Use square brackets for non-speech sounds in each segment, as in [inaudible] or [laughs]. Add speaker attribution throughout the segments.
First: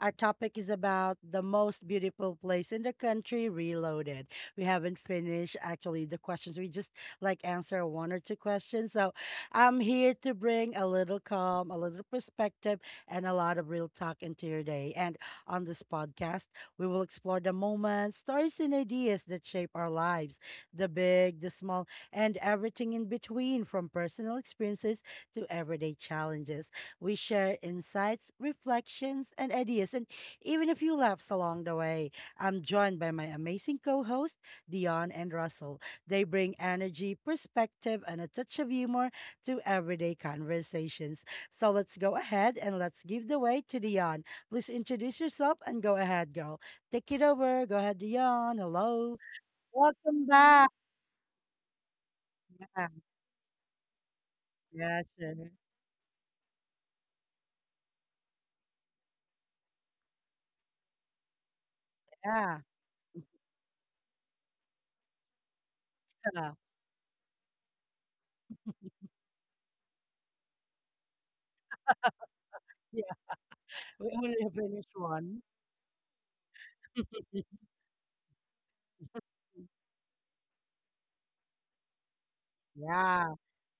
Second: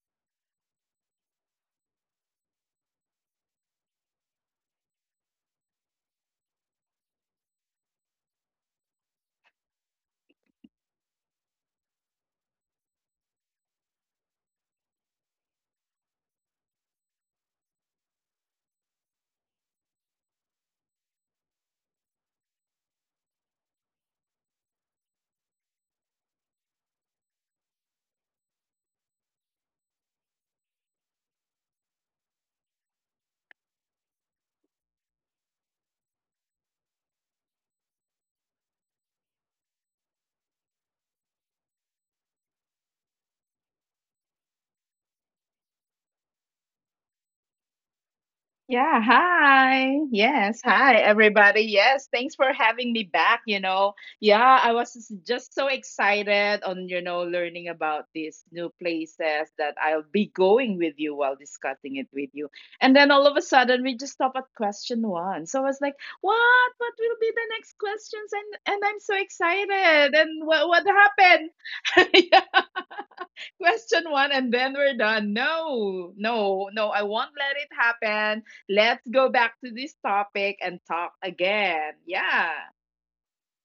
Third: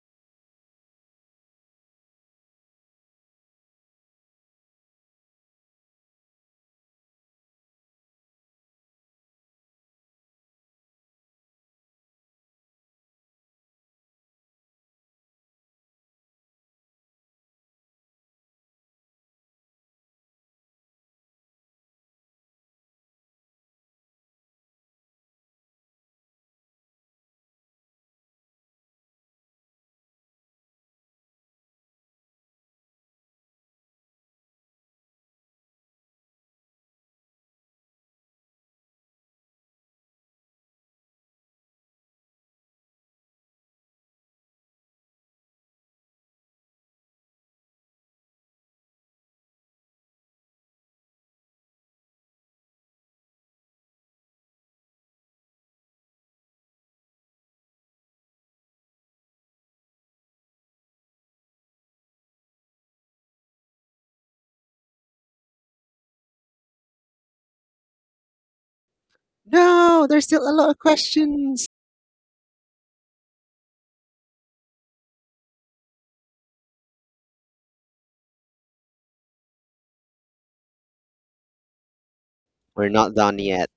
Speaker 1: Our topic is about the most beautiful place in the country, Reloaded. We haven't finished actually the questions. We just answer one or two questions. So I'm here to bring a little calm, a little perspective, and a lot of real talk into your day. And on this podcast, we will explore the moments, stories, and ideas that shape our lives, the big, the small, and everything in between, from personal experiences to everyday challenges. We share insights, reflections, and ideas, and even a few laughs along the way. I'm joined by my amazing co hosts, Dion and Russell. They bring energy, perspective, and a touch of humor to everyday conversations. So let's go ahead and let's give the way to Dion. Please introduce yourself and go ahead, girl. Take it over. Go ahead, Dion.
Speaker 2: Yeah,
Speaker 1: Hello.
Speaker 2: hi.
Speaker 1: Welcome
Speaker 2: Yes,
Speaker 1: back.
Speaker 2: hi everybody. Yes, thanks for having me back.
Speaker 1: Yeah, sure.
Speaker 2: Just so excited on, learning about these new places that I'll be going with you while discussing it with you.
Speaker 1: Yeah.
Speaker 2: And then all of a sudden we just stop at question 1. So I was like, "What? What will be the next questions?" And I'm so
Speaker 3: No,
Speaker 2: excited.
Speaker 3: there's
Speaker 2: And
Speaker 3: still a
Speaker 2: what
Speaker 3: lot of
Speaker 2: what happened?
Speaker 3: questions.
Speaker 2: [laughs]
Speaker 1: Yeah.
Speaker 2: Question
Speaker 1: We
Speaker 2: one
Speaker 1: only
Speaker 2: and then
Speaker 1: finished
Speaker 2: we're done.
Speaker 1: one.
Speaker 2: No, no, no, I won't
Speaker 1: [laughs]
Speaker 2: let it happen. Let's go back to this topic and talk again. Yeah.
Speaker 3: We're not
Speaker 1: Yeah,
Speaker 3: done yet.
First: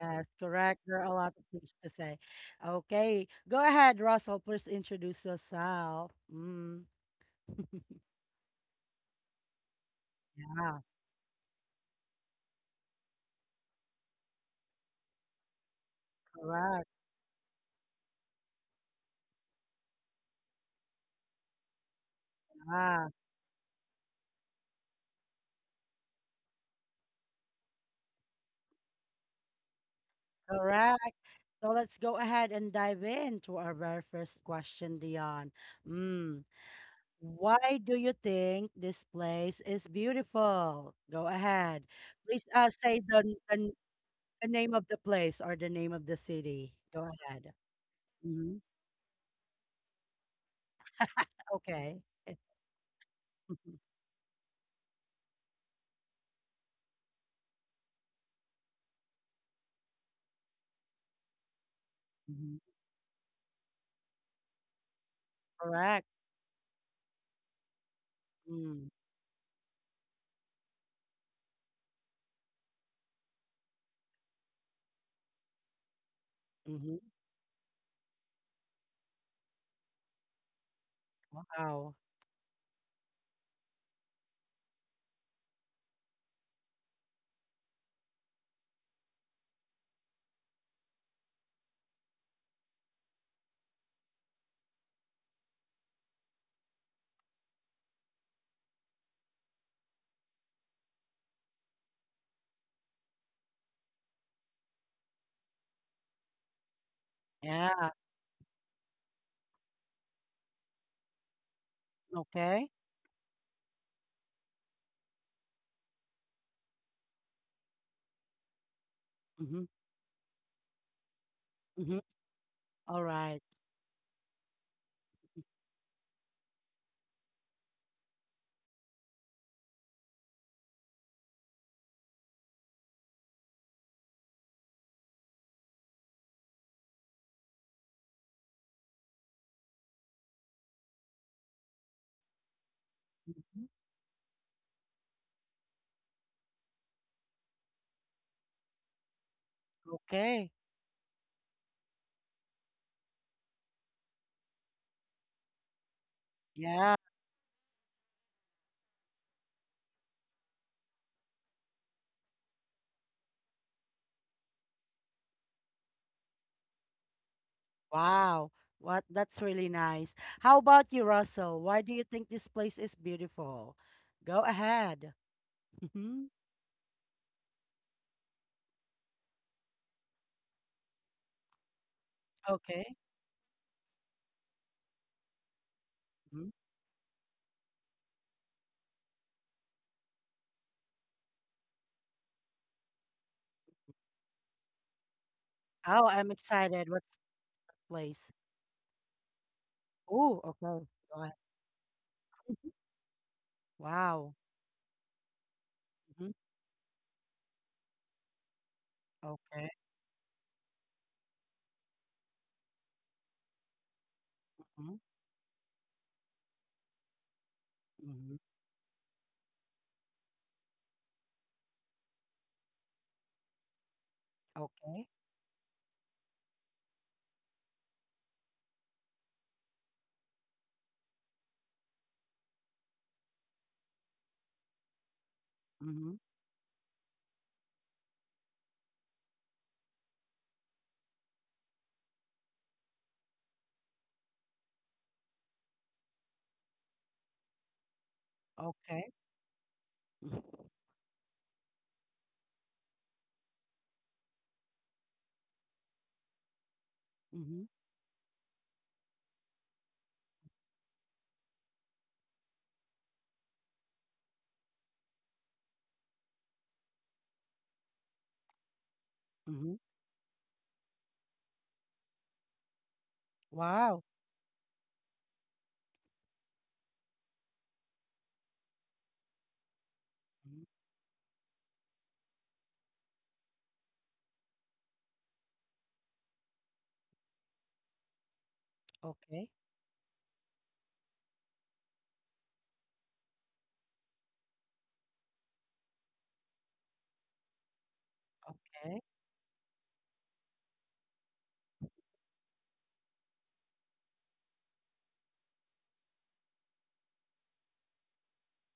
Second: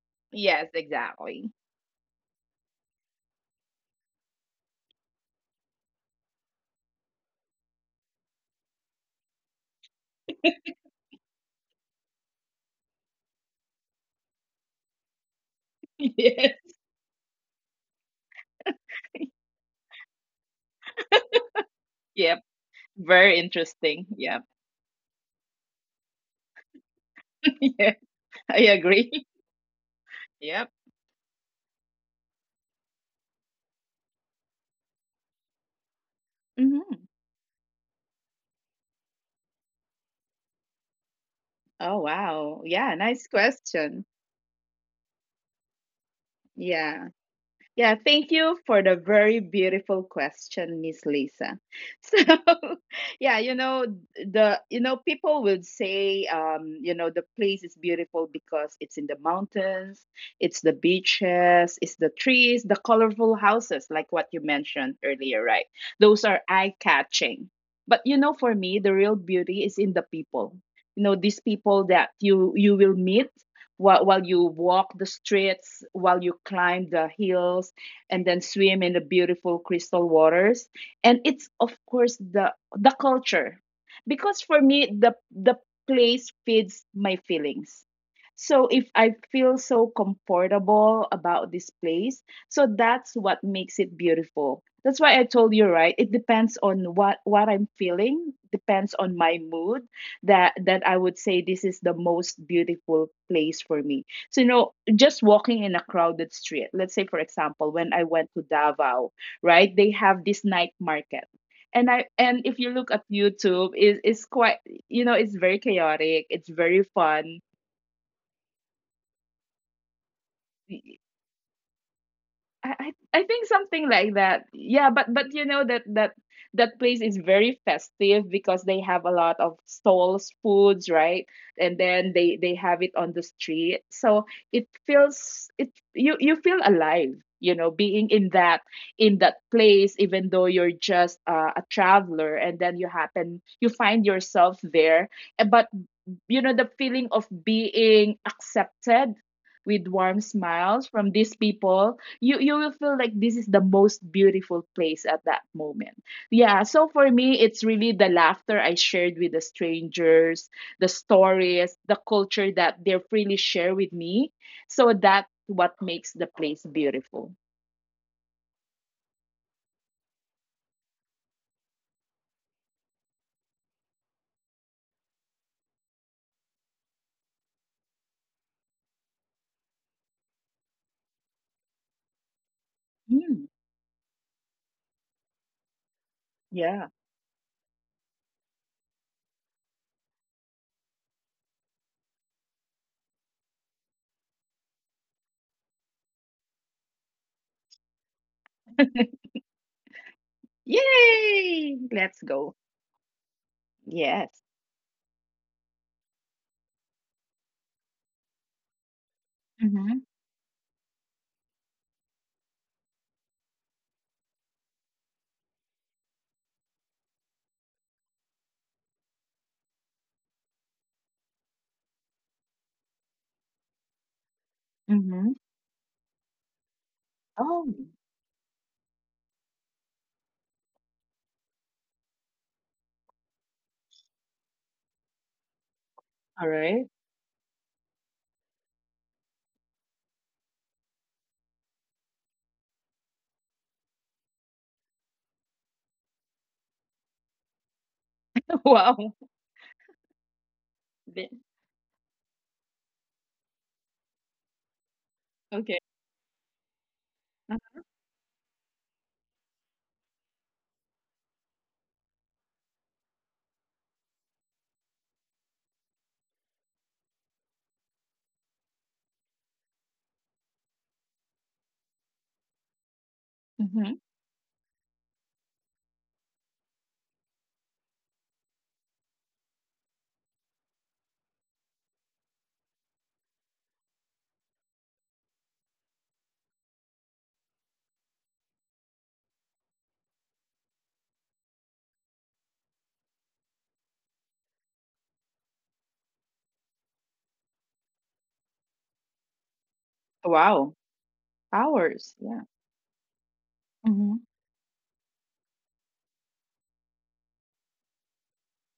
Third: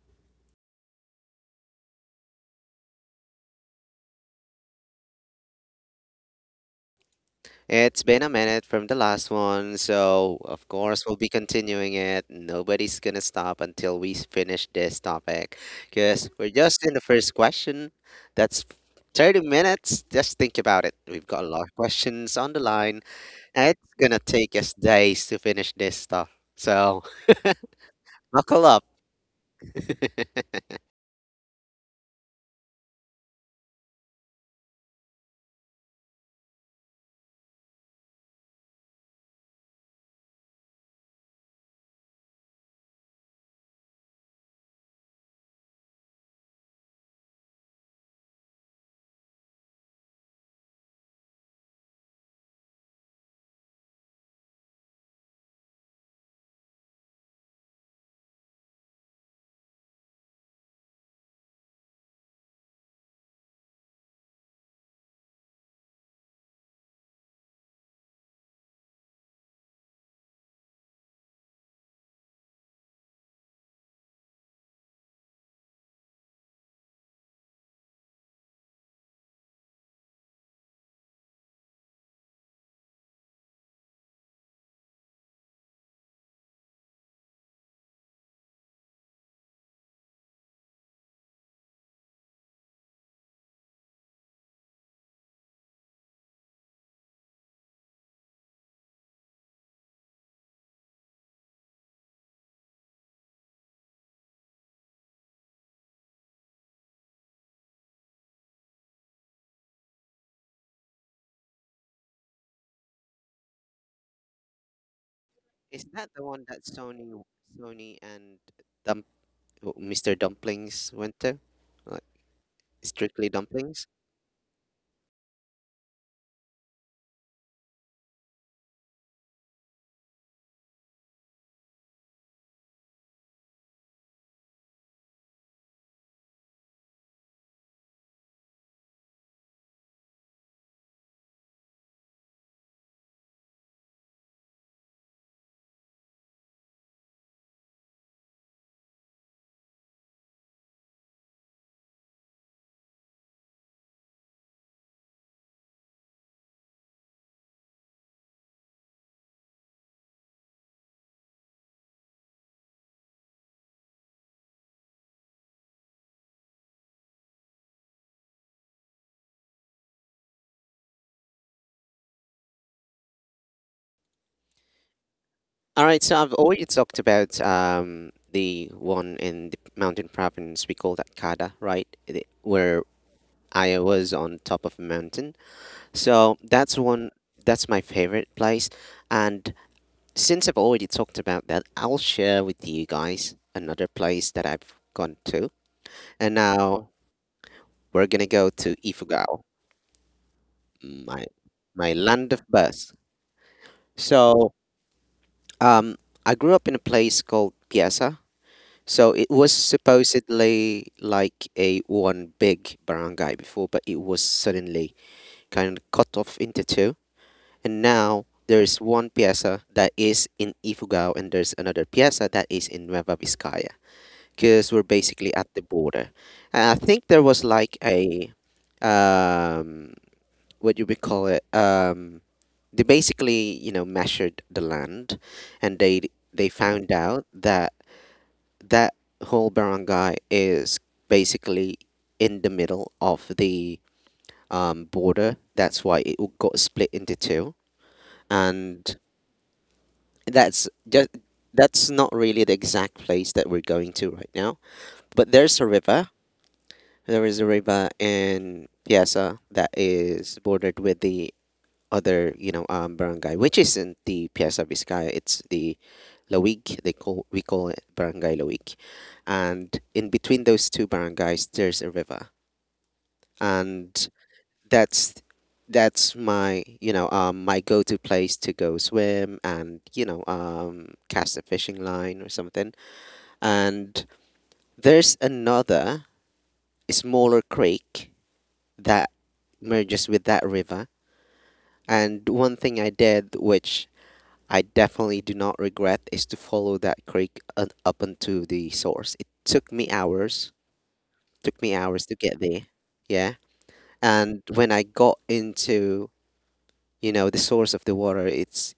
Speaker 1: yes,
Speaker 2: Yes,
Speaker 1: correct. There are a lot of
Speaker 2: exactly.
Speaker 1: things to say. Okay, go ahead, Russell. Please introduce yourself. Mm. [laughs]
Speaker 3: It's been a minute from the last one, so of
Speaker 1: Yeah,
Speaker 3: course we'll be continuing it. Nobody's gonna stop until finish this topic,
Speaker 2: [laughs]
Speaker 3: because we're
Speaker 2: Yes.
Speaker 3: just
Speaker 1: correct.
Speaker 3: in the first question. That's 30 minutes. Just think about it. We've got a lot of questions
Speaker 2: Yep.
Speaker 3: on the line,
Speaker 1: Yeah,
Speaker 2: Very
Speaker 3: and it's
Speaker 2: interesting.
Speaker 3: gonna
Speaker 2: Yep.
Speaker 3: take us days to finish this stuff. So
Speaker 2: [laughs] Yeah,
Speaker 3: [laughs]
Speaker 2: I
Speaker 3: buckle up.
Speaker 2: agree. [laughs] Yep.
Speaker 1: correct. So let's go ahead and dive into our very first question, Dion. Mm.
Speaker 2: Hmm.
Speaker 1: Why do you think this place is beautiful? Go ahead.
Speaker 2: Oh,
Speaker 1: Please
Speaker 2: wow. Yeah.
Speaker 1: say
Speaker 2: Nice
Speaker 1: the, the,
Speaker 2: question.
Speaker 1: the name of the place or the name of the city.
Speaker 2: Yeah.
Speaker 1: Go ahead.
Speaker 2: Yeah, thank you
Speaker 1: Hmm.
Speaker 2: for the very beautiful question, Miss Lisa. [laughs]
Speaker 1: Okay.
Speaker 2: So, yeah, you know,
Speaker 1: [laughs]
Speaker 2: the people would say the place is beautiful because it's in the mountains, it's the beaches, it's the trees, the colorful houses like what you mentioned earlier, right?
Speaker 1: Correct.
Speaker 2: Those are eye-catching. But you know, for me,
Speaker 1: Mm,
Speaker 2: the real beauty is in the people. You know, these people that you will meet while you walk the streets, while you climb
Speaker 1: mhm.
Speaker 2: the hills, and then swim in the beautiful crystal waters. And it's of
Speaker 1: Wow.
Speaker 2: course the culture, because for me the place feeds my feelings. So if I feel so comfortable about this place, so that's what makes it beautiful. That's why I told you right. It depends on what I'm feeling, depends on my mood, that I would say this is the most beautiful place for me. So you know, just walking in a crowded street. Let's say for example, when
Speaker 1: Yeah.
Speaker 2: I went to Davao, right? They have this night market. And if you
Speaker 1: Okay.
Speaker 2: look at YouTube, is it's quite you know, it's very
Speaker 3: Is that
Speaker 2: chaotic,
Speaker 3: the
Speaker 2: it's
Speaker 3: one that
Speaker 2: very
Speaker 3: Sony,
Speaker 2: fun.
Speaker 3: Sony and Dump,
Speaker 1: Mhm,
Speaker 3: Mr. Dumplings went to?
Speaker 1: mhm.
Speaker 2: I, I I
Speaker 3: Strictly
Speaker 2: think
Speaker 1: Alright.
Speaker 2: something
Speaker 3: dumplings.
Speaker 2: like that. Yeah, but you know that place is very festive because they have a lot of stalls, foods, right? And then they have it on the street. So it feels it you feel alive, you know, being in that place even though you're just a traveler and then you
Speaker 1: Mhm.
Speaker 2: find yourself there. But you know the feeling of being accepted with warm
Speaker 1: Okay.
Speaker 2: smiles from these people you will feel like this is the most beautiful place at that moment. Yeah, so
Speaker 1: Yeah.
Speaker 2: for me it's really the laughter I shared with the strangers, the stories, the culture that they freely share with me, so that's what makes the place beautiful.
Speaker 1: Wow. What, that's really nice. How about you, Russell? Why do you think this place is beautiful? Go ahead.
Speaker 3: All right, so
Speaker 1: Mhm.
Speaker 3: I've already talked about the one in the mountain province. We call that Kada, right? Where
Speaker 1: Okay.
Speaker 2: Mm,
Speaker 3: I was on top of a mountain. So
Speaker 1: Mhm.
Speaker 3: that's
Speaker 2: yeah.
Speaker 3: one. That's my favorite place. And since I've already talked about that, I'll share with you guys another place that I've gone to.
Speaker 1: Oh, I'm
Speaker 3: And
Speaker 1: excited.
Speaker 3: now
Speaker 1: What's the
Speaker 3: we're gonna
Speaker 1: place?
Speaker 3: go to
Speaker 2: [laughs]
Speaker 3: Ifugao,
Speaker 1: Oh, okay. Go
Speaker 3: my
Speaker 1: ahead.
Speaker 2: Yay,
Speaker 3: my
Speaker 2: let's
Speaker 3: land
Speaker 2: go.
Speaker 3: of birth.
Speaker 2: Yes.
Speaker 1: Wow.
Speaker 3: So um,
Speaker 1: Mhm.
Speaker 3: I grew up in a place called Piasa. So it was
Speaker 1: Okay.
Speaker 2: Mm-hmm,
Speaker 3: supposedly like a one big barangay before, but it was suddenly
Speaker 1: Mhm,
Speaker 3: kind of cut off into two. And now
Speaker 1: mhm.
Speaker 3: there's one piazza that is in Ifugao, and there's another piazza that is in Nueva Vizcaya, because we're
Speaker 1: Okay.
Speaker 2: mm-hmm.
Speaker 3: basically at the border. And I think there was
Speaker 2: Oh.
Speaker 3: like a um, what do we call it? They basically, you know, measured the land, and they
Speaker 1: Mhm.
Speaker 2: All
Speaker 3: they
Speaker 2: right.
Speaker 3: found out that that whole barangay is basically in the middle of the border. That's why got split into two,
Speaker 2: [laughs]
Speaker 3: and
Speaker 2: Wow.
Speaker 1: Okay.
Speaker 3: that's just that's not really the exact place that we're going to right now. But there's a
Speaker 2: Okay.
Speaker 3: river. There is a
Speaker 2: Uh,
Speaker 1: Mhm,
Speaker 3: river in Piazza that is bordered with the other, you know, barangay, which isn't the Piazza Vizcaya. It's the Lawig. They call we call it Barangay Lawig, and
Speaker 1: mhm.
Speaker 3: in between those two barangays, there's a river,
Speaker 2: mhm.
Speaker 1: Wow.
Speaker 3: and that's that's my you know my go-to place to go swim and you know
Speaker 1: Mm-hmm.
Speaker 3: cast a fishing line or something. And there's another smaller creek that
Speaker 1: Okay,
Speaker 3: merges with that river. And one thing I did, which I definitely do not regret is to follow that creek up unto the
Speaker 1: okay.
Speaker 3: source. It
Speaker 2: Wow.
Speaker 3: took me hours
Speaker 2: Hours.
Speaker 3: to get
Speaker 2: Yeah.
Speaker 3: there. Yeah.
Speaker 2: Mhm.
Speaker 3: And when I got into, you know, the source of the water, it's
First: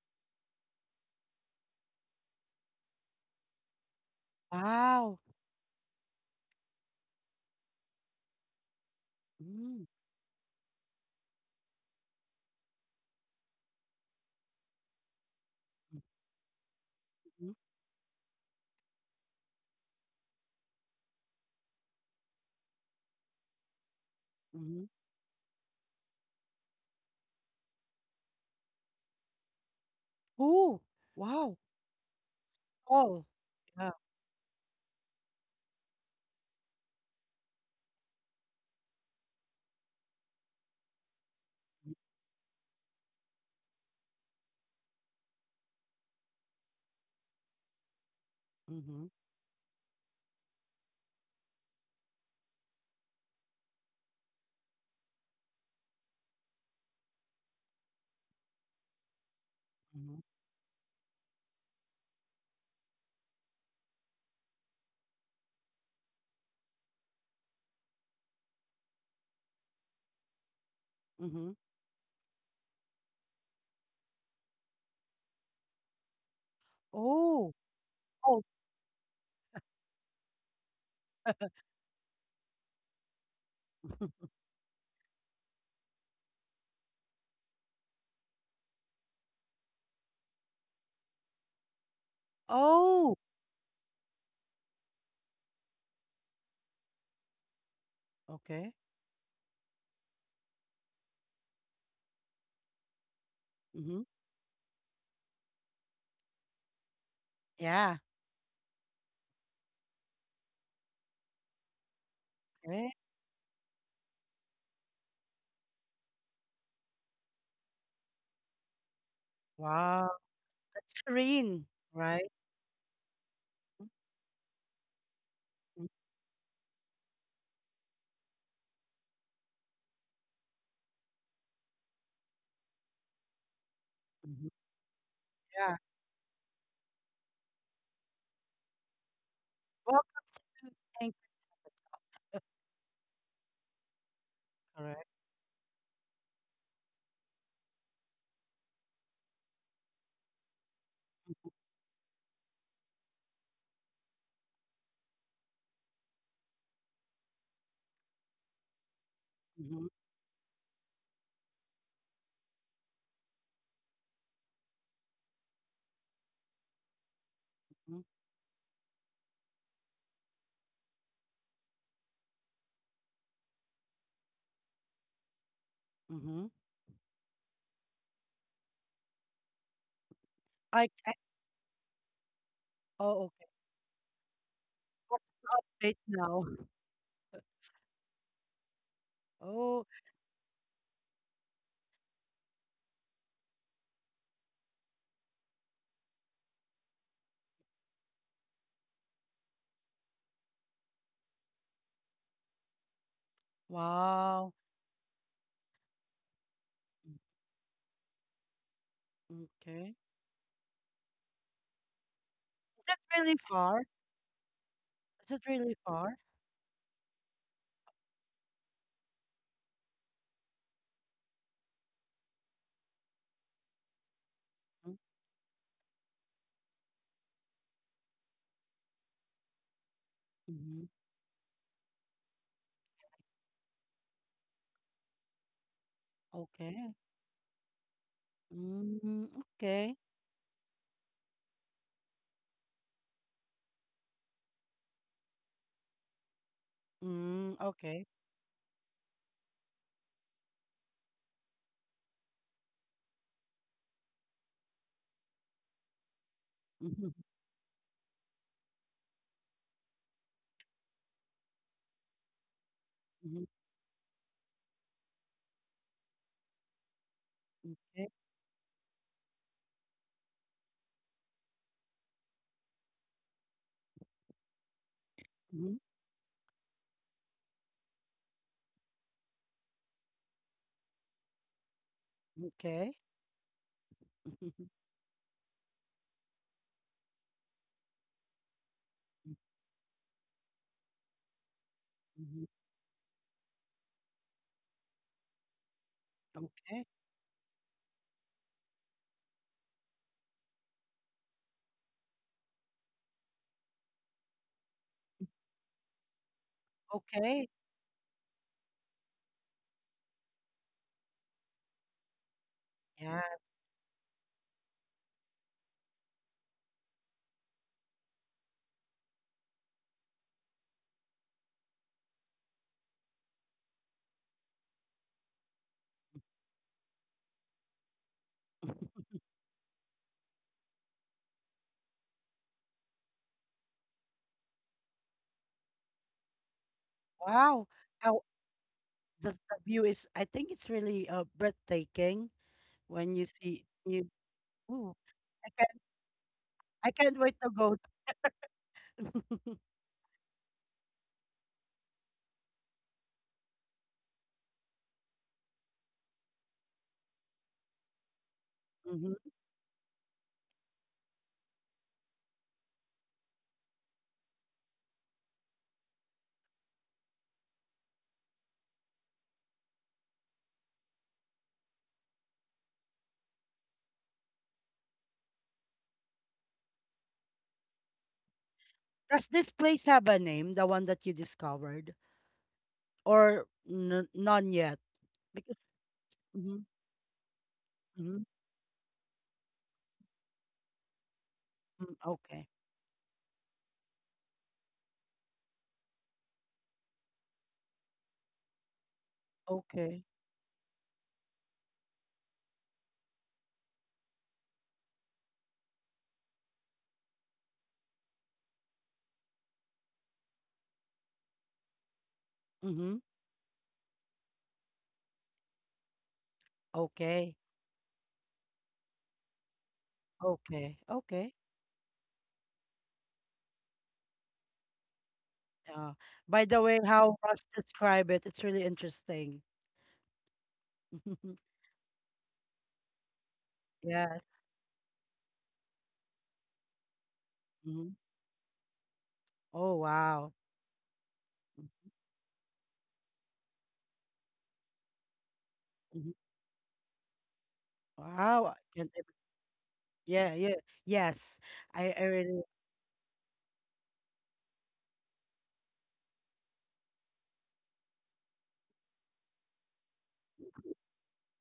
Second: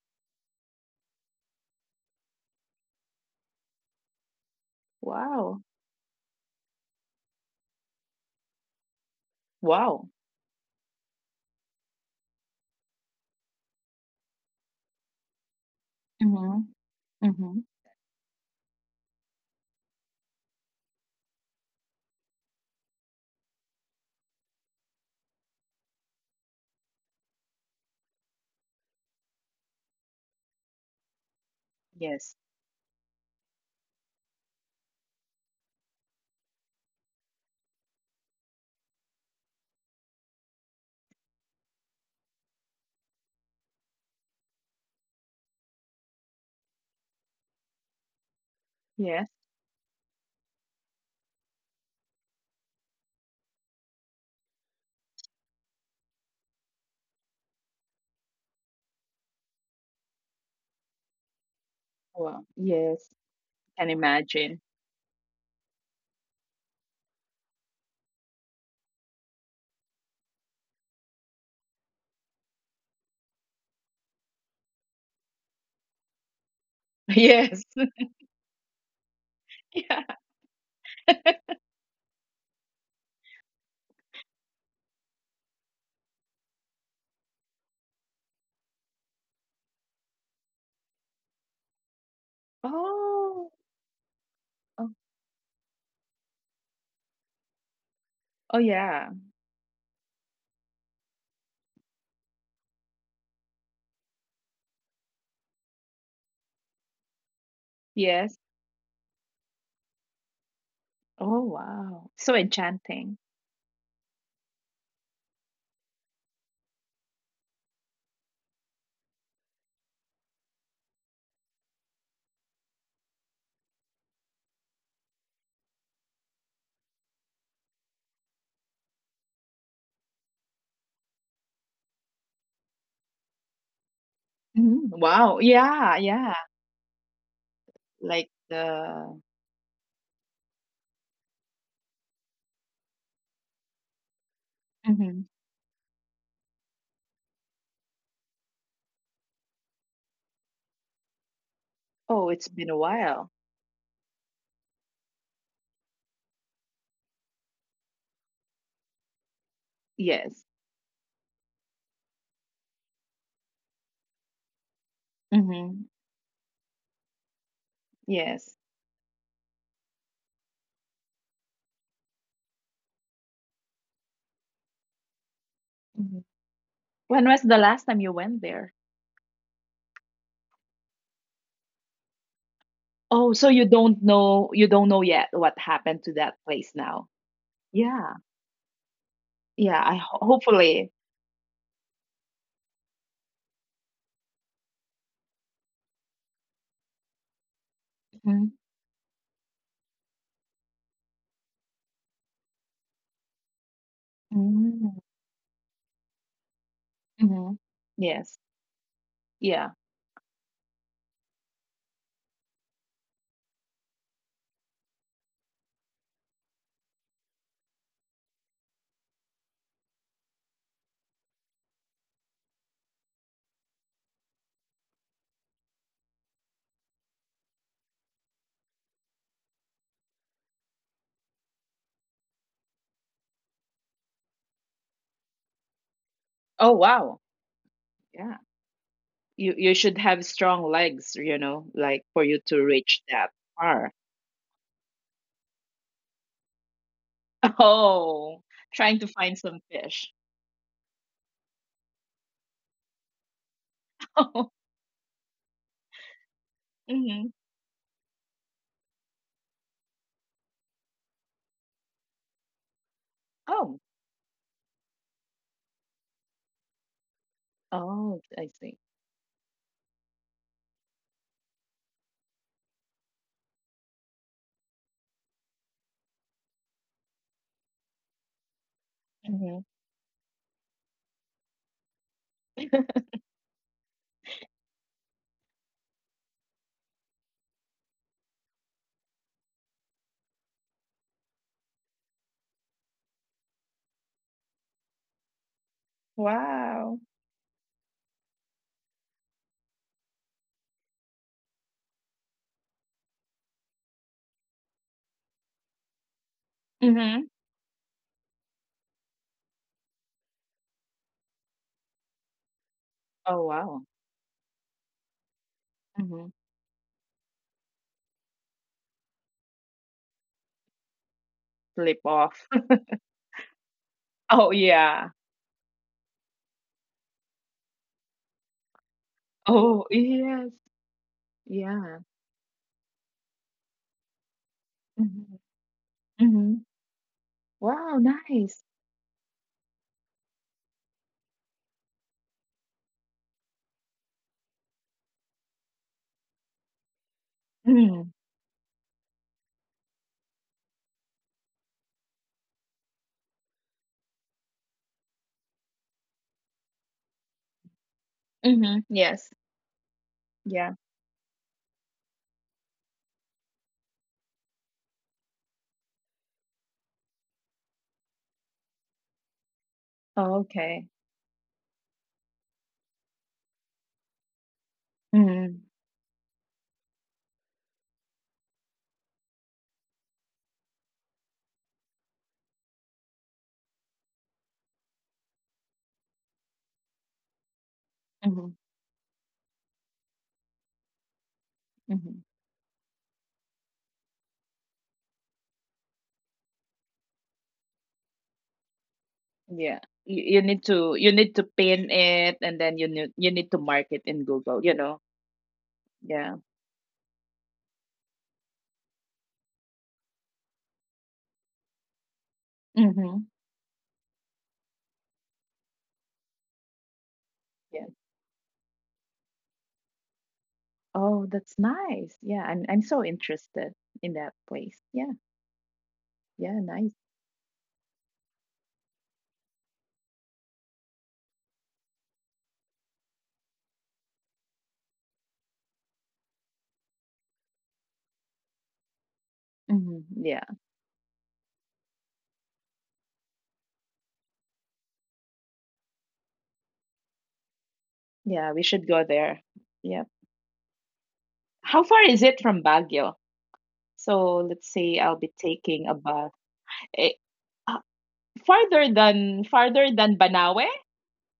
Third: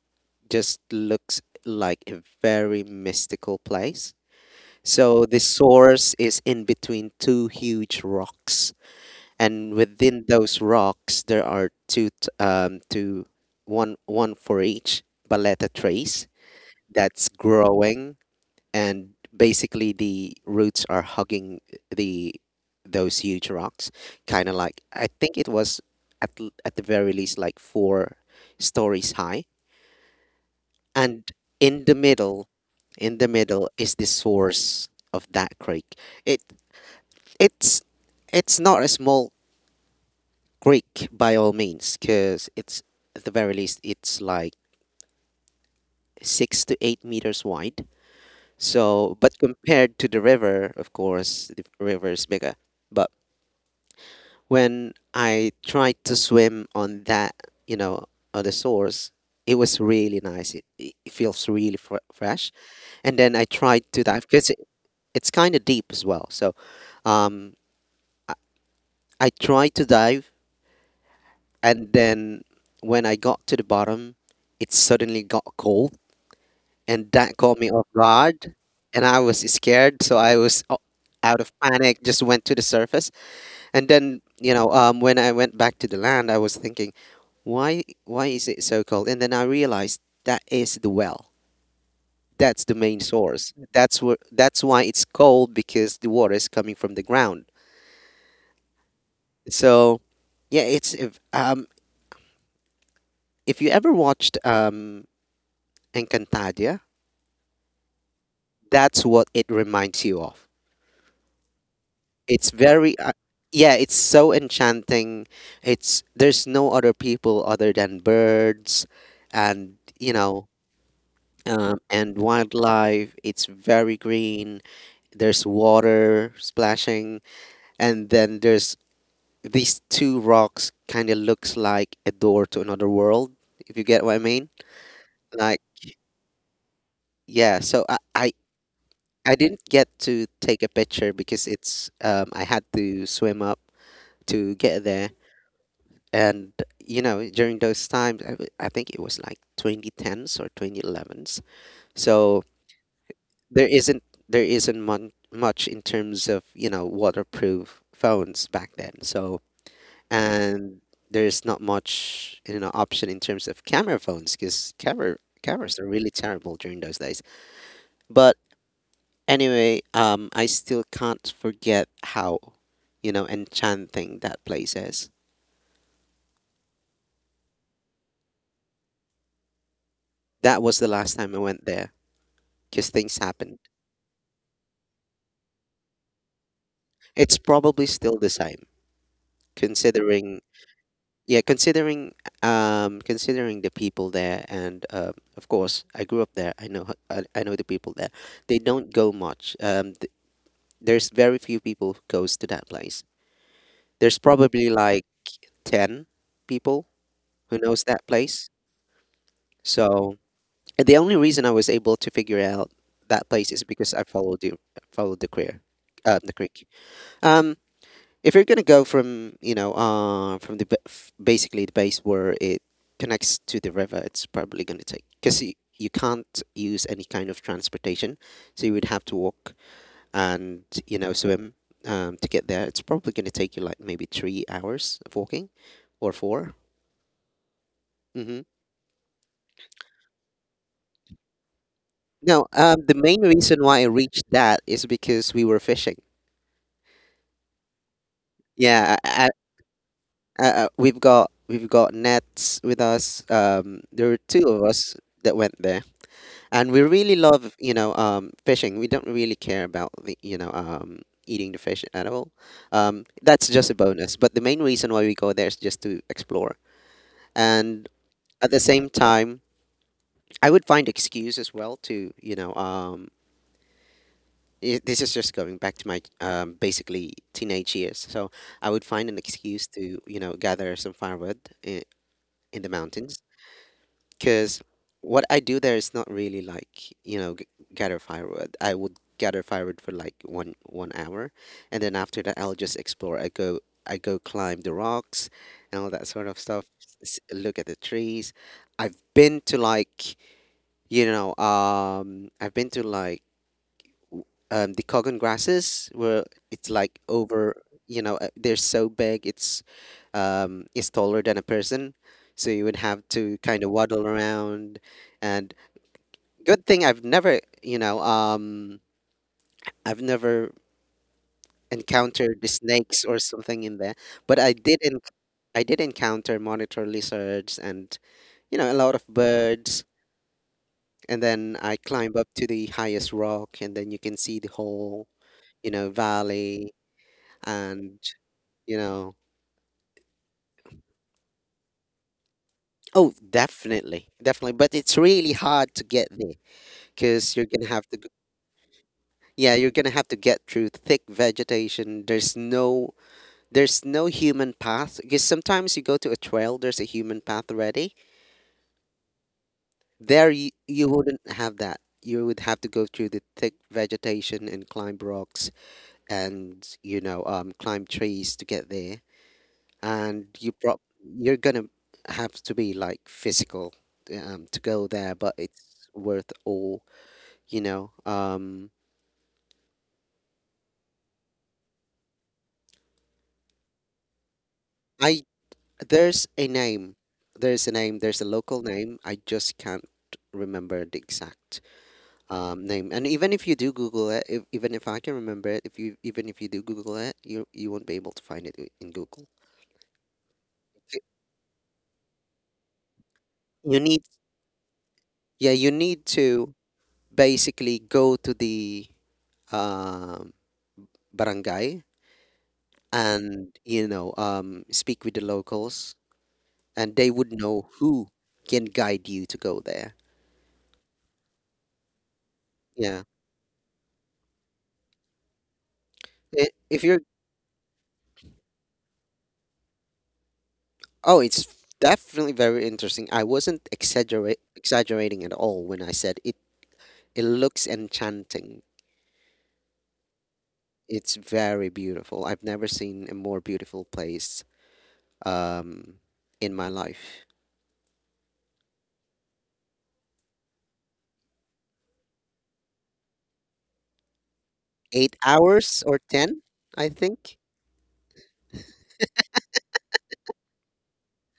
Speaker 3: just looks like a very mystical place.
Speaker 1: Wow.
Speaker 3: So the
Speaker 2: Wow.
Speaker 3: source is in between two huge rocks, and
Speaker 1: Mm,
Speaker 2: Wow.
Speaker 3: within those rocks there are two, one for each baleta trees
Speaker 2: Mhm.
Speaker 3: that's
Speaker 1: mhm,
Speaker 2: Mhm.
Speaker 3: growing, and basically the roots are hugging the those huge rocks, kind of like,
Speaker 1: mhm.
Speaker 3: I think it was at, at the very least, like four stories high.
Speaker 1: Ooh,
Speaker 3: And
Speaker 1: wow.
Speaker 3: in the
Speaker 2: Yes.
Speaker 3: middle in
Speaker 1: Oh,
Speaker 3: the middle
Speaker 1: yeah.
Speaker 3: is the source of that creek. It it's it's not a small creek by all means, because it's, at the very least, it's like 6 to 8 meters wide.
Speaker 1: Mhm,
Speaker 3: So
Speaker 2: Yes.
Speaker 3: but compared to the river, of course, the river is bigger. But when I tried to swim on that, you know, on the source, it was really
Speaker 1: mhm,
Speaker 3: nice. It feels really
Speaker 2: Wow.
Speaker 3: fresh.
Speaker 2: Yes.
Speaker 3: And then I tried
Speaker 2: Can
Speaker 3: to dive because
Speaker 2: imagine.
Speaker 3: it's kind of deep as well. So um, I tried to dive,
Speaker 1: mhm.
Speaker 3: and then when I got to the bottom, it suddenly got cold, and
Speaker 2: [laughs]
Speaker 3: that
Speaker 1: Oh,
Speaker 3: caught
Speaker 2: Yes.
Speaker 3: me off
Speaker 2: [laughs]
Speaker 1: oh,
Speaker 3: guard. And I was
Speaker 2: Yeah.
Speaker 3: scared, so I was out of panic, just went to the surface. And then,
Speaker 1: [laughs]
Speaker 3: you know, when I went back to the land, I was thinking, why is it so cold? And then I realized that is the well. That's the main
Speaker 1: oh.
Speaker 2: Oh.
Speaker 3: source. That's why
Speaker 2: Oh,
Speaker 3: it's cold, because the water is coming from the ground.
Speaker 2: oh
Speaker 1: Okay.
Speaker 2: yeah.
Speaker 3: So, yeah, it's, if you ever
Speaker 1: Mhm.
Speaker 3: watched Encantadia,
Speaker 1: Yeah.
Speaker 2: Yes.
Speaker 3: that's what it reminds you of.
Speaker 2: Oh wow. So
Speaker 3: It's
Speaker 1: Okay.
Speaker 3: very
Speaker 2: enchanting.
Speaker 3: yeah, it's so enchanting. It's there's no other people other than birds and
Speaker 1: Wow.
Speaker 3: you know
Speaker 1: That's serene,
Speaker 3: and
Speaker 1: right?
Speaker 3: wildlife. It's very green. There's
Speaker 1: Mm,
Speaker 3: water splashing, and then there's these two rocks. Kind of looks like a door to another world. If you get what I
Speaker 1: mhm.
Speaker 3: mean,
Speaker 2: Mhm. Wow.
Speaker 3: like
Speaker 1: Yeah.
Speaker 2: Yeah, yeah.
Speaker 3: yeah. So
Speaker 2: Like the.
Speaker 3: I didn't get
Speaker 1: Welcome.
Speaker 3: to take a
Speaker 1: Thank
Speaker 3: picture
Speaker 1: you.
Speaker 3: because it's I had to swim up to get
Speaker 1: Correct.
Speaker 3: there.
Speaker 2: Mhm.
Speaker 3: And you know, during those times, I think it was like 2010s or 2011s.
Speaker 2: Oh,
Speaker 3: So
Speaker 2: it's been a while.
Speaker 3: there isn't there isn't much in terms of you know waterproof phones back then. So
Speaker 1: Mhm,
Speaker 2: Yes.
Speaker 3: and there's not much, you know, option in terms of camera phones, because cameras
Speaker 2: Mhm.
Speaker 3: are really terrible during those days.
Speaker 1: mhm,
Speaker 3: But
Speaker 2: Yes.
Speaker 3: anyway, I still can't forget how, you know, enchanting that place is.
Speaker 2: Mhm.
Speaker 1: mhm.
Speaker 2: When was the last time you went there?
Speaker 3: That was
Speaker 1: I
Speaker 3: the
Speaker 1: thank.
Speaker 3: last time I went there, because things
Speaker 1: Oh,
Speaker 2: Oh, so
Speaker 1: okay.
Speaker 3: happened.
Speaker 2: you don't know yet
Speaker 1: What's
Speaker 2: what
Speaker 1: the update
Speaker 2: happened to that
Speaker 1: now?
Speaker 2: place now.
Speaker 3: It's probably
Speaker 2: Yeah.
Speaker 3: still the same
Speaker 2: Yeah,
Speaker 1: Oh,
Speaker 2: I ho
Speaker 3: considering,
Speaker 2: hopefully.
Speaker 3: yeah, considering, considering the people there, and of course I grew up there. I know I I know the people there.
Speaker 2: Mhm.
Speaker 3: They don't go much there's very few people who goes to that place. There's
Speaker 1: wow.
Speaker 3: probably
Speaker 2: Mm.
Speaker 3: like 10 people
Speaker 2: Mhm.
Speaker 3: who knows that
Speaker 2: Yes.
Speaker 3: place.
Speaker 1: Mm,
Speaker 2: Yeah.
Speaker 1: okay.
Speaker 3: So and the only reason I was able to figure out
Speaker 1: Is it
Speaker 3: that
Speaker 1: really
Speaker 3: place is
Speaker 1: far?
Speaker 3: because I followed
Speaker 1: Is
Speaker 3: the
Speaker 1: it
Speaker 3: career,
Speaker 1: really far?
Speaker 3: the creek. um if you're gonna go from you know from the basically the base where it connects to the river, it's probably gonna take, because you can't use any kind of transportation, so you would have to walk and
Speaker 1: Mhm.
Speaker 3: you know swim to get there. It's probably gonna take you like maybe 3 hours of walking, or 4.
Speaker 2: Oh,
Speaker 1: Okay.
Speaker 2: wow. Yeah.
Speaker 3: Mm-hmm.
Speaker 1: Mm,
Speaker 2: You should
Speaker 1: okay.
Speaker 2: have strong legs, you know, like for you
Speaker 3: No,
Speaker 2: to
Speaker 3: the
Speaker 2: reach
Speaker 3: main
Speaker 2: that
Speaker 3: reason why I
Speaker 2: far.
Speaker 3: reached that is because we were fishing.
Speaker 1: Mm,
Speaker 2: [laughs]
Speaker 1: okay.
Speaker 2: Oh, trying
Speaker 3: Yeah,
Speaker 2: to find some fish.
Speaker 3: I, we've got nets with us. There
Speaker 2: [laughs]
Speaker 3: were
Speaker 2: Oh.
Speaker 3: two of us that went there, and we
Speaker 1: Mhm,
Speaker 3: really
Speaker 2: Mhm.
Speaker 3: love you know fishing. We don't really care about the you know eating the fish at all.
Speaker 1: mhm,
Speaker 3: That's just
Speaker 2: Oh.
Speaker 3: a bonus. But the main reason why we go there is just to explore, and
Speaker 1: okay.
Speaker 2: Oh, I
Speaker 3: at the
Speaker 2: see.
Speaker 3: same time, I would find excuse as well to you know. This is just going back
Speaker 1: Mhm,
Speaker 3: to my basically teenage years. So I would find an
Speaker 2: Mhm.
Speaker 3: excuse to, you know, gather some firewood in, in the
Speaker 1: okay.
Speaker 2: [laughs]
Speaker 3: mountains, because
Speaker 1: Mhm,
Speaker 3: what I do there is not really like you know gather firewood. I would gather firewood for like one hour, and then after that
Speaker 1: mhm,
Speaker 3: I'll just explore. I go climb the rocks and all that sort of stuff.
Speaker 1: okay.
Speaker 2: Wow.
Speaker 3: Look at the trees. I've been to like you know I've been to like the Kogan grasses were it's like
Speaker 2: Mhm.
Speaker 1: Okay.
Speaker 3: over, you know, they're so big, it's taller than a person. So you would have to
Speaker 1: Yeah.
Speaker 2: Oh,
Speaker 3: kind of
Speaker 2: wow.
Speaker 3: waddle around. And
Speaker 2: Mhm.
Speaker 3: good thing I've never, you know, I've never
Speaker 2: Flip
Speaker 3: encountered
Speaker 2: off.
Speaker 3: the
Speaker 2: [laughs]
Speaker 3: snakes or something in there, but
Speaker 2: Oh, yeah.
Speaker 3: I did encounter monitor lizards and, you know, a lot of
Speaker 2: Oh,
Speaker 3: birds.
Speaker 2: yeah.
Speaker 3: And then I
Speaker 2: Yeah.
Speaker 3: climb up to the highest rock, and then you can see the whole,
Speaker 2: Mhm.
Speaker 3: you know,
Speaker 2: Mhm.
Speaker 3: valley.
Speaker 1: Wow.
Speaker 2: Wow,
Speaker 3: And
Speaker 1: How
Speaker 2: nice.
Speaker 3: you know,
Speaker 1: the, view is, I think it's really breathtaking
Speaker 3: oh,
Speaker 1: when you see you.
Speaker 3: definitely, definitely, but
Speaker 1: Ooh,
Speaker 3: it's really
Speaker 1: I can't,
Speaker 3: hard to get there
Speaker 1: I can't wait
Speaker 3: because you're
Speaker 1: to
Speaker 3: gonna
Speaker 1: go.
Speaker 3: have to
Speaker 2: Mhm.
Speaker 1: [laughs]
Speaker 3: yeah, you're gonna have to get through thick vegetation. There's no there's no human path, because sometimes you go to a trail, there's a human path already
Speaker 2: Mhm. Yes.
Speaker 1: Mhm.
Speaker 3: there.
Speaker 2: Yeah.
Speaker 3: You wouldn't have that. You would have to go through the thick vegetation and climb rocks and you know climb trees to get there.
Speaker 2: Oh,
Speaker 3: And
Speaker 2: okay.
Speaker 3: you're gonna have to be like physical to go there, but
Speaker 2: Mhm.
Speaker 3: it's worth all, you know.
Speaker 1: Does this place have a name, the one that you discovered, or none yet?
Speaker 3: I
Speaker 1: Because
Speaker 3: there's a
Speaker 1: mhm,
Speaker 3: name, there's a name, there's
Speaker 1: mhm,
Speaker 3: a
Speaker 2: Mhm.
Speaker 3: local name. I just can't remember the exact
Speaker 1: mm,
Speaker 2: Mhm.
Speaker 1: okay,
Speaker 3: name. And even if you do Google it, if, even if I can remember it, if you even if you do Google it, you won't be able to find it in Google.
Speaker 2: Yeah.
Speaker 1: okay,
Speaker 2: You need to
Speaker 3: Y-
Speaker 2: you need to pin it and then you need to
Speaker 3: You
Speaker 2: mark it
Speaker 3: need
Speaker 2: in Google, you know.
Speaker 3: yeah, you need
Speaker 2: Yeah.
Speaker 3: to basically go to the um, barangay,
Speaker 1: mm-hmm,
Speaker 2: Mhm.
Speaker 3: and you know speak with the locals, and they would
Speaker 1: okay,
Speaker 3: know
Speaker 2: Yeah.
Speaker 3: who can guide you to go there.
Speaker 1: okay,
Speaker 2: Oh,
Speaker 1: okay.
Speaker 2: that's nice. Yeah, I'm so
Speaker 3: Yeah.
Speaker 2: interested in that place. Yeah.
Speaker 1: Yeah. By
Speaker 3: I-
Speaker 2: Yeah,
Speaker 1: the way,
Speaker 3: if
Speaker 2: nice.
Speaker 3: you're
Speaker 1: how Russ describe it, it's really interesting.
Speaker 3: oh, it's
Speaker 1: [laughs]
Speaker 3: definitely very interesting. I wasn't
Speaker 1: Yes.
Speaker 3: exaggerating at all when I said it. It looks
Speaker 1: Hmm.
Speaker 3: enchanting.
Speaker 1: Oh,
Speaker 2: Mhm.
Speaker 1: wow.
Speaker 2: Yeah.
Speaker 3: It's very beautiful. I've never seen a more beautiful place, um,
Speaker 1: Hmm.
Speaker 3: in my life.
Speaker 2: Yeah,
Speaker 1: Wow. I
Speaker 2: we should
Speaker 1: can't
Speaker 2: go
Speaker 1: ev-
Speaker 2: there. Yeah.
Speaker 1: Yeah, yeah. Yes.
Speaker 2: How far
Speaker 1: I
Speaker 2: is it
Speaker 1: really
Speaker 2: from Baguio? So, let's say I'll
Speaker 3: eight
Speaker 2: be taking a
Speaker 3: hours or
Speaker 2: bus.
Speaker 3: ten, I
Speaker 2: Eh,
Speaker 3: think.
Speaker 2: Farther than Banawe.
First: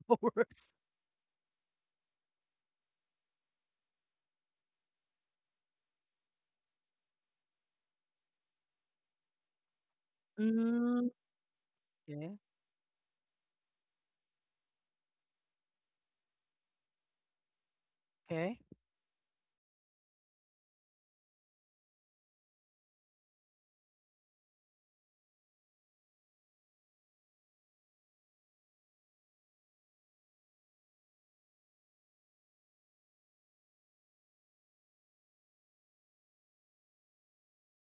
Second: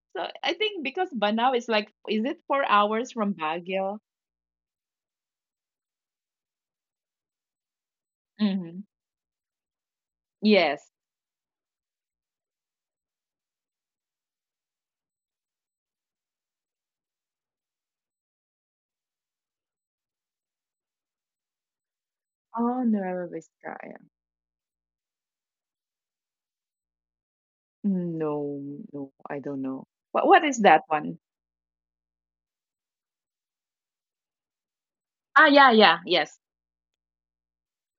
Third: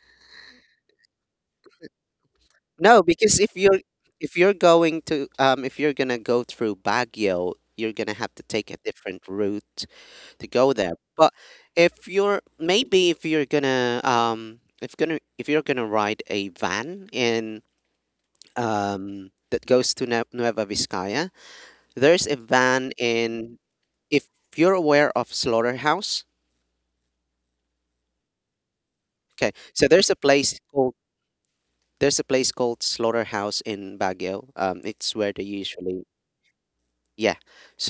Speaker 1: [laughs]
Speaker 2: So I
Speaker 1: worse.
Speaker 2: think because Banawe is like, is it four
Speaker 3: No,
Speaker 2: hours from
Speaker 3: because
Speaker 2: Baguio?
Speaker 3: if you're going to if you're gonna go through Baguio, you're gonna have to take
Speaker 2: Hmm.
Speaker 3: a different route to go
Speaker 2: Yes.
Speaker 3: there.
Speaker 1: Mm,
Speaker 3: But if
Speaker 1: okay.
Speaker 3: you're maybe if you're gonna if you're gonna ride a van in
Speaker 1: Okay.
Speaker 3: that goes to Nueva Vizcaya, there's a
Speaker 2: Oh,
Speaker 3: van
Speaker 2: Nueva
Speaker 3: in,
Speaker 2: Vizcaya.
Speaker 3: if you're aware of Slaughterhouse.
Speaker 2: No, no, I don't
Speaker 3: Okay,
Speaker 2: know.
Speaker 3: so there's a
Speaker 2: What is
Speaker 3: place
Speaker 2: that
Speaker 3: called
Speaker 2: one?
Speaker 3: there's a place called Slaughterhouse in Baguio. It's where they
Speaker 2: Yeah, yeah,
Speaker 3: usually
Speaker 2: yes,
Speaker 3: Yeah.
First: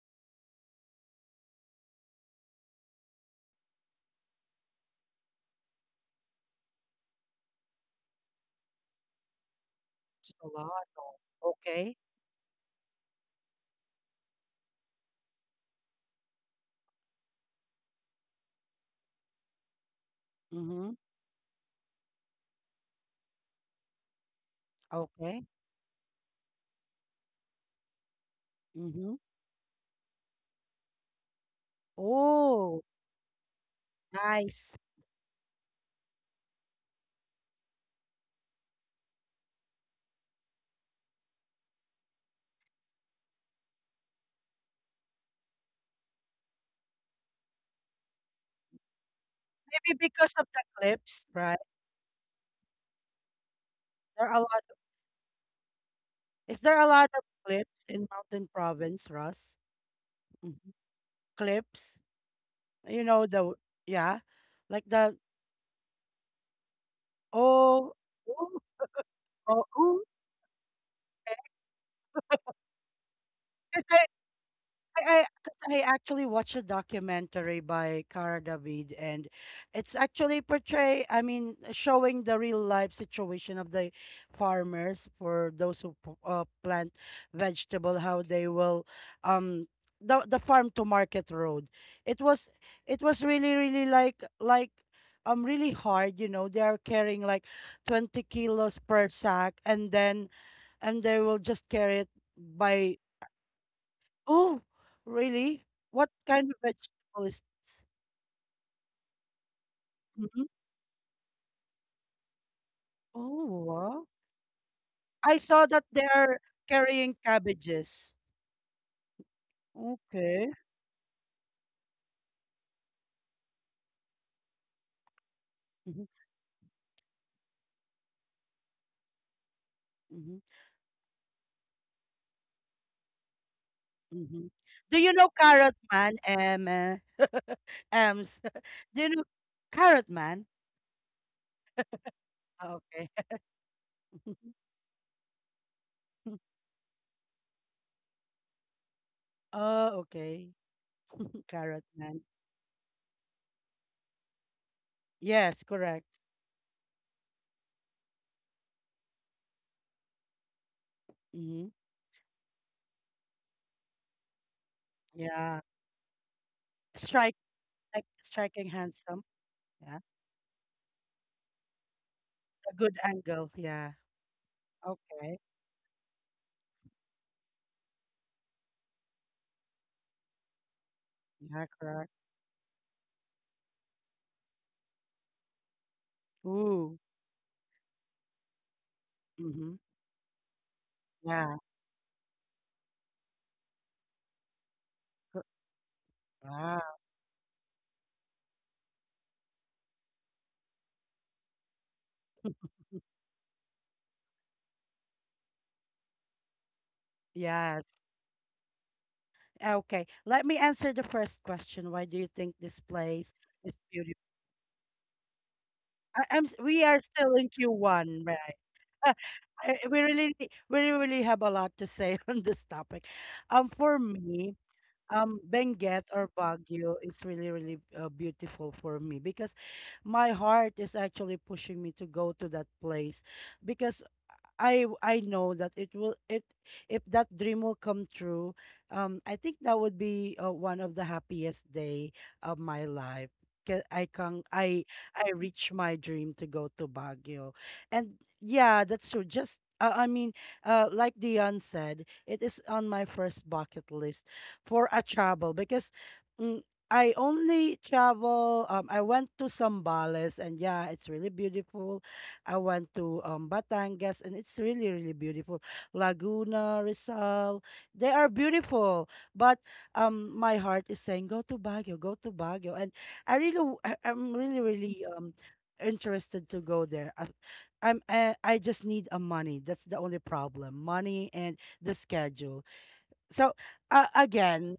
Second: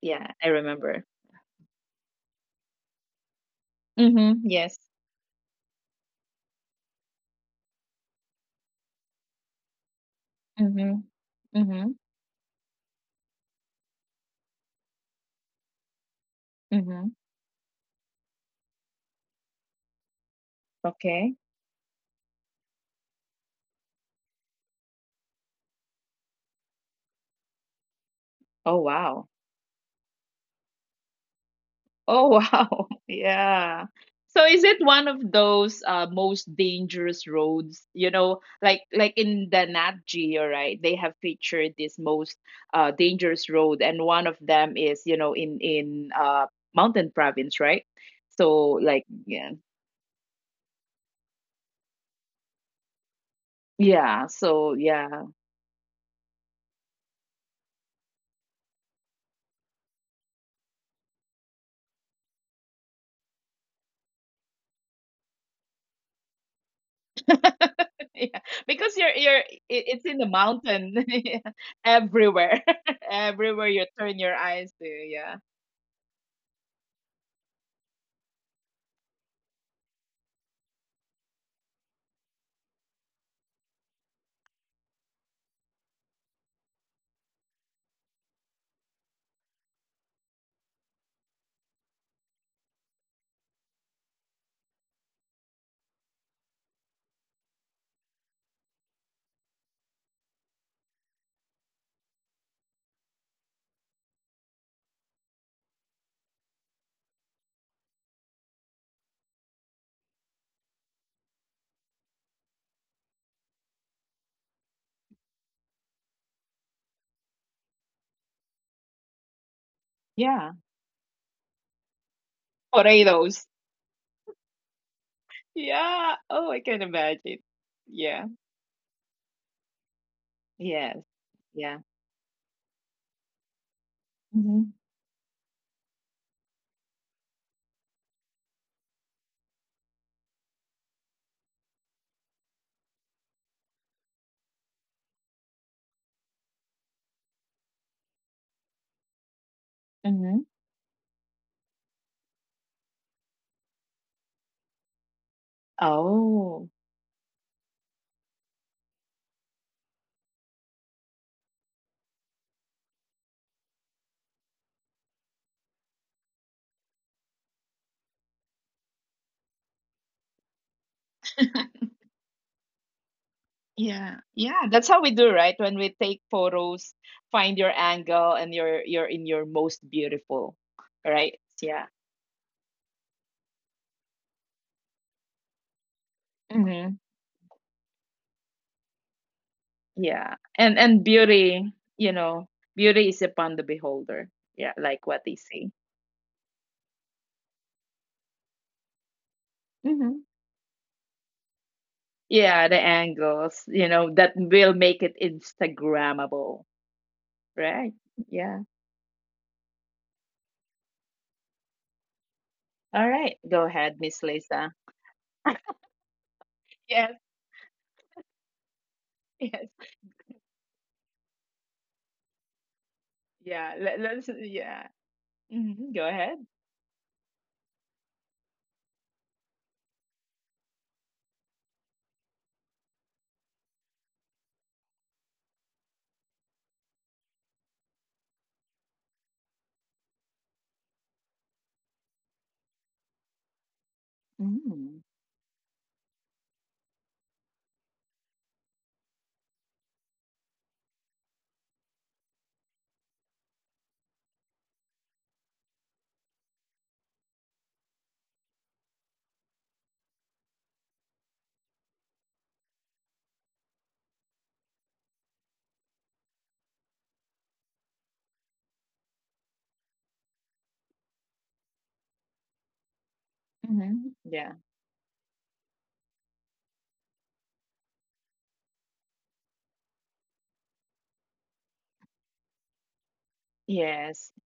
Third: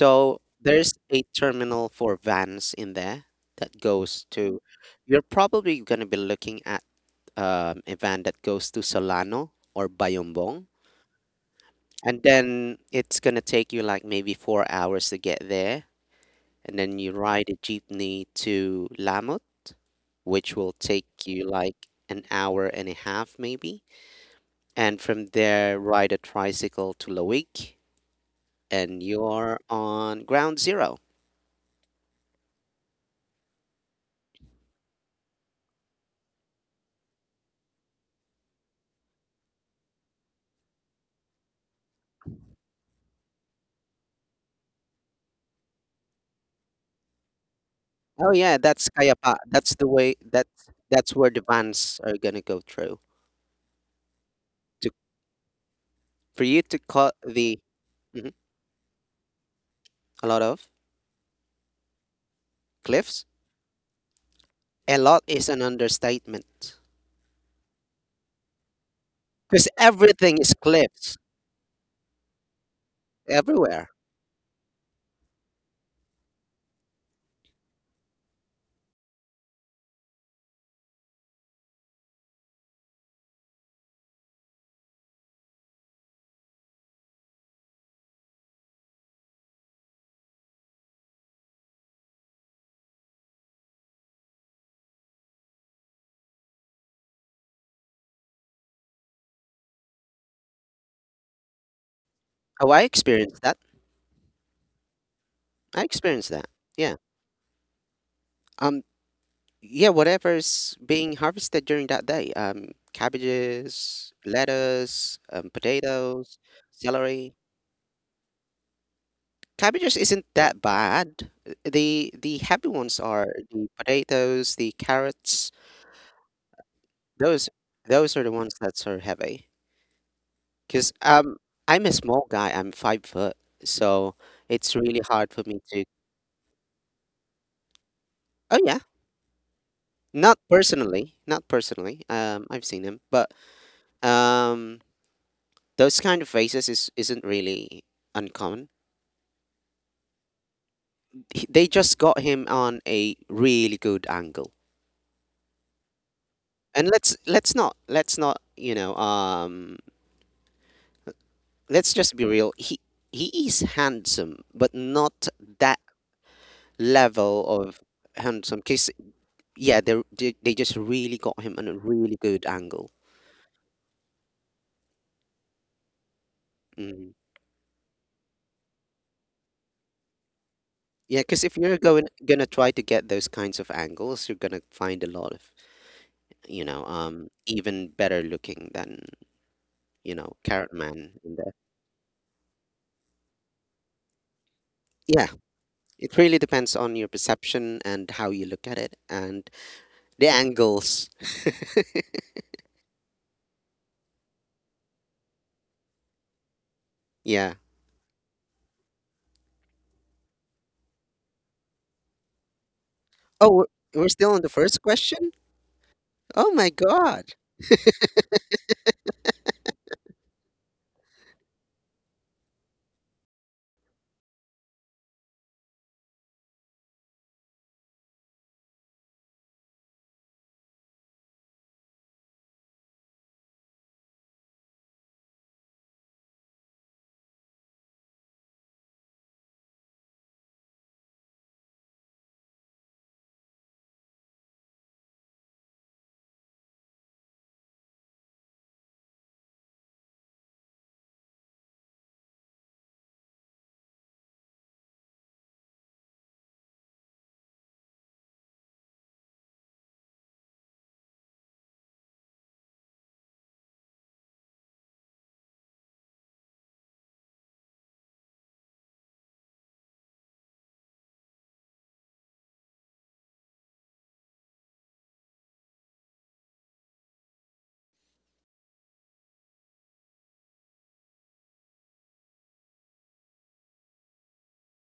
Speaker 2: yeah, I
Speaker 3: there's
Speaker 2: remember.
Speaker 3: a terminal for vans in there that
Speaker 2: Mm-hmm. Yes.
Speaker 3: you're probably going to be looking at a van that goes to Solano or
Speaker 1: It's a
Speaker 3: Bayombong.
Speaker 1: lot.
Speaker 2: Mm-hmm. Mm-hmm.
Speaker 1: Okay.
Speaker 3: And then it's going to take you like maybe 4 hours to get there. And then
Speaker 2: Mm-hmm.
Speaker 3: you ride a jeepney to Lamot, which will
Speaker 1: Mm-hmm.
Speaker 3: take
Speaker 2: Okay.
Speaker 3: you like an hour and a half maybe. And from
Speaker 1: Okay.
Speaker 3: there, ride a tricycle to Lawig,
Speaker 2: Oh,
Speaker 3: and
Speaker 1: Mm-hmm.
Speaker 2: wow.
Speaker 3: you're on ground zero.
Speaker 2: Oh
Speaker 1: Oh,
Speaker 2: wow. [laughs] Yeah. So is
Speaker 1: nice.
Speaker 2: it one of those most dangerous roads? You know, like in the Nat Geo, right? They have featured this most dangerous road, and one of them is you know in Mountain Province, right?
Speaker 3: Oh yeah,
Speaker 2: So
Speaker 3: that's
Speaker 2: like
Speaker 3: Kayapa.
Speaker 2: yeah,
Speaker 3: That's the
Speaker 1: Maybe
Speaker 3: way.
Speaker 1: because of the
Speaker 3: That's
Speaker 1: cliffs,
Speaker 3: where the
Speaker 1: right?
Speaker 3: vans are gonna go through.
Speaker 2: yeah.
Speaker 1: There are a lot,
Speaker 2: So
Speaker 3: To
Speaker 2: yeah,
Speaker 3: for you
Speaker 1: is
Speaker 3: to
Speaker 1: there a lot
Speaker 3: cut
Speaker 1: of
Speaker 3: the
Speaker 1: cliffs in
Speaker 3: Mhm.
Speaker 1: Mountain Province, Russ?
Speaker 3: A lot
Speaker 1: Hmm.
Speaker 3: of
Speaker 1: Cliffs? You
Speaker 3: cliffs.
Speaker 1: know the, yeah, like
Speaker 3: A
Speaker 1: the,
Speaker 3: lot is an understatement
Speaker 1: oh,
Speaker 2: [laughs] yeah.
Speaker 1: oh,
Speaker 2: Because you're it,
Speaker 3: because
Speaker 1: oh,
Speaker 2: it's in the
Speaker 3: everything is
Speaker 2: mountain. [laughs]
Speaker 3: cliffs
Speaker 2: Yeah. Everywhere, [laughs] everywhere
Speaker 1: oh.
Speaker 2: you
Speaker 3: everywhere.
Speaker 2: turn your eyes to. Yeah,
Speaker 1: 'Cause I actually watched a documentary by Cara David, and it's actually portray, showing the real life situation of the farmers, for those who plant vegetable, how they will, um, the farm to market road. It was it was really really like um, really hard, you know. They are carrying like 20 kilos per sack, and then and they will just carry it.
Speaker 3: Oh, I
Speaker 1: By.
Speaker 3: experienced that.
Speaker 1: Oh, really?
Speaker 3: I
Speaker 1: What
Speaker 3: experienced that.
Speaker 1: kind of
Speaker 3: Yeah.
Speaker 1: vegetable is this?
Speaker 3: Um. Yeah,
Speaker 1: Mhm.
Speaker 3: whatever's being harvested during that day.
Speaker 1: Oh, wow.
Speaker 3: Cabbages, lettuce,
Speaker 1: I saw that they
Speaker 3: potatoes,
Speaker 1: are carrying
Speaker 3: celery.
Speaker 1: cabbages.
Speaker 3: Cabbages isn't
Speaker 1: Okay.
Speaker 2: yeah.
Speaker 3: that bad. The happy ones are
Speaker 2: Potatoes.
Speaker 3: the potatoes, the carrots.
Speaker 1: Mhm,
Speaker 2: Yeah. Oh, I can imagine.
Speaker 3: Those those are
Speaker 2: Yeah.
Speaker 3: the ones that are heavy.
Speaker 1: mhm,
Speaker 3: Cause
Speaker 2: Yes.
Speaker 3: um
Speaker 2: Yeah.
Speaker 3: I'm a small guy. I'm 5 foot, so
Speaker 1: mhm.
Speaker 3: it's
Speaker 2: Hmm.
Speaker 1: Do
Speaker 3: really
Speaker 1: you know
Speaker 3: hard for me
Speaker 1: Carrot
Speaker 3: to.
Speaker 1: Man, Ems?
Speaker 3: Oh yeah,
Speaker 1: [laughs] Do you know Carrot
Speaker 3: not
Speaker 1: Man?
Speaker 3: personally, not personally. I've
Speaker 1: Ah,
Speaker 3: seen them,
Speaker 1: okay.
Speaker 3: but um,
Speaker 1: [laughs]
Speaker 3: those kind of faces is isn't really uncommon.
Speaker 1: Oh,
Speaker 2: Hmm.
Speaker 1: okay. [laughs]
Speaker 3: They
Speaker 1: Carrot
Speaker 3: just got
Speaker 1: Man.
Speaker 3: him on a really good angle.
Speaker 1: Yes, correct.
Speaker 2: Oh.
Speaker 3: And let's not you know
Speaker 1: Hmm.
Speaker 3: let's just be real. He is handsome, but not
Speaker 1: Yeah.
Speaker 3: that
Speaker 1: Strike,
Speaker 3: level of
Speaker 1: like
Speaker 3: handsome.
Speaker 1: striking
Speaker 3: Cause
Speaker 1: handsome.
Speaker 3: yeah,
Speaker 1: Yeah.
Speaker 3: they just really got him on a really good
Speaker 1: A
Speaker 3: angle.
Speaker 1: good angle. Yeah.
Speaker 2: Yeah. Yeah. That's how we do,
Speaker 1: Okay.
Speaker 2: right? When we take photos,
Speaker 3: Mm.
Speaker 2: find your angle and you're in your most beautiful.
Speaker 3: Yeah,
Speaker 2: Right?
Speaker 3: because if
Speaker 1: Yeah,
Speaker 3: you're
Speaker 2: Yeah.
Speaker 3: going
Speaker 1: correct.
Speaker 3: gonna try to get those kinds of angles, you're gonna find a lot of
Speaker 2: Hmm.
Speaker 1: Ooh.
Speaker 3: even better looking than
Speaker 1: Mm-hmm.
Speaker 2: Yeah.
Speaker 3: Carrot
Speaker 2: And
Speaker 3: Man in there.
Speaker 1: Yeah.
Speaker 2: beauty, you know, beauty is upon the beholder. Yeah, like what
Speaker 3: Yeah,
Speaker 2: they say.
Speaker 3: it really depends on
Speaker 1: Wow.
Speaker 3: your perception and how you look at it and
Speaker 2: Hmm.
Speaker 3: the angles. [laughs]
Speaker 2: Yeah, the angles, you know, that will make it Instagrammable.
Speaker 3: Yeah.
Speaker 2: Right.
Speaker 1: Yes.
Speaker 2: Yeah.
Speaker 1: Okay. Let me answer the first question. Why do you think this
Speaker 2: All right.
Speaker 1: place
Speaker 3: Oh, we're
Speaker 2: Go
Speaker 1: is
Speaker 2: ahead,
Speaker 3: we're
Speaker 1: beautiful?
Speaker 2: Miss
Speaker 3: still on the
Speaker 2: Lisa.
Speaker 3: first question. Oh my
Speaker 1: We are
Speaker 2: Yes,
Speaker 3: God.
Speaker 1: still in Q1, right? [laughs]
Speaker 2: [laughs] yes.
Speaker 1: We really, we really have a lot to say [laughs] on this topic.
Speaker 2: Yeah,
Speaker 1: For me,
Speaker 2: yeah. Hmm.
Speaker 1: Benguet
Speaker 2: Go
Speaker 1: or
Speaker 2: ahead.
Speaker 1: Baguio is really, really beautiful for me because my heart is actually pushing me to go to that place because I know that it will it if that dream will come true, I think that would be one of the happiest day of my life. 'Cause I can
Speaker 2: Mm.
Speaker 1: I reach my dream to go to Baguio, and yeah, that's true. Just like Dion said, it is on my first bucket list for a travel because. Mm, I only travel. I went to Sambales, and yeah, it's really beautiful. I went to Batangas, and it's really, really beautiful. Laguna, Rizal, they are beautiful. But my heart is saying, go to Baguio, and I really, I'm
Speaker 2: Hmm.
Speaker 1: really,
Speaker 2: Yeah.
Speaker 1: really interested to go there. I just need a money. That's the only problem, money and the schedule. So
Speaker 2: Yes.
Speaker 1: again,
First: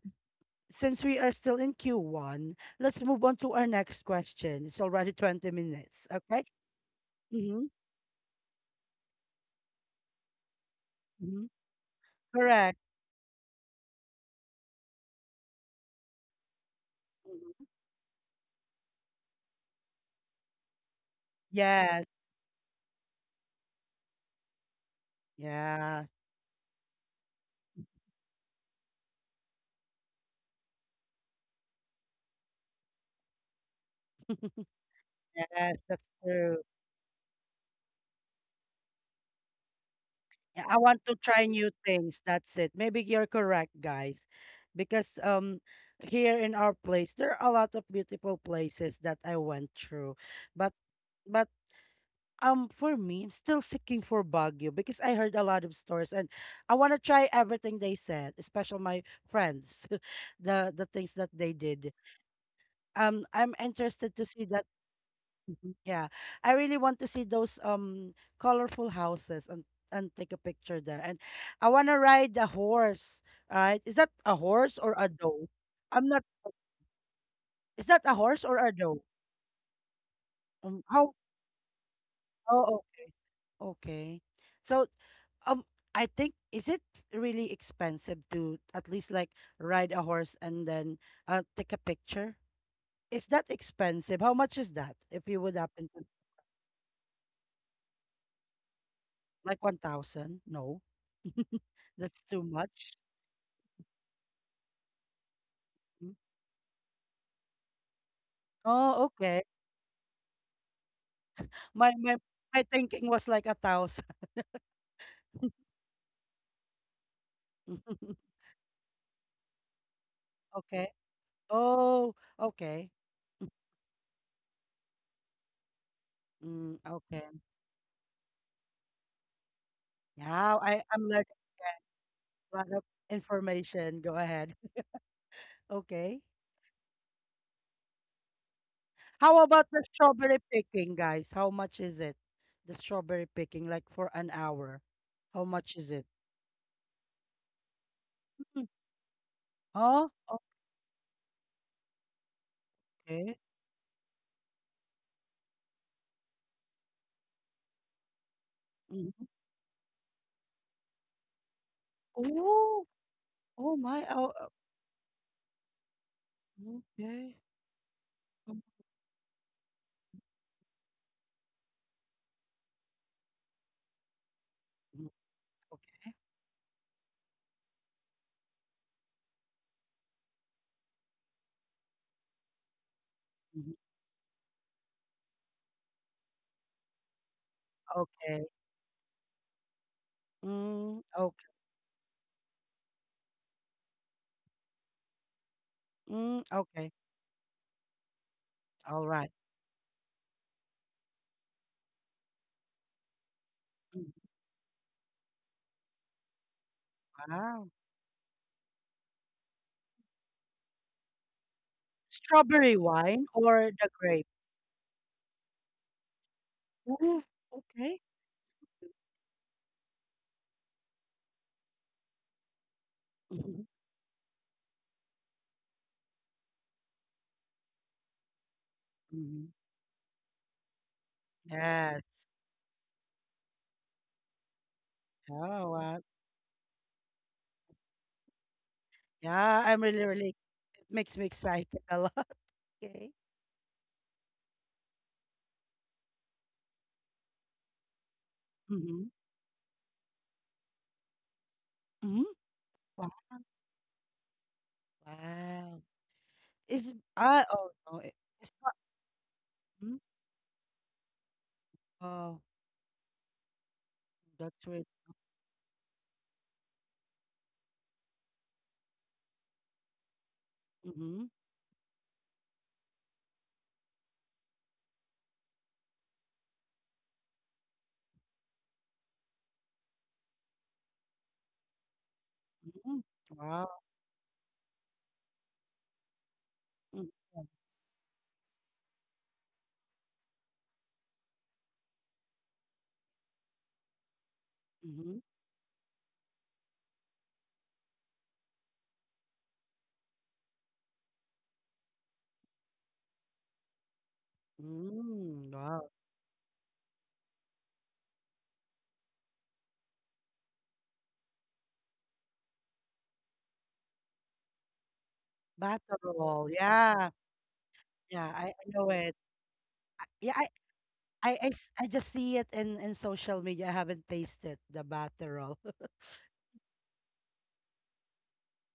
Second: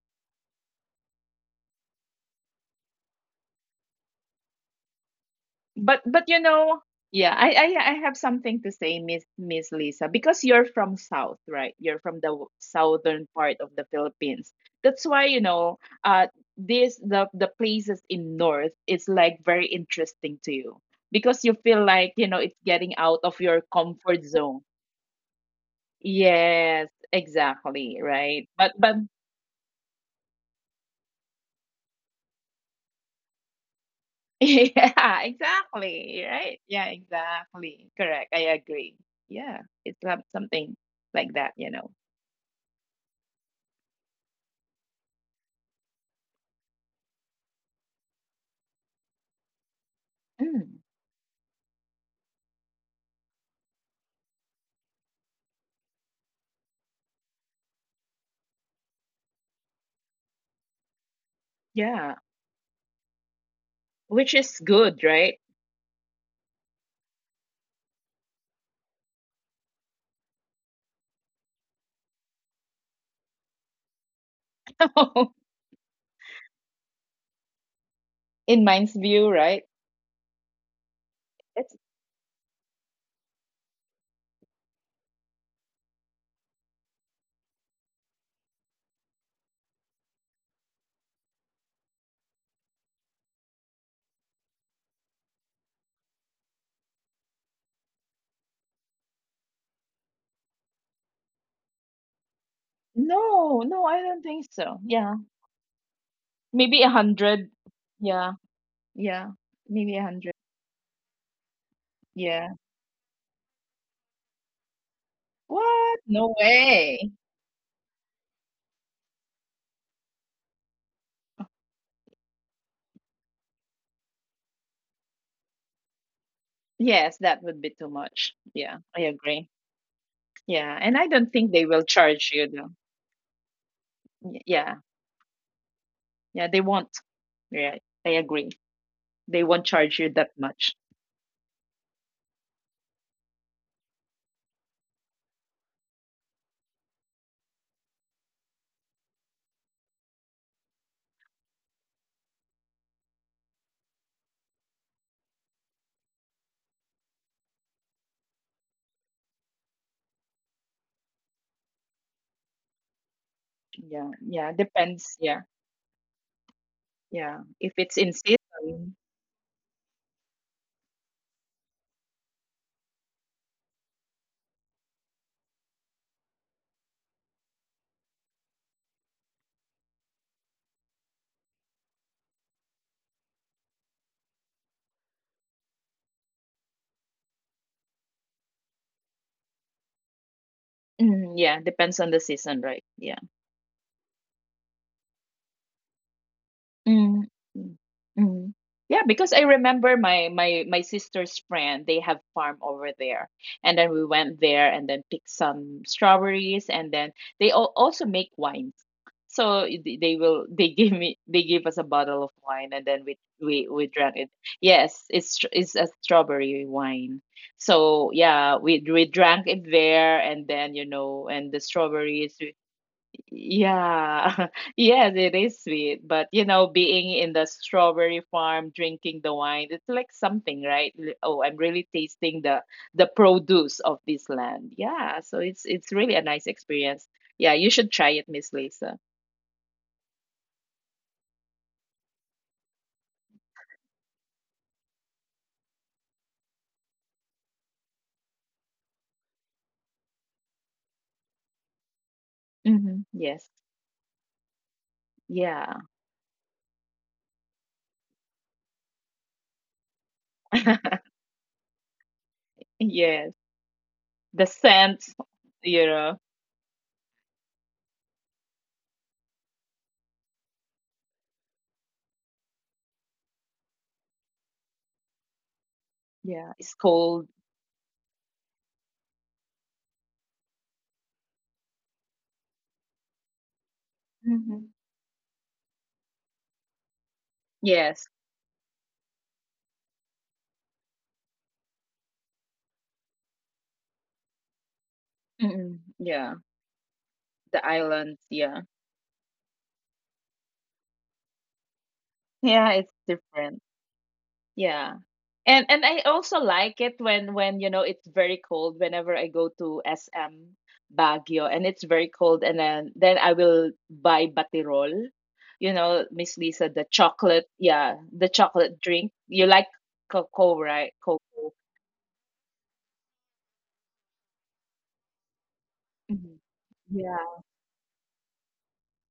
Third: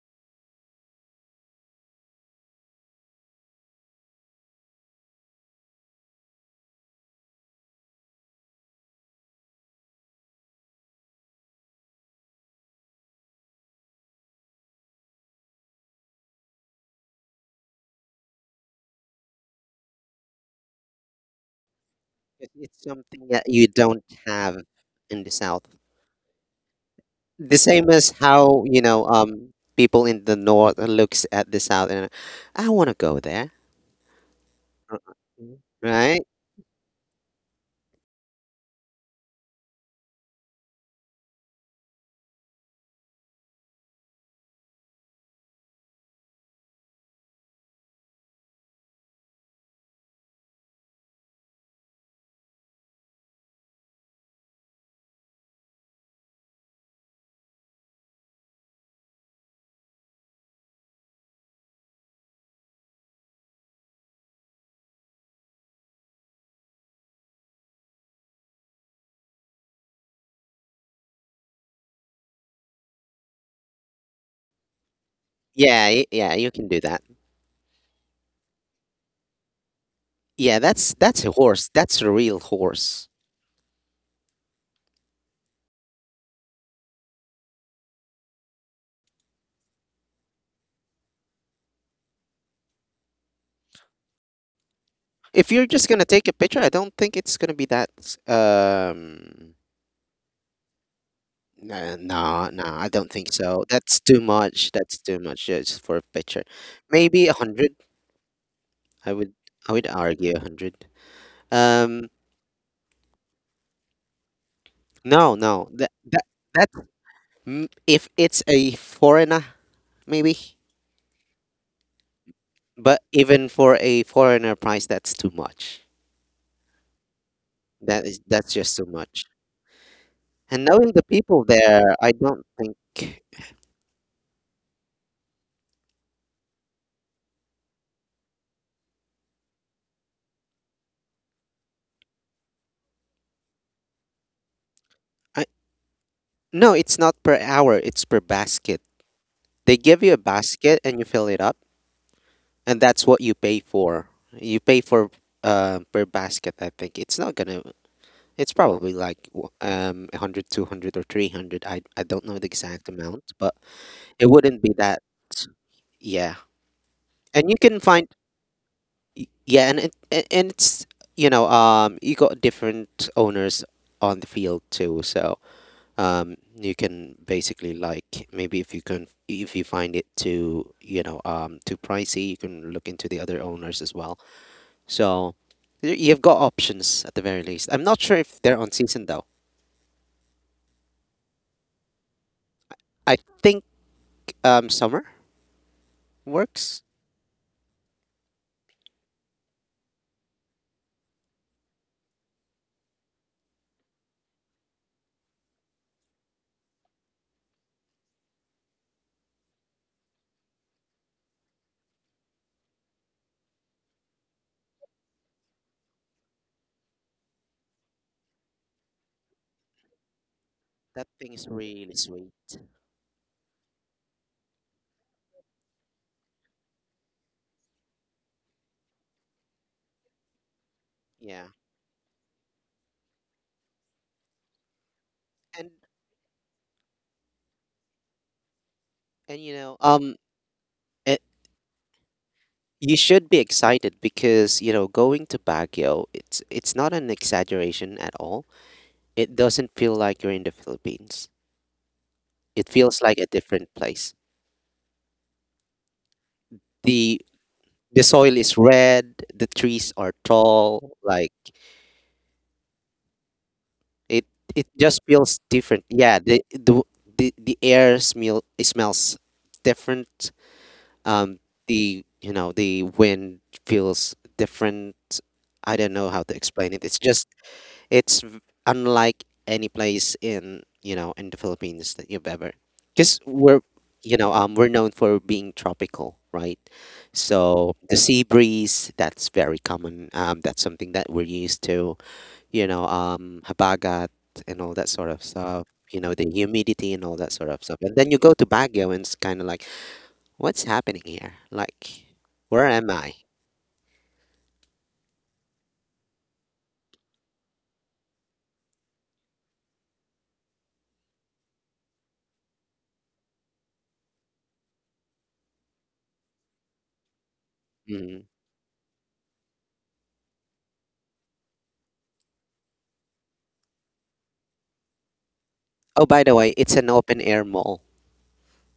Speaker 1: since we are still in Q1, let's move on to our next question. It's already 20 minutes.
Speaker 2: But you
Speaker 1: Okay.
Speaker 2: know, yeah, I,
Speaker 1: Mm-hmm.
Speaker 2: I I have something to say, Miss Lisa, because you're from South,
Speaker 1: Mm-hmm.
Speaker 2: right? You're from the
Speaker 1: Correct.
Speaker 2: southern part of the Philippines. That's why you know, uh, this the places in North is like very interesting to you because you feel
Speaker 1: Yes.
Speaker 2: like you know
Speaker 3: It-
Speaker 2: it's
Speaker 3: It's
Speaker 2: getting out
Speaker 3: something
Speaker 2: of
Speaker 3: that
Speaker 2: your
Speaker 3: you don't
Speaker 2: comfort
Speaker 3: have
Speaker 2: zone.
Speaker 3: in the South.
Speaker 1: Yeah.
Speaker 2: Yes,
Speaker 3: The same
Speaker 2: exactly,
Speaker 3: as
Speaker 2: right?
Speaker 3: how
Speaker 2: But
Speaker 3: people in the North looks at the South and I want to go there.
Speaker 2: [laughs]
Speaker 3: Uh,
Speaker 2: yeah,
Speaker 1: Yes, that's
Speaker 3: right?
Speaker 2: exactly, right?
Speaker 1: true.
Speaker 2: Yeah, exactly. Correct. I agree. Yeah, it's not
Speaker 1: Yeah,
Speaker 2: something
Speaker 1: I want to
Speaker 2: like
Speaker 1: try
Speaker 2: that, you
Speaker 1: new
Speaker 2: know.
Speaker 1: things. That's it. Maybe you're correct, guys. Because um, here in our place there are a lot of beautiful places that I went through.
Speaker 2: Mm,
Speaker 1: But but um, for me, I'm still seeking for Baguio because I heard a lot of stories and I want to try everything they said, especially my friends, [laughs] the things that they did.
Speaker 2: yeah,
Speaker 1: Um, I'm interested
Speaker 2: which
Speaker 1: to
Speaker 2: is
Speaker 1: see that.
Speaker 2: good, right?
Speaker 1: Mhm. Yeah, I really want to see those um, colorful houses and take a picture there. And I want to ride a horse. Right? Is that a horse or a
Speaker 2: [laughs]
Speaker 1: doe?
Speaker 3: Yeah,
Speaker 1: I'm not.
Speaker 3: yeah, you can do that.
Speaker 1: Is that a
Speaker 2: In
Speaker 1: horse or a
Speaker 2: mind's
Speaker 1: doe?
Speaker 2: view, right?
Speaker 3: Yeah,
Speaker 1: How?
Speaker 3: that's a
Speaker 2: It's
Speaker 3: horse. That's a real
Speaker 1: Oh, oh,
Speaker 3: horse.
Speaker 1: okay. So um, I think, is it really expensive to at least like ride a horse and then uh, take a picture? Is that expensive? How much is that? If you
Speaker 3: If
Speaker 1: would
Speaker 3: you're just
Speaker 1: happen
Speaker 3: gonna
Speaker 1: to,
Speaker 3: take a picture, I don't think it's gonna be that. Um,
Speaker 1: like, 1,000? No,
Speaker 3: no,
Speaker 1: that's too
Speaker 3: no, no, I
Speaker 1: much.
Speaker 3: don't think
Speaker 2: no, No,
Speaker 3: so.
Speaker 2: I don't
Speaker 3: That's
Speaker 2: think
Speaker 3: too
Speaker 2: so.
Speaker 3: much.
Speaker 2: Yeah,
Speaker 3: That's too much, yeah, just for a picture.
Speaker 2: maybe a hundred.
Speaker 3: Maybe a hundred.
Speaker 2: Yeah, yeah,
Speaker 1: Oh,
Speaker 3: I would
Speaker 1: okay.
Speaker 2: maybe
Speaker 3: I
Speaker 2: a
Speaker 3: would
Speaker 2: hundred.
Speaker 3: argue a hundred.
Speaker 1: My
Speaker 3: Um,
Speaker 1: my
Speaker 2: Yeah.
Speaker 1: my thinking was like 1,000.
Speaker 3: no, no,
Speaker 2: What? No
Speaker 3: that
Speaker 2: way.
Speaker 3: if
Speaker 1: [laughs]
Speaker 3: it's a foreigner, maybe.
Speaker 1: Okay. Oh, okay.
Speaker 3: But even for a foreigner price, that's too much.
Speaker 1: Mm,
Speaker 2: Yes, that would be
Speaker 1: okay.
Speaker 2: too much. Yeah,
Speaker 3: That's
Speaker 2: I
Speaker 3: just too
Speaker 2: agree.
Speaker 3: much.
Speaker 2: Yeah,
Speaker 1: Now
Speaker 3: And
Speaker 2: and I
Speaker 1: I
Speaker 3: knowing
Speaker 2: don't
Speaker 3: the
Speaker 1: I'm
Speaker 2: think
Speaker 1: learning
Speaker 2: they
Speaker 3: people
Speaker 2: will
Speaker 3: there,
Speaker 2: charge
Speaker 3: I
Speaker 2: you though.
Speaker 3: don't
Speaker 1: again. A lot of
Speaker 3: think
Speaker 1: information. Go
Speaker 2: Yeah,
Speaker 1: ahead. [laughs]
Speaker 2: yeah,
Speaker 1: Okay.
Speaker 2: they won't. Yeah, I agree. They won't
Speaker 1: How
Speaker 2: charge
Speaker 1: about
Speaker 2: you
Speaker 1: the
Speaker 2: that
Speaker 1: strawberry
Speaker 2: much.
Speaker 1: picking, guys? How much is it? The strawberry picking, like for an hour.
Speaker 3: I
Speaker 1: How much is it?
Speaker 3: no, it's not per hour. It's per
Speaker 1: Mm,
Speaker 3: basket. They give
Speaker 1: oh,
Speaker 3: you a basket and you fill it up, and that's what you
Speaker 1: okay.
Speaker 3: pay for. You pay for per basket. I think it's not gonna. It's probably
Speaker 1: Mm.
Speaker 3: like 100, 200 or 300. I don't know the
Speaker 1: Oh,
Speaker 3: exact amount, but
Speaker 1: oh
Speaker 2: Yeah,
Speaker 1: my.
Speaker 2: yeah,
Speaker 3: it
Speaker 1: Oh,
Speaker 3: wouldn't be
Speaker 2: depends.
Speaker 3: that.
Speaker 2: Yeah,
Speaker 3: Yeah.
Speaker 2: yeah.
Speaker 1: okay.
Speaker 2: If
Speaker 3: And you
Speaker 2: it's in
Speaker 3: can find
Speaker 1: Mm,
Speaker 2: season,
Speaker 3: yeah, and it's you got different owners on the field too.
Speaker 1: mm,
Speaker 3: So,
Speaker 1: okay.
Speaker 3: you can basically like maybe if you find it too, too pricey, you can look into the other
Speaker 1: Mhm.
Speaker 3: owners as well. So, you've got options at the very least. I'm not sure if
Speaker 1: Okay.
Speaker 3: they're on season though.
Speaker 2: [clears throat]
Speaker 1: Mm,
Speaker 2: mm, yeah,
Speaker 1: okay.
Speaker 2: depends on the season, right? Yeah.
Speaker 3: I think summer
Speaker 1: Mm,
Speaker 3: works.
Speaker 1: okay.
Speaker 2: Mm, mm, mm. Yeah, because
Speaker 1: All
Speaker 2: I
Speaker 1: right.
Speaker 2: remember my sister's friend, they have farm over there. And then we
Speaker 1: Mm,
Speaker 2: went there and then picked some strawberries and then
Speaker 1: wow.
Speaker 2: also make wines. So they will [laughs] they gave us a bottle of wine and then
Speaker 1: Strawberry
Speaker 2: we
Speaker 1: wine
Speaker 2: we
Speaker 1: or
Speaker 2: drank
Speaker 1: the
Speaker 2: it.
Speaker 1: grape?
Speaker 2: Yes, it's a strawberry wine.
Speaker 1: Ooh,
Speaker 2: So
Speaker 1: okay.
Speaker 2: yeah, we drank it there and then you know
Speaker 3: That
Speaker 2: and the
Speaker 3: thing is really
Speaker 2: strawberries.
Speaker 3: sweet.
Speaker 1: Mhm,
Speaker 2: Yeah, [laughs] yes, it is sweet, but you know, being in the strawberry farm, drinking the wine,
Speaker 1: mhm.
Speaker 2: it's like something, right? Oh, I'm
Speaker 3: Yeah.
Speaker 2: really tasting
Speaker 1: Yes.
Speaker 2: the produce of this land. Yeah, so it's
Speaker 3: And
Speaker 1: Oh,
Speaker 2: really a
Speaker 1: wow.
Speaker 2: nice experience. Yeah, you should try it, Miss Lisa.
Speaker 3: and
Speaker 1: Yeah, I'm really, really, it makes
Speaker 3: it,
Speaker 1: me excited a lot. [laughs]
Speaker 3: you
Speaker 1: Okay.
Speaker 3: should be excited because, you know, going to Baguio, it's not an exaggeration at all.
Speaker 1: Mm-hmm.
Speaker 3: It doesn't feel like you're in the Philippines.
Speaker 1: Mm-hmm.
Speaker 3: It
Speaker 2: Mm-hmm.
Speaker 3: feels
Speaker 1: Wow.
Speaker 3: like
Speaker 2: Yes.
Speaker 3: a different place.
Speaker 2: Yeah.
Speaker 1: Wow. Is
Speaker 3: The
Speaker 1: I oh no.
Speaker 3: the
Speaker 1: It,
Speaker 3: soil is red, the trees
Speaker 1: mm,
Speaker 3: are
Speaker 2: [laughs]
Speaker 3: tall, like
Speaker 1: oh,
Speaker 2: Yes.
Speaker 3: it
Speaker 2: The
Speaker 3: it
Speaker 1: that's
Speaker 2: scent,
Speaker 1: right.
Speaker 3: just feels
Speaker 2: you
Speaker 3: different.
Speaker 2: know.
Speaker 3: Yeah, the air smell, it smells different.
Speaker 1: Mm-hmm.
Speaker 3: um the the wind feels different. I don't know how
Speaker 2: Yeah,
Speaker 3: to
Speaker 2: it's
Speaker 3: explain it. It's
Speaker 2: cold.
Speaker 3: just it's unlike any place in in the Philippines that you've ever,
Speaker 1: Mm-hmm.
Speaker 3: because
Speaker 1: Wow.
Speaker 2: Hmm.
Speaker 3: we're known for being tropical, right? So
Speaker 2: Yes.
Speaker 3: the sea breeze, that's very common, that's something that we're used to, habagat and all that sort
Speaker 1: Mm-hmm.
Speaker 3: of
Speaker 2: Mm.
Speaker 3: stuff,
Speaker 2: Yeah.
Speaker 3: the humidity and all that
Speaker 2: The
Speaker 3: sort of stuff,
Speaker 2: islands.
Speaker 3: and then you
Speaker 2: Yeah.
Speaker 3: go to Baguio and it's kind of like, what's happening here? Like,
Speaker 2: Yeah, it's
Speaker 3: where am I?
Speaker 2: different. Yeah.
Speaker 1: Mm,
Speaker 2: And I
Speaker 1: wow.
Speaker 2: also like it when you know it's very cold whenever I go to SM Baguio and it's very cold and then I will buy batirol. You know,
Speaker 1: Battle
Speaker 2: Miss Lisa,
Speaker 1: roll.
Speaker 2: the chocolate,
Speaker 1: Yeah.
Speaker 2: yeah, the
Speaker 3: Mm.
Speaker 1: Yeah,
Speaker 2: chocolate
Speaker 1: I
Speaker 2: drink.
Speaker 1: know
Speaker 2: You
Speaker 1: it.
Speaker 2: like cocoa,
Speaker 1: Yeah,
Speaker 2: right? Cocoa.
Speaker 1: I just see it in social media. I haven't tasted the baterol. [laughs]
Speaker 2: Mhm.
Speaker 3: Oh, by the way, it's an
Speaker 2: Yeah.
Speaker 3: open air mall.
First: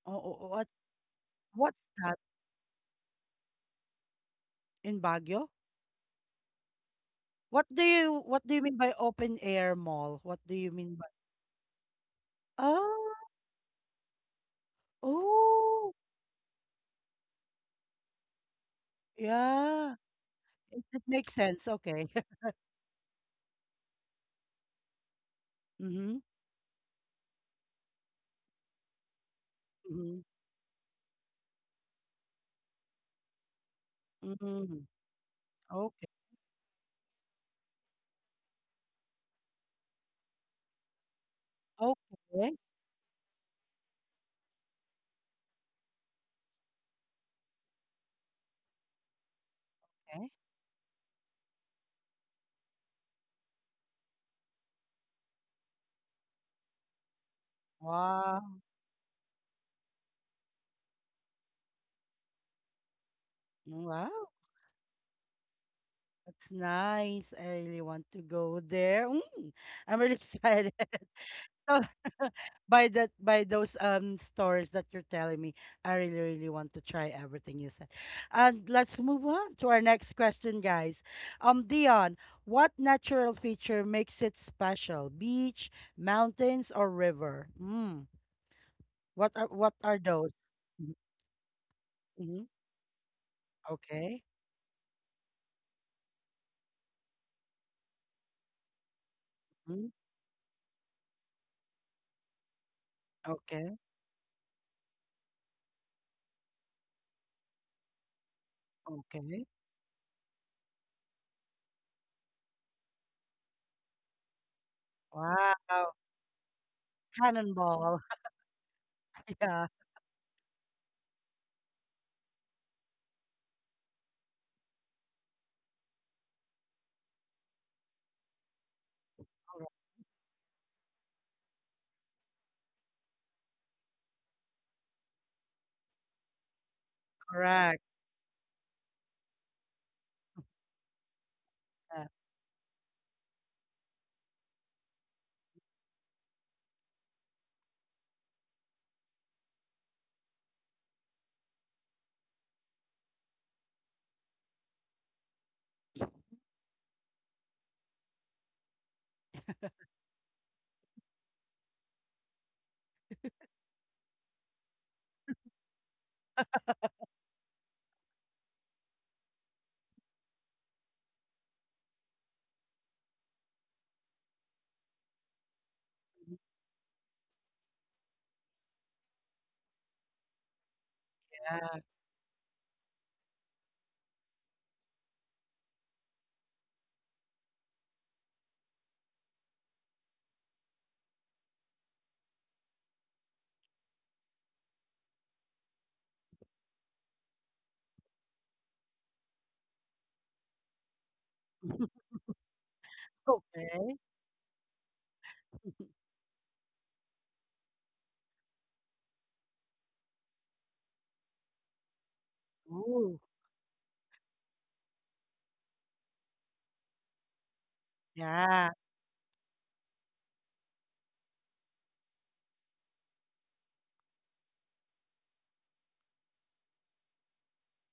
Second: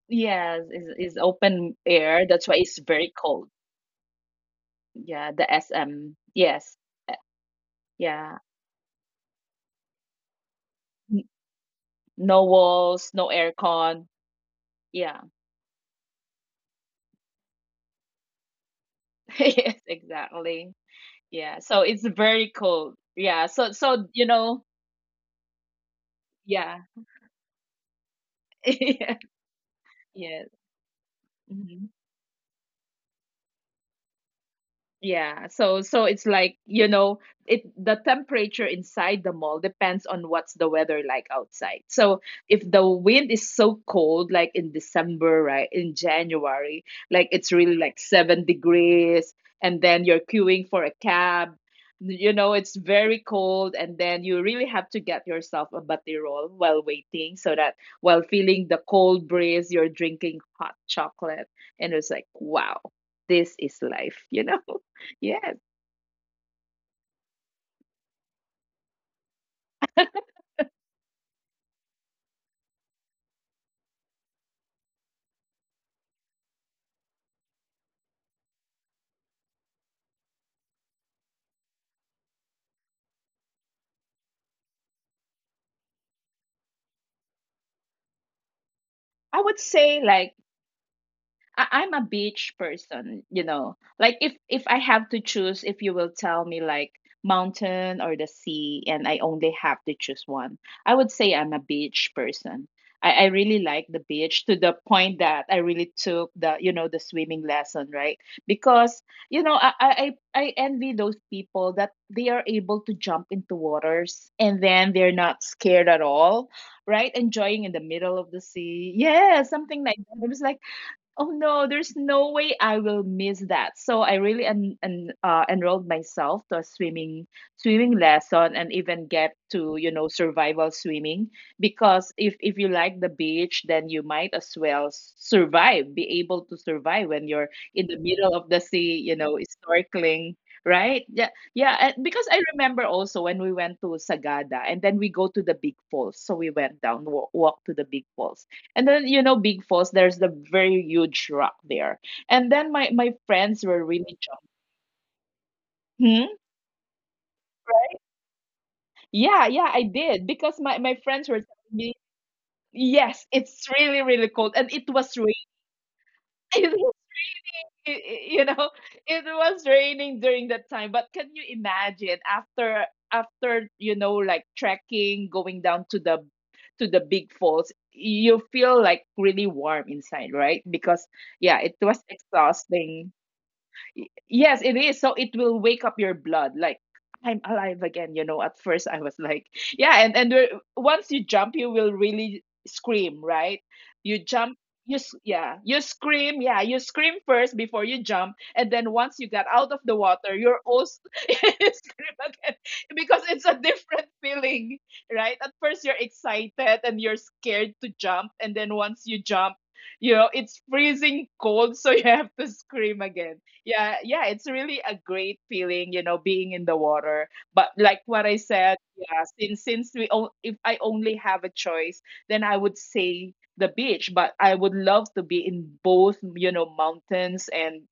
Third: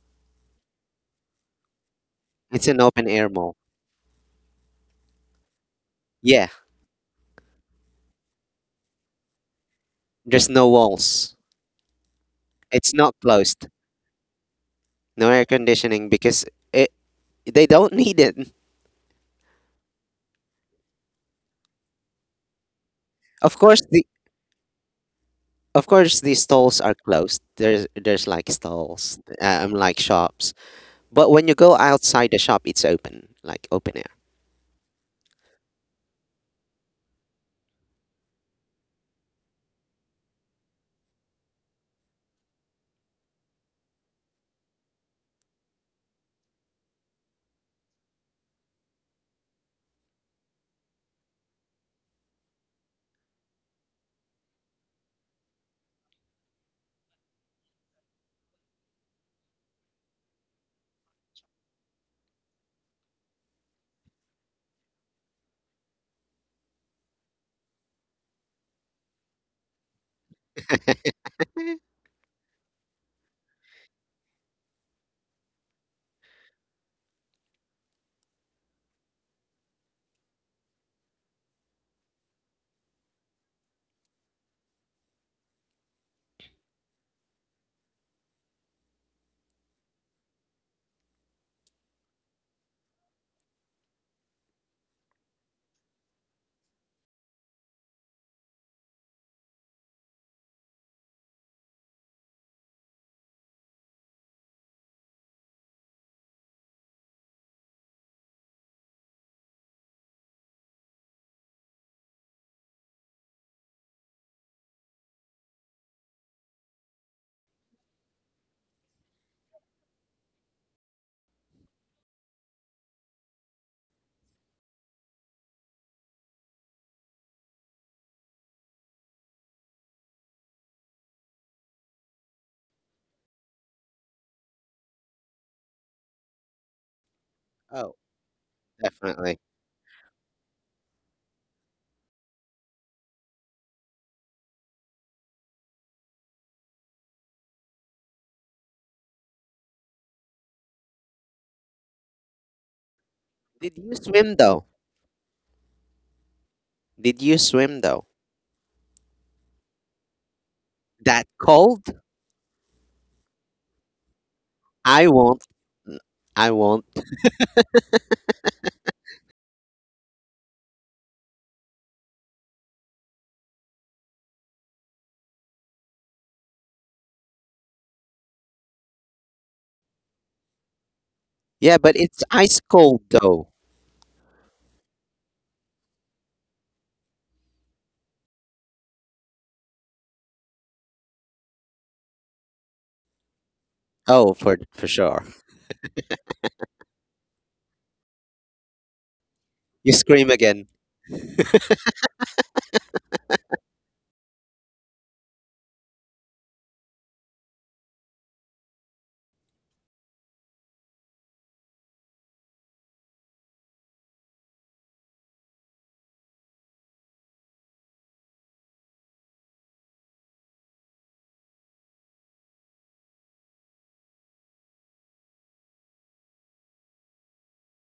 Speaker 1: Oh, oh,
Speaker 2: Yes, is
Speaker 1: what's
Speaker 2: open
Speaker 1: that
Speaker 2: air. That's why
Speaker 3: It's
Speaker 2: it's
Speaker 3: an open
Speaker 2: very
Speaker 3: air
Speaker 2: cold.
Speaker 3: mall.
Speaker 1: in
Speaker 2: Yeah,
Speaker 1: Baguio?
Speaker 2: the SM.
Speaker 3: Yeah,
Speaker 2: Yes. Uh, yeah.
Speaker 1: What do you mean by open air mall? What
Speaker 3: there's
Speaker 1: do
Speaker 3: no
Speaker 1: you mean by,
Speaker 2: N-
Speaker 3: walls.
Speaker 2: No
Speaker 3: It's
Speaker 2: walls,
Speaker 1: oh,
Speaker 3: not
Speaker 2: no
Speaker 3: closed.
Speaker 2: aircon. Yeah.
Speaker 3: No air
Speaker 1: oh,
Speaker 3: conditioning because it, they don't need it.
Speaker 2: [laughs] Yes,
Speaker 1: yeah.
Speaker 2: exactly.
Speaker 1: It makes
Speaker 2: Yeah,
Speaker 1: sense.
Speaker 2: so it's
Speaker 1: Okay. [laughs]
Speaker 2: very cold. Yeah,
Speaker 3: Of
Speaker 2: so
Speaker 3: course, the
Speaker 2: so you know,
Speaker 3: of
Speaker 1: Mm-hmm.
Speaker 3: course the
Speaker 2: yeah,
Speaker 3: stalls are closed. There's like
Speaker 2: [laughs] yeah,
Speaker 3: stalls, like
Speaker 1: Mm-hmm.
Speaker 3: shops. But when you go
Speaker 2: yes.
Speaker 3: outside the shop, it's open, like open air.
Speaker 1: Mm-hmm.
Speaker 2: Yeah, so so
Speaker 1: Okay.
Speaker 2: it's like, you know, it the temperature inside the mall depends on what's the weather like outside. So
Speaker 1: Okay.
Speaker 2: if the wind is so cold, like in December, right, in January, like it's really like 7 degrees, and then you're
Speaker 1: Okay.
Speaker 2: queuing for a cab, you know, it's very cold, and then you really have to get yourself a batirol while waiting, so that while
Speaker 1: Wow.
Speaker 2: feeling the cold breeze, you're drinking hot chocolate, and it's like, wow, this is life,
Speaker 1: Wow.
Speaker 2: [laughs] you know? Yes.
Speaker 1: That's nice. I really want to go there. Mm, I'm really [laughs] excited.
Speaker 3: [laughs]
Speaker 1: So [laughs] by that, by those um, stories that you're telling me, I really really want to try everything you said. And let's move on to our next question, guys. Dion, what natural feature makes it special? Beach, mountains, or river? Mm.
Speaker 2: I would
Speaker 1: What are
Speaker 2: say
Speaker 1: those?
Speaker 2: like
Speaker 1: Mm-hmm.
Speaker 2: I'm a
Speaker 1: Mm-hmm.
Speaker 2: beach person, you know. Like
Speaker 1: Okay.
Speaker 2: if I have to choose, if you will tell me like mountain or the sea, and I only have
Speaker 1: Mm,
Speaker 2: to choose one, I would say I'm a beach person. I really
Speaker 1: okay.
Speaker 2: like the beach to the point that I really took the you know the swimming lesson, right? Because you
Speaker 1: Okay.
Speaker 2: know I envy those people that they are able to jump into waters and then they're not scared
Speaker 1: Wow.
Speaker 2: at all, right? Enjoying in the
Speaker 1: Cannonball.
Speaker 2: middle of the sea.
Speaker 1: [laughs]
Speaker 2: Yeah,
Speaker 1: Yeah.
Speaker 2: something like that. It was like oh no, there's no way I will miss that. So I really enrolled myself to a swimming lesson and even get to survival swimming because if you like the beach, then you might as well survive, be able to survive when you're
Speaker 1: Correct.
Speaker 2: in
Speaker 3: Oh,
Speaker 2: the middle of the sea, you
Speaker 3: definitely.
Speaker 2: know, snorkeling. Right? Yeah, yeah. And
Speaker 1: Yeah.
Speaker 2: because I remember also when we went to Sagada, and then we go to the big falls. So we went down, walk to the big falls. And then, you know, Big Falls, there's the very huge rock there. And then my friends
Speaker 3: Did
Speaker 2: were
Speaker 3: you
Speaker 2: really
Speaker 3: swim
Speaker 2: jumped.
Speaker 3: though?
Speaker 2: Hmm?
Speaker 3: Did you swim though?
Speaker 2: Yeah, yeah, I did. Because my
Speaker 3: That
Speaker 2: friends were telling
Speaker 3: cold?
Speaker 2: me, yes, it's really, really cold. And it
Speaker 3: I
Speaker 2: was raining. [laughs]
Speaker 3: won't. I
Speaker 2: It
Speaker 3: won't.
Speaker 2: was, i- i- you know, it was raining during that time. But can you imagine after, you know, like trekking, going down to to the Big Falls, you feel like really warm inside, right? Because, yeah, it
Speaker 3: Yeah, but
Speaker 2: was
Speaker 3: it's ice cold
Speaker 2: exhausting.
Speaker 3: though.
Speaker 2: Yes, it is. So it will wake up your blood. Like I'm alive again. You know, at first I was like, yeah, and once you jump, you will really scream, right? You
Speaker 3: Oh,
Speaker 2: jump.
Speaker 3: for sure.
Speaker 2: Yeah, you scream first before you jump, and then once you got out of
Speaker 3: You
Speaker 2: the water,
Speaker 3: scream
Speaker 2: you're
Speaker 3: again.
Speaker 2: also [laughs] you
Speaker 1: [laughs]
Speaker 2: scream again because it's a
Speaker 1: Okay.
Speaker 2: different feeling, right? At first you're excited and you're scared to jump, and then once you jump, you know it's freezing cold [laughs] so you have to scream
Speaker 1: Ooh.
Speaker 2: again. Yeah, yeah, it's really a great feeling, you know, being in the water. But like what I
Speaker 1: Yeah.
Speaker 2: said, yeah, since if I only have a choice, then I would say the beach, but I would love to be in both, you know, mountains and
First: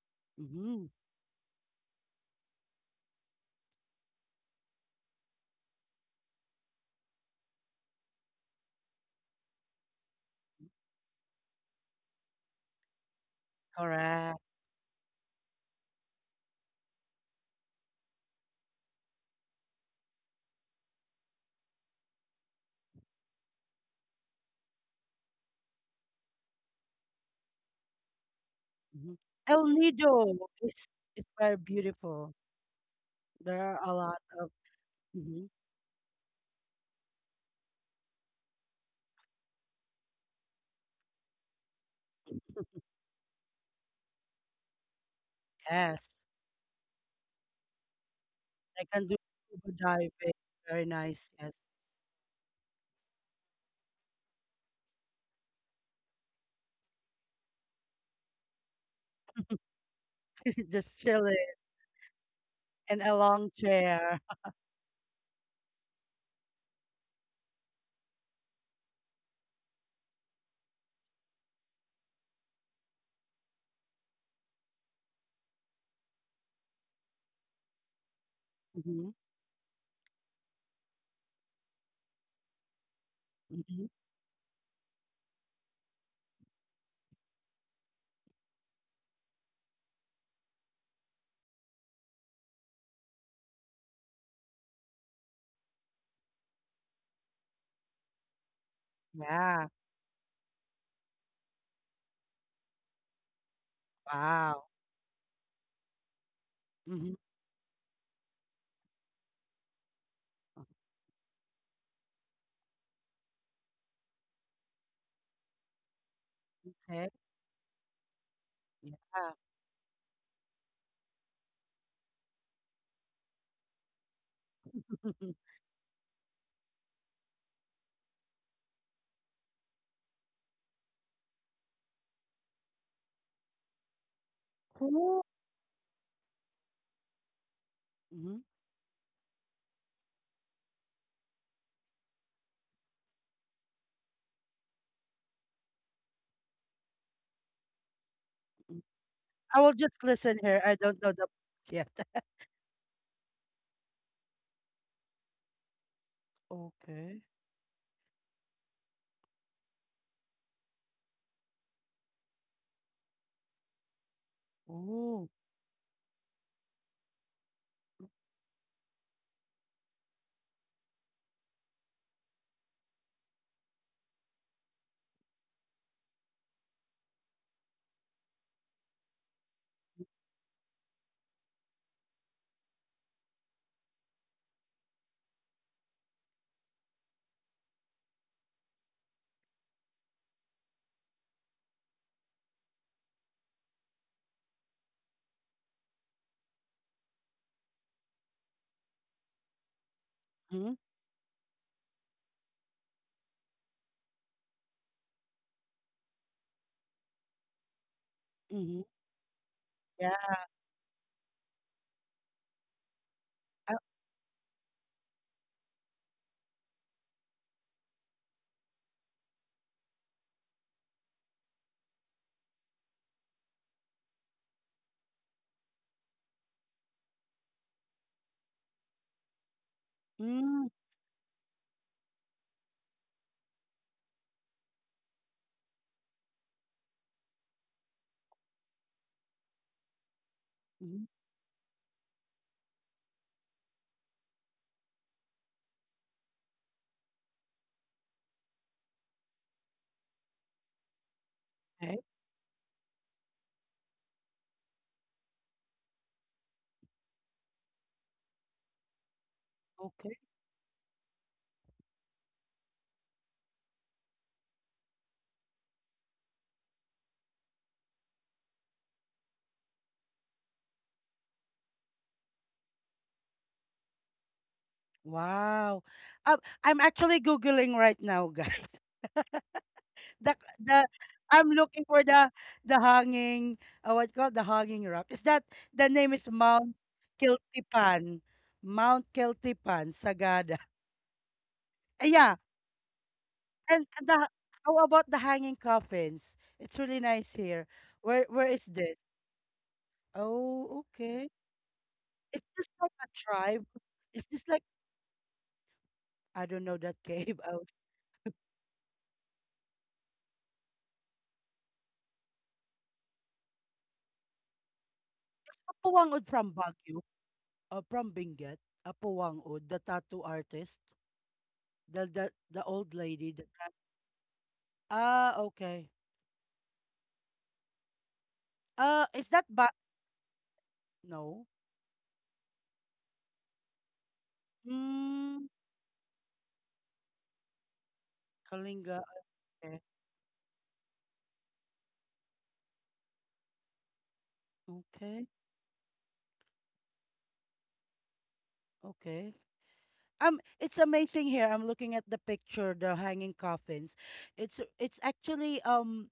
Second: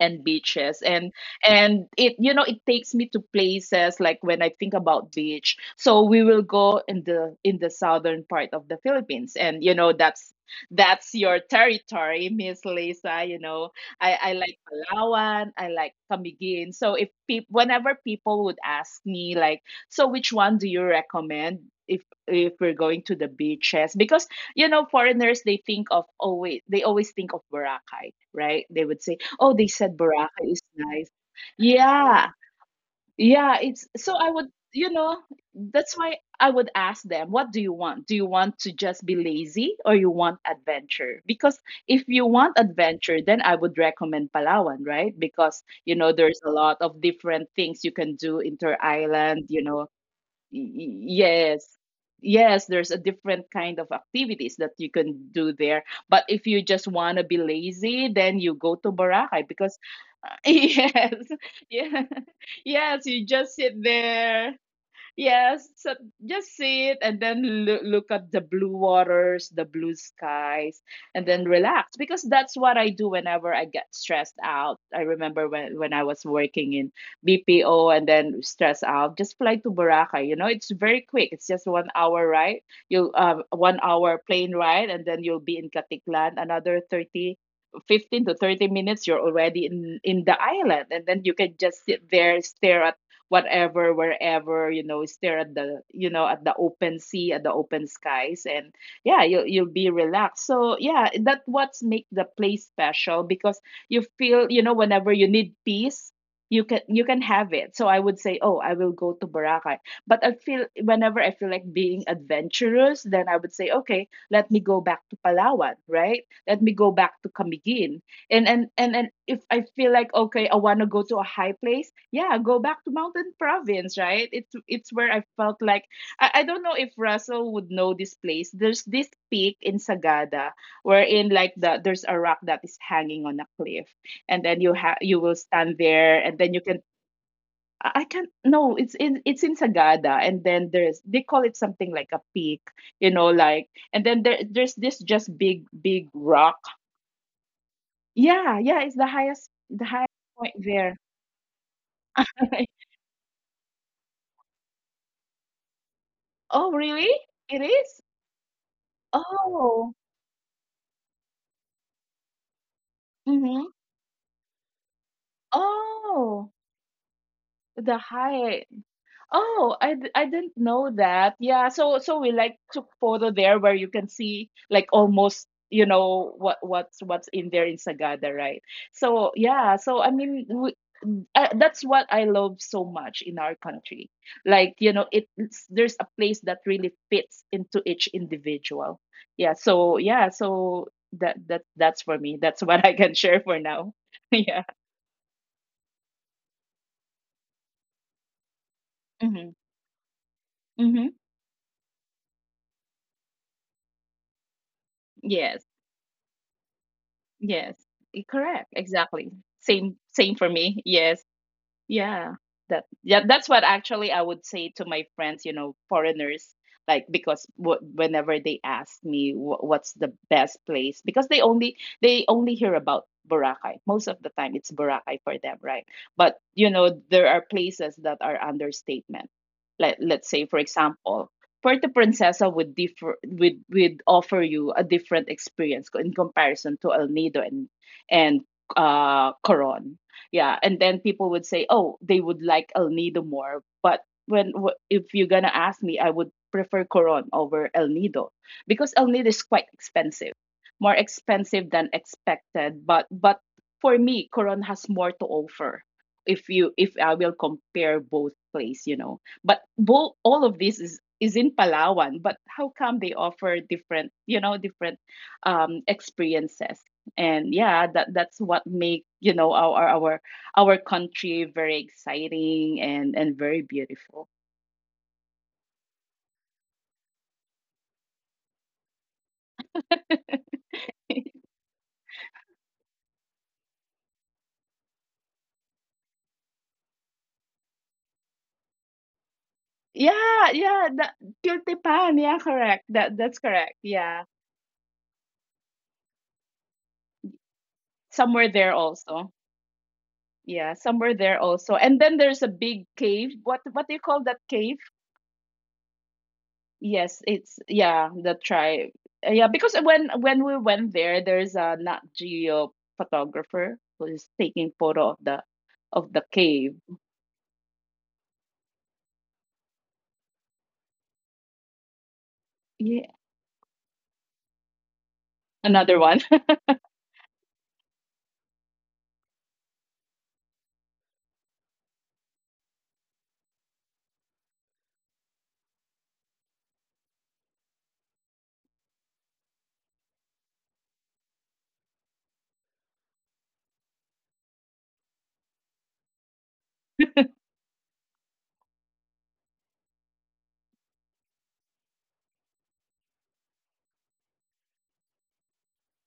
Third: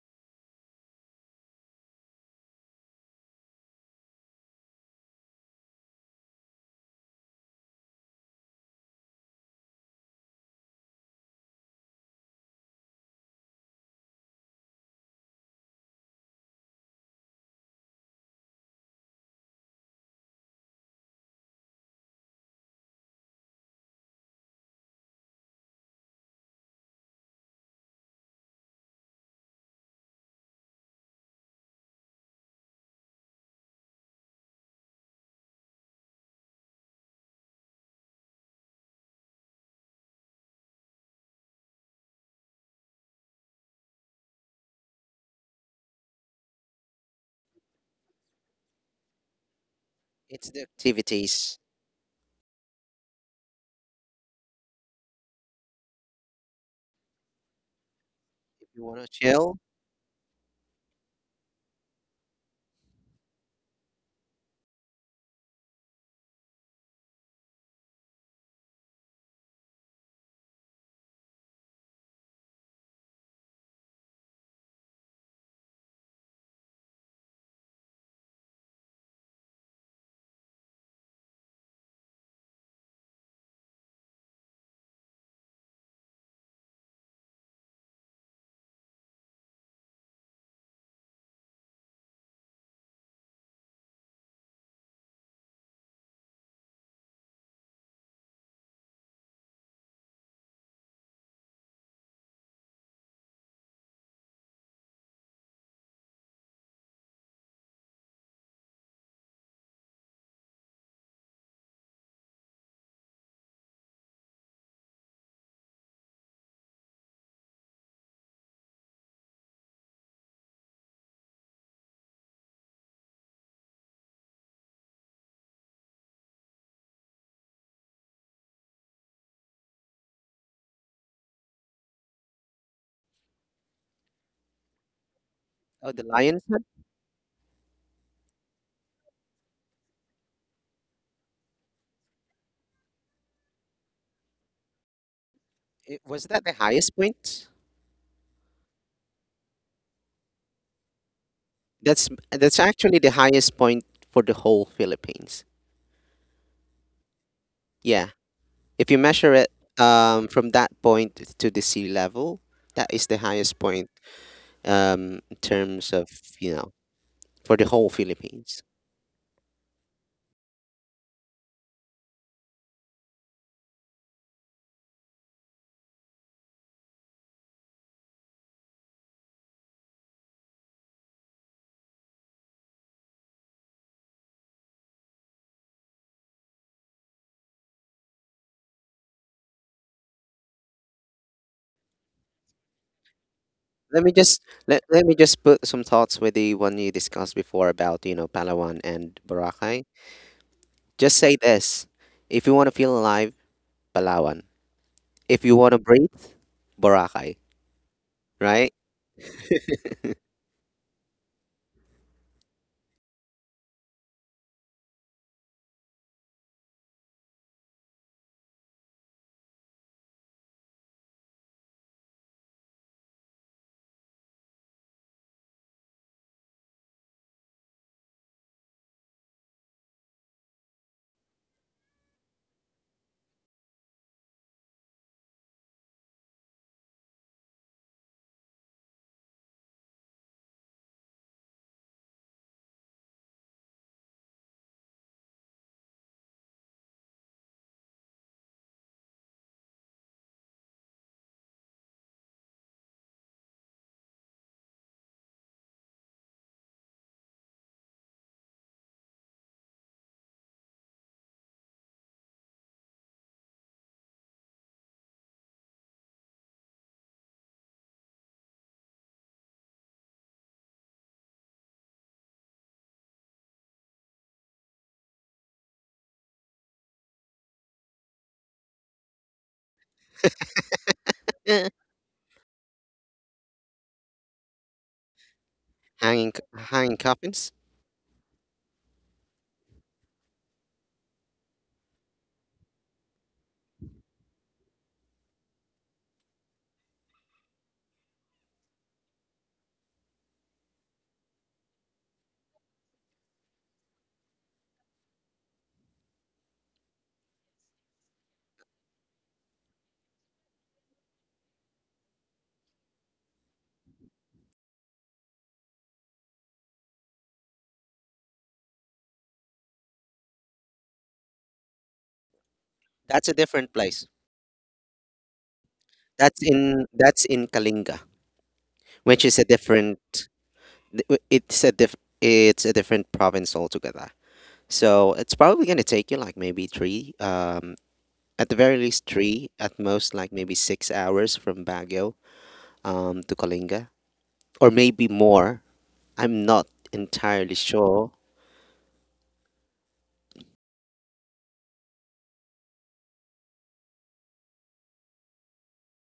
Speaker 2: beaches.
Speaker 1: Mm-hmm.
Speaker 2: And it, you know, it takes me to places. Like when I think about beach, so we will go in the southern part of the Philippines, and you know, that's your territory, [laughs] Miss Lisa, you know. I
Speaker 1: Correct.
Speaker 2: like Palawan, I like Camiguin. So if peop whenever people would ask me like, so which one do you recommend if we're going to the beaches, because you know, foreigners, they always think of Boracay, right? They would
Speaker 1: Mhm.
Speaker 2: say, oh,
Speaker 1: El
Speaker 2: they said
Speaker 1: Nido
Speaker 2: Boracay is
Speaker 1: is
Speaker 2: nice.
Speaker 1: is very
Speaker 2: Yeah.
Speaker 1: beautiful. There
Speaker 2: Yeah,
Speaker 1: are
Speaker 2: it's
Speaker 1: a
Speaker 2: so
Speaker 1: lot
Speaker 2: I
Speaker 1: of
Speaker 2: would, you know,
Speaker 1: mhm,
Speaker 2: that's why I would ask them, what do you want? Do you want to just be lazy, or you want adventure? Because if you want adventure, then I would recommend Palawan, right? Because, you
Speaker 1: yes.
Speaker 2: know, there's a lot of different things you can do inter
Speaker 1: I can do
Speaker 2: island, you
Speaker 1: scuba
Speaker 2: know.
Speaker 1: diving.
Speaker 3: It's the
Speaker 1: Very nice. Yes.
Speaker 3: activities.
Speaker 2: Yes. Yes, there's a different kind of activities that you can do there. But if you just want to be lazy, then you
Speaker 3: If
Speaker 2: go
Speaker 3: you
Speaker 2: to
Speaker 3: want to
Speaker 2: Boracay
Speaker 3: chill,
Speaker 2: because [laughs]
Speaker 1: [laughs] Just
Speaker 2: yes,
Speaker 1: chilling
Speaker 2: yeah, [laughs]
Speaker 1: in
Speaker 2: yes,
Speaker 1: a
Speaker 2: you
Speaker 1: long
Speaker 2: just sit
Speaker 1: chair.
Speaker 2: there. Yes, so just sit and then look at the blue waters, the blue skies, and then relax because that's what I do whenever I get stressed out. I remember when I was working in BPO and then stressed
Speaker 1: Hmm.
Speaker 2: out, just fly to Boracay. You know, it's very quick. It's just 1 hour ride. You one
Speaker 1: Hmm.
Speaker 2: hour plane ride, and then you'll be in Katiklan. 15 to 30 minutes, you're already in the island, and then you can just sit there, stare at whatever, wherever, you know, stare at the, you know, at the open sea, at the open skies, and yeah,
Speaker 1: Yeah.
Speaker 2: you'll be relaxed. So yeah, that what's make the place special, because you feel, you
Speaker 1: Wow.
Speaker 2: know, whenever you need peace, you
Speaker 1: Hmm.
Speaker 2: can have it. So I would say, oh, I will go to Boracay. But I feel whenever I feel like being adventurous, then I would say, okay, let me go back to Palawan, right? Let me go
Speaker 1: Okay.
Speaker 2: back to Camiguin. And
Speaker 1: Yeah.
Speaker 2: if I feel like, okay, I want to go to a high place, yeah, go back to mountain province, right? It's where I
Speaker 1: [laughs]
Speaker 2: felt like, I don't know if Russell would know this place. There's this peak in Sagada, wherein like there's a rock that is hanging on a cliff, and then you
Speaker 1: Cool.
Speaker 2: will stand
Speaker 3: oh, the
Speaker 2: there, and
Speaker 3: lion's
Speaker 2: then you
Speaker 3: head.
Speaker 2: can— I can't.
Speaker 1: Hmm.
Speaker 2: No, it's in Sagada, and then there's they call it something like a peak, you know, like, and then there's this just
Speaker 3: It,
Speaker 2: big
Speaker 3: was that the
Speaker 2: rock.
Speaker 3: highest point?
Speaker 2: Yeah, yeah, it's the highest,
Speaker 1: I will
Speaker 2: the
Speaker 1: just
Speaker 2: highest
Speaker 1: listen
Speaker 2: point
Speaker 1: here. I
Speaker 2: there.
Speaker 1: don't know the [laughs] place yet.
Speaker 3: That's
Speaker 2: [laughs]
Speaker 3: actually the highest point for the whole Philippines.
Speaker 2: Oh, really?
Speaker 1: Okay.
Speaker 2: It is?
Speaker 3: Yeah, if you measure it
Speaker 2: Oh.
Speaker 3: from that point to the sea level, that is the highest
Speaker 2: Mm-hmm.
Speaker 3: point
Speaker 1: Oh.
Speaker 3: in terms of,
Speaker 2: Oh,
Speaker 3: you know, for the whole
Speaker 2: the
Speaker 3: Philippines.
Speaker 2: high— oh, I didn't know that. Yeah, so so we like took photo there where you can see like almost, you know, what's in there in Sagada, right? So yeah, so I mean we, that's what I love so much in our country. Like you know, there's a place that really fits into each individual. Yeah, so yeah, so that's for me. That's [laughs] what I can share for now.
Speaker 3: Let me
Speaker 2: [laughs]
Speaker 3: just
Speaker 2: Yeah.
Speaker 3: let me just put some thoughts with the one you discussed before about, you know, Palawan and
Speaker 2: Mm-hmm.
Speaker 3: Boracay.
Speaker 1: Mm-hmm.
Speaker 3: Just
Speaker 2: Mm-hmm.
Speaker 3: say this. If you want to feel alive, Palawan. If you
Speaker 2: Yes.
Speaker 3: want to breathe, Boracay,
Speaker 2: Yes,
Speaker 3: right?
Speaker 2: correct,
Speaker 1: Mm-hmm.
Speaker 2: exactly. Same
Speaker 1: Yeah.
Speaker 2: for me. Yes, yeah, that yeah, that's what actually I would say to my friends, you know, foreigners, like because whenever they ask me what's the best place, because they only hear about Boracay. Most of the time, it's Boracay for them, right? But you know, there are places that are understatement. Like let's say, for
Speaker 1: Mm-hmm.
Speaker 2: example, Puerto Princesa would differ would offer you a different experience in comparison to El Nido and and Coron. Yeah, and then people would say, oh, they would like El Nido more, but if you're gonna ask me, I would prefer Coron over El Nido, because El Nido is quite expensive, more expensive than
Speaker 1: Okay.
Speaker 2: expected. But for me, Coron has more to offer, if you if I will compare both place, you know. But both,
Speaker 1: Okay.
Speaker 2: all of this is in Palawan, but how come they offer different, you know, different experiences? And yeah, that's what make, you know, our country very exciting and very beautiful.
Speaker 1: Wow. Um, I'm actually Googling right now, guys. [laughs] The the I'm
Speaker 2: [laughs]
Speaker 3: Eh,
Speaker 1: looking for the hanging what called the hanging rock. Is that the name is
Speaker 3: hanging
Speaker 1: Mount
Speaker 3: hanging coffins.
Speaker 1: Kiltipan? Mount Kiltipan,
Speaker 2: Yeah,
Speaker 1: Sagada. [laughs]
Speaker 2: yeah, that— Pan,
Speaker 1: Yeah,
Speaker 2: yeah, correct. That's correct.
Speaker 1: and
Speaker 2: Yeah.
Speaker 1: the, how about the hanging coffins? It's really nice here. Where
Speaker 2: Somewhere
Speaker 1: is
Speaker 2: there
Speaker 1: this?
Speaker 2: also. Yeah,
Speaker 1: Oh,
Speaker 2: somewhere
Speaker 1: okay.
Speaker 2: there also. And then
Speaker 1: Is
Speaker 2: there's a
Speaker 1: this
Speaker 2: big
Speaker 1: like a
Speaker 2: cave.
Speaker 1: tribe?
Speaker 2: What do you call
Speaker 1: Is
Speaker 2: that
Speaker 1: this like,
Speaker 2: cave?
Speaker 1: I don't know that
Speaker 2: Yes,
Speaker 1: cave? [laughs]
Speaker 2: it's, yeah, the tribe. Yeah, because when we went there, there's a Nat Geo photographer who is taking photo of the—
Speaker 1: Oh, Kapuwang
Speaker 2: of the
Speaker 1: from
Speaker 2: cave.
Speaker 1: Baguio. Uh, from Benguet, Apuwangud, the tattoo artist, the old
Speaker 2: Yeah,
Speaker 3: That's
Speaker 1: lady.
Speaker 3: a different place.
Speaker 1: Ah, okay.
Speaker 2: another one. [laughs]
Speaker 3: That's in Kalinga, which
Speaker 1: Is
Speaker 3: is a
Speaker 1: that ba?
Speaker 3: different th-
Speaker 1: No.
Speaker 3: it's a diff it's a different province altogether. So it's
Speaker 1: Mm,
Speaker 3: probably gonna take you like maybe three, at the very
Speaker 1: Kalinga.
Speaker 3: least three, at
Speaker 1: Okay.
Speaker 3: most like maybe 6 hours from Baguio, to Kalinga, or maybe
Speaker 1: Okay.
Speaker 3: more. I'm not entirely sure.
Speaker 1: Okay. It's amazing here. I'm looking at the picture, the hanging coffins. It's actually um,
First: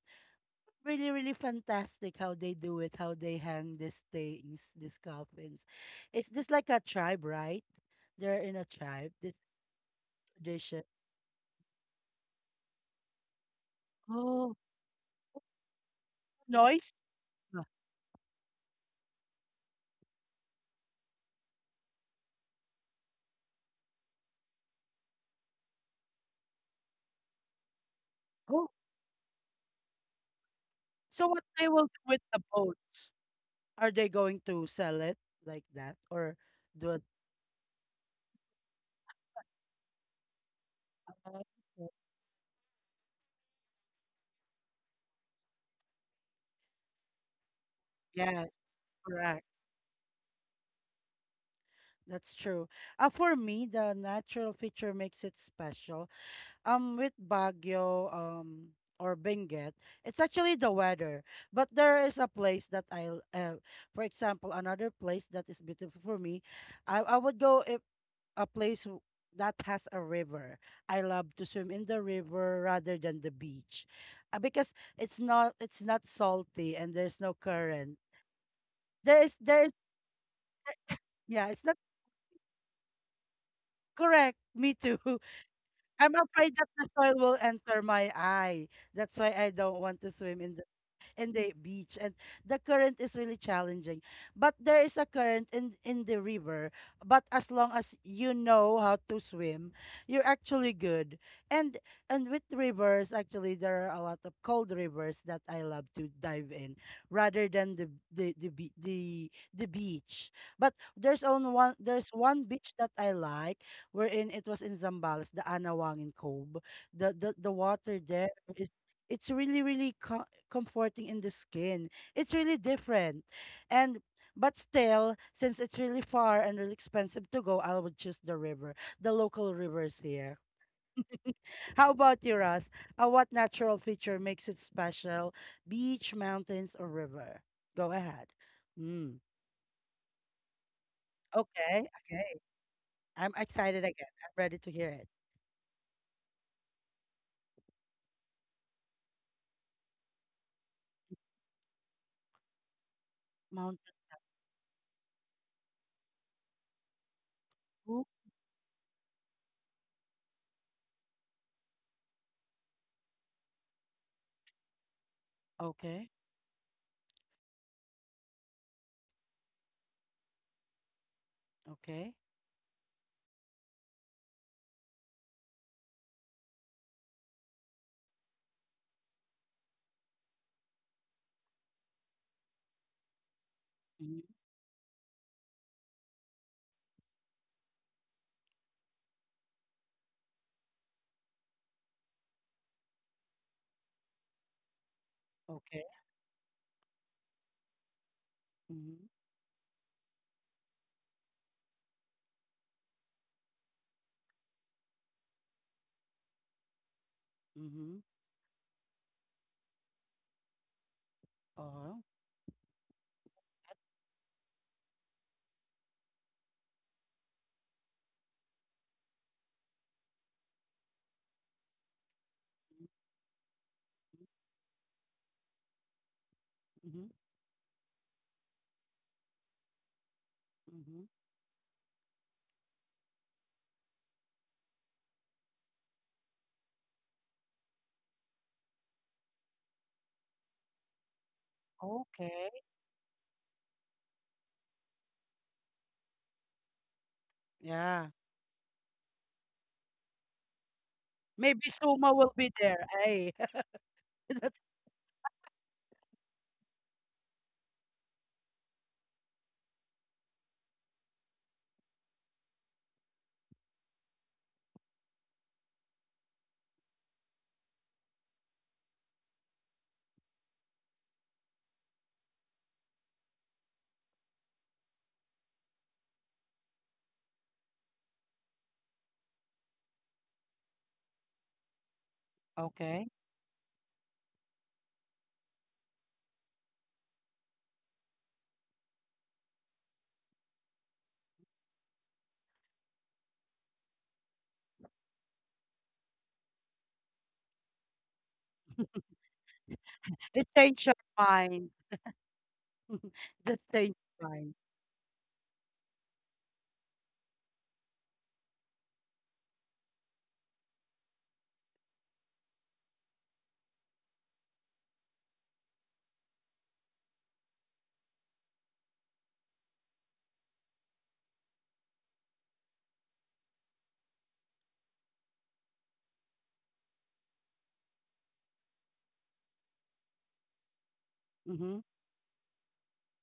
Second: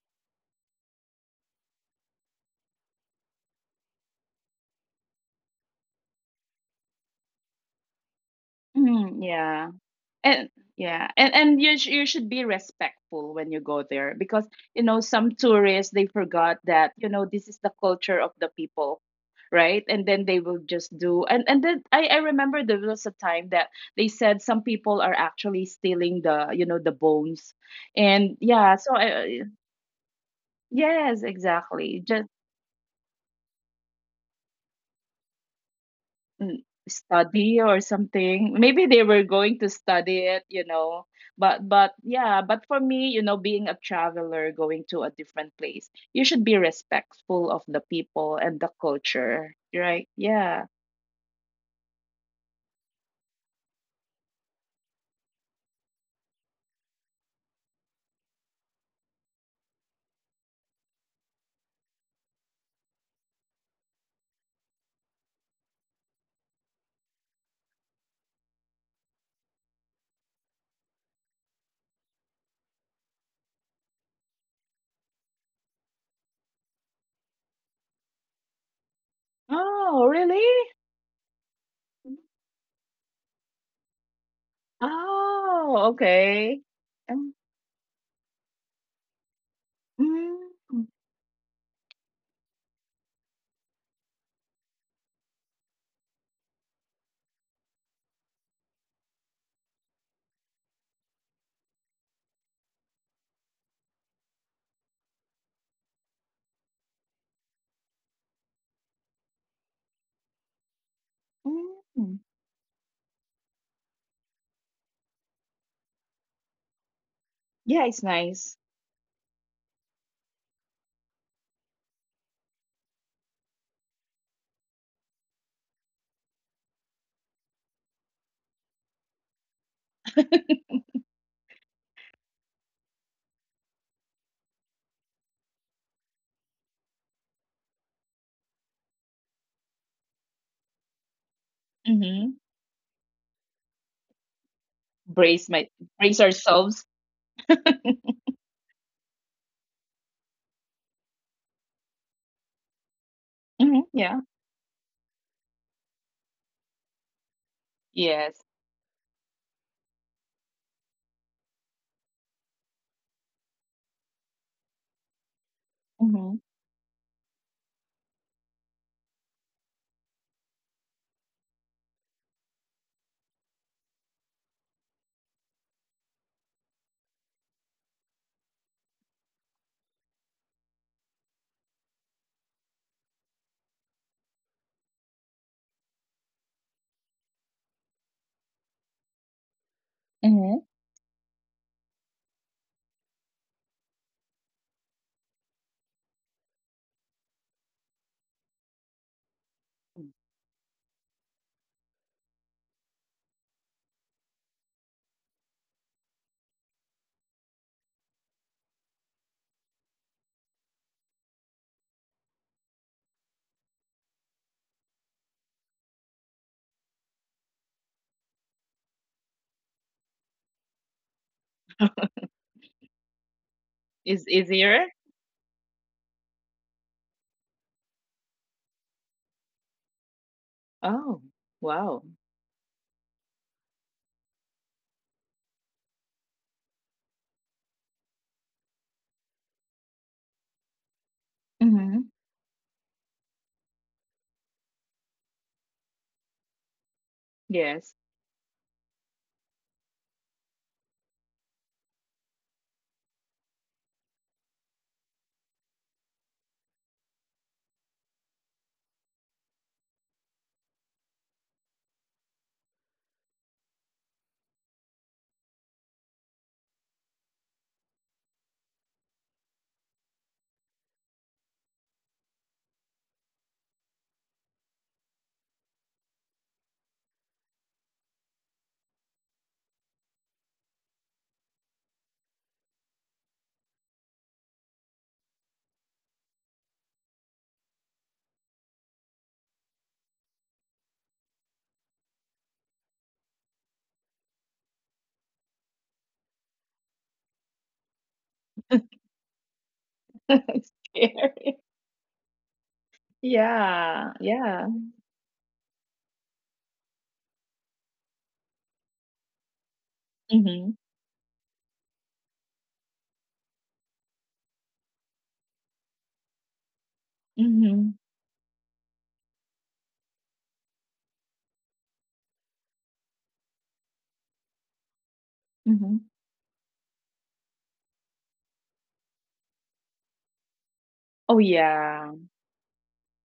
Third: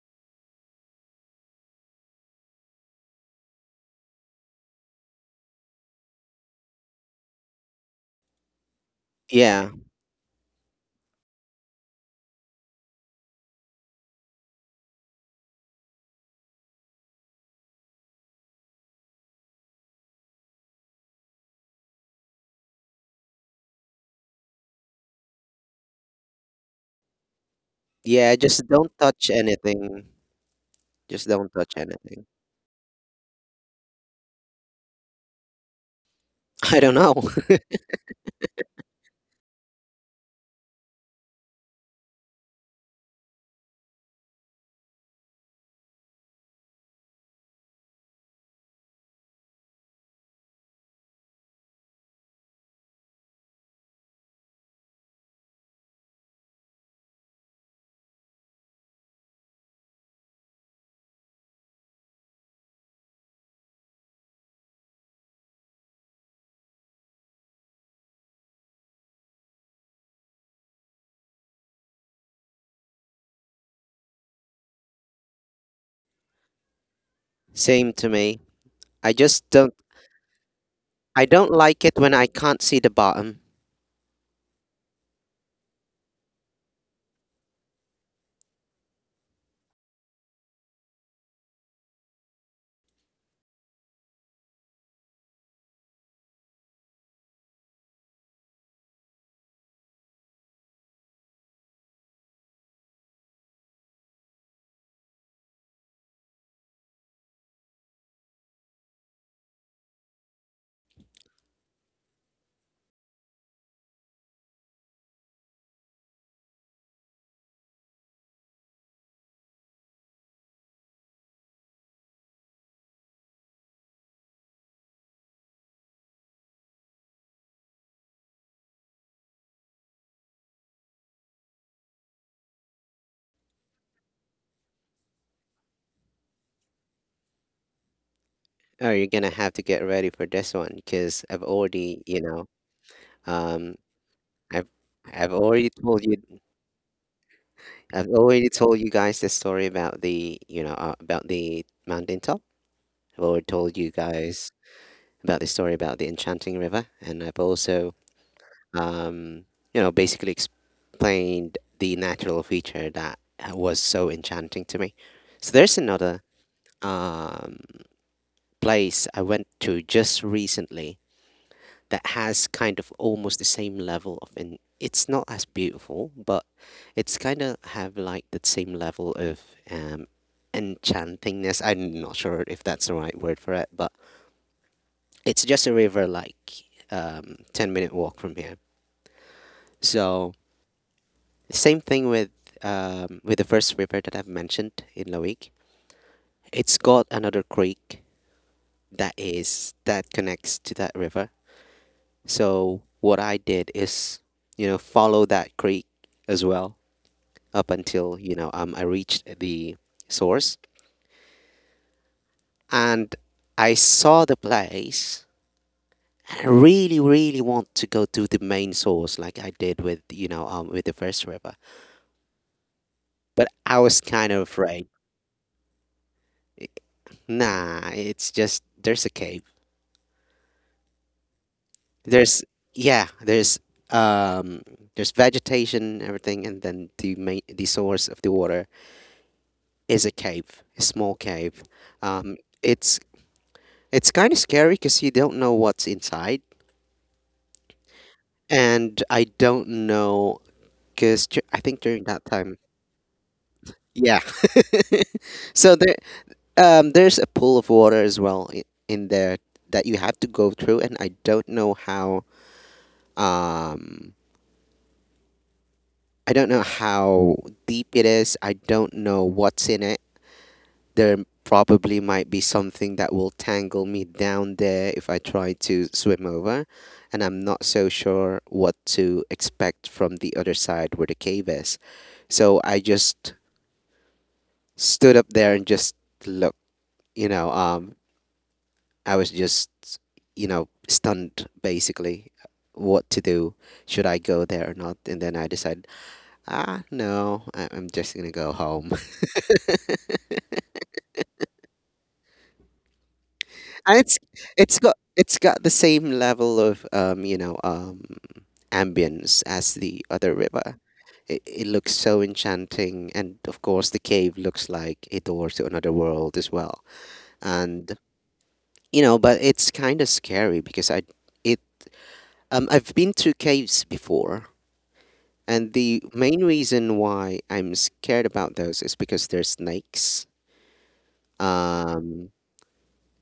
Speaker 1: really really fantastic how they do it, how they hang these things, these coffins. It's this like a tribe, right? They're in a tribe.
Speaker 2: Mm,
Speaker 1: This
Speaker 3: Yeah,
Speaker 2: yeah. And
Speaker 1: tradition.
Speaker 2: yeah, you should be respectful when you go there, because
Speaker 1: Oh,
Speaker 2: you know some tourists, they forgot
Speaker 1: noise.
Speaker 2: that, you know, this is
Speaker 1: Да.
Speaker 2: the culture of the people, right? And then they will just do, and then I remember there was a time that they said some people are actually stealing the, you know, the bones.
Speaker 3: yeah.
Speaker 2: And
Speaker 3: Just
Speaker 1: Oh,
Speaker 2: yeah,
Speaker 3: don't touch anything.
Speaker 2: yes,
Speaker 1: so
Speaker 3: Just
Speaker 1: what
Speaker 3: don't
Speaker 1: they
Speaker 3: touch
Speaker 1: will do
Speaker 2: exactly.
Speaker 1: with
Speaker 3: anything.
Speaker 2: Just—
Speaker 1: the boats? Are they going to sell it like that or
Speaker 2: mm,
Speaker 3: [laughs] I
Speaker 1: do
Speaker 3: don't
Speaker 1: it?
Speaker 3: know.
Speaker 2: study or something, maybe they were going to study it, you know.
Speaker 1: Oh,
Speaker 2: But
Speaker 1: okay.
Speaker 2: yeah, but for me, you know, being a traveler going to a different place, you should be respectful of the people
Speaker 1: Yes,
Speaker 2: and the
Speaker 1: correct.
Speaker 2: culture, right? Yeah.
Speaker 1: That's true. For me, the natural feature makes it special. With Baguio, or Benguet, it's actually the weather. But there is a place that for example, another place that is beautiful for me. I would go if a place w- that has a river. I love to swim in the river rather than the beach. Because it's not salty and there's no
Speaker 3: [laughs] Same
Speaker 1: current.
Speaker 3: to me. I
Speaker 1: There is
Speaker 3: just
Speaker 1: there is
Speaker 3: don't.
Speaker 2: Oh, really?
Speaker 3: I
Speaker 1: Yeah,
Speaker 3: don't
Speaker 1: it's not
Speaker 3: like it when I can't see the bottom.
Speaker 1: correct. Me too.
Speaker 2: Oh,
Speaker 1: [laughs] I'm afraid
Speaker 2: okay.
Speaker 1: that the soil will
Speaker 2: Um,
Speaker 1: enter my eye. That's why I don't want to swim
Speaker 2: mm,
Speaker 1: in the beach, and the current is really challenging, but there is a current in the river, but as long as you know how to swim, you're actually good. and and with rivers, actually there are a lot of cold rivers that I love to dive in rather than the beach. But there's
Speaker 2: mm.
Speaker 1: one beach that I like, wherein it was in Zambales, the Anawangin Cove. The
Speaker 2: Yeah,
Speaker 1: water
Speaker 2: it's
Speaker 1: there
Speaker 2: nice.
Speaker 1: is, it's really comforting in the skin. It's really different. And but still, since it's really far and really expensive to go, I would choose the river, the local rivers here.
Speaker 2: [laughs]
Speaker 1: How about you, Ross? What natural feature makes it special? Beach, mountains, or river? Go ahead.
Speaker 3: Oh, you're
Speaker 1: Mm.
Speaker 3: gonna have to get ready for this one because I've
Speaker 1: Okay,
Speaker 3: already, you
Speaker 1: okay.
Speaker 2: Mm-hmm.
Speaker 3: know.
Speaker 1: I'm
Speaker 3: Um,
Speaker 1: excited again. I'm ready
Speaker 3: I've
Speaker 1: to hear it.
Speaker 3: I've
Speaker 2: brace
Speaker 3: already
Speaker 2: my
Speaker 3: told you,
Speaker 2: brace ourselves. [laughs]
Speaker 3: I've already told you guys the story about the, you know, about the mountain top. I've already told
Speaker 2: Hmm,
Speaker 3: you
Speaker 1: Mountain.
Speaker 2: yeah.
Speaker 3: guys about the story about the enchanting river, and I've also
Speaker 1: Ooh,
Speaker 2: Yes.
Speaker 3: um, you know basically explained the natural feature that was so enchanting to me. So there's
Speaker 1: okay,
Speaker 3: another
Speaker 2: Mm-hmm.
Speaker 3: um, place I went to just recently that
Speaker 1: okay.
Speaker 3: has kind of almost the same level of, and it's not as beautiful but it's kind of have like that same level of um enchantingness. I'm not sure if that's the right word for it, but
Speaker 1: Hmm.
Speaker 3: it's just a river like 10-minute walk from here. So
Speaker 2: Mm-hmm.
Speaker 3: same thing with the first river that I've mentioned in Loic,
Speaker 1: Okay.
Speaker 3: it's got another creek
Speaker 1: Mm-hmm.
Speaker 3: that is that connects to that river. So what I did is, you know, follow that creek as well up
Speaker 1: Mm-hmm.
Speaker 3: until, you know, I reached the source,
Speaker 1: Uh-huh.
Speaker 3: and I saw the place. I really, really want to go to the main source, like I did with, you know, with the first river.
Speaker 1: Mm-hmm.
Speaker 3: But I was
Speaker 2: Is
Speaker 3: kind of afraid.
Speaker 2: easier?
Speaker 1: Mm-hmm.
Speaker 3: Nah, it's just there's a cave.
Speaker 1: Mm-hmm, mm-hmm.
Speaker 2: Oh, wow.
Speaker 3: There's Yeah, um there's vegetation, everything, and then the source of the water is a cave, a small cave.
Speaker 2: Mhm.
Speaker 3: Um,
Speaker 1: Okay.
Speaker 3: it's it's kind of scary because you don't know what's inside.
Speaker 2: Yes.
Speaker 1: Yeah.
Speaker 3: And I don't know because I
Speaker 1: Maybe
Speaker 3: think during
Speaker 1: Suma
Speaker 3: that
Speaker 1: will be
Speaker 3: time,
Speaker 1: there. Hey,
Speaker 3: yeah.
Speaker 1: [laughs] that's
Speaker 3: So there, there's a pool of water as well in there that you have to go through, and I don't know how. Um, I don't know how deep it is. I don't know what's in it. There probably might be something that will tangle me down there if I try to swim over, and I'm not so sure what to expect from the other side where the cave is. So I
Speaker 1: okay.
Speaker 3: just stood up there and just looked. You know, I was just, you know, stunned basically. What to do? Should I go there or not? And then I decided, ah, no, I'm just gonna go home. [laughs]
Speaker 1: It
Speaker 2: [laughs]
Speaker 1: changed your
Speaker 2: Scary.
Speaker 1: mind. That changed
Speaker 3: And
Speaker 2: Yeah,
Speaker 1: your mind.
Speaker 2: yeah.
Speaker 3: it's got, it's got the same level of you know, ambience as the other
Speaker 2: Mhm,
Speaker 3: river. It looks so enchanting, and of course, the cave looks like a door to another world as well.
Speaker 2: mhm,
Speaker 3: And you know, but it's kind of scary because it I've been to caves before, and the
Speaker 2: mhm.
Speaker 3: main reason why I'm scared about those is because they're snakes.
Speaker 2: Oh,
Speaker 1: Mm-hmm.
Speaker 2: yeah.
Speaker 3: Um,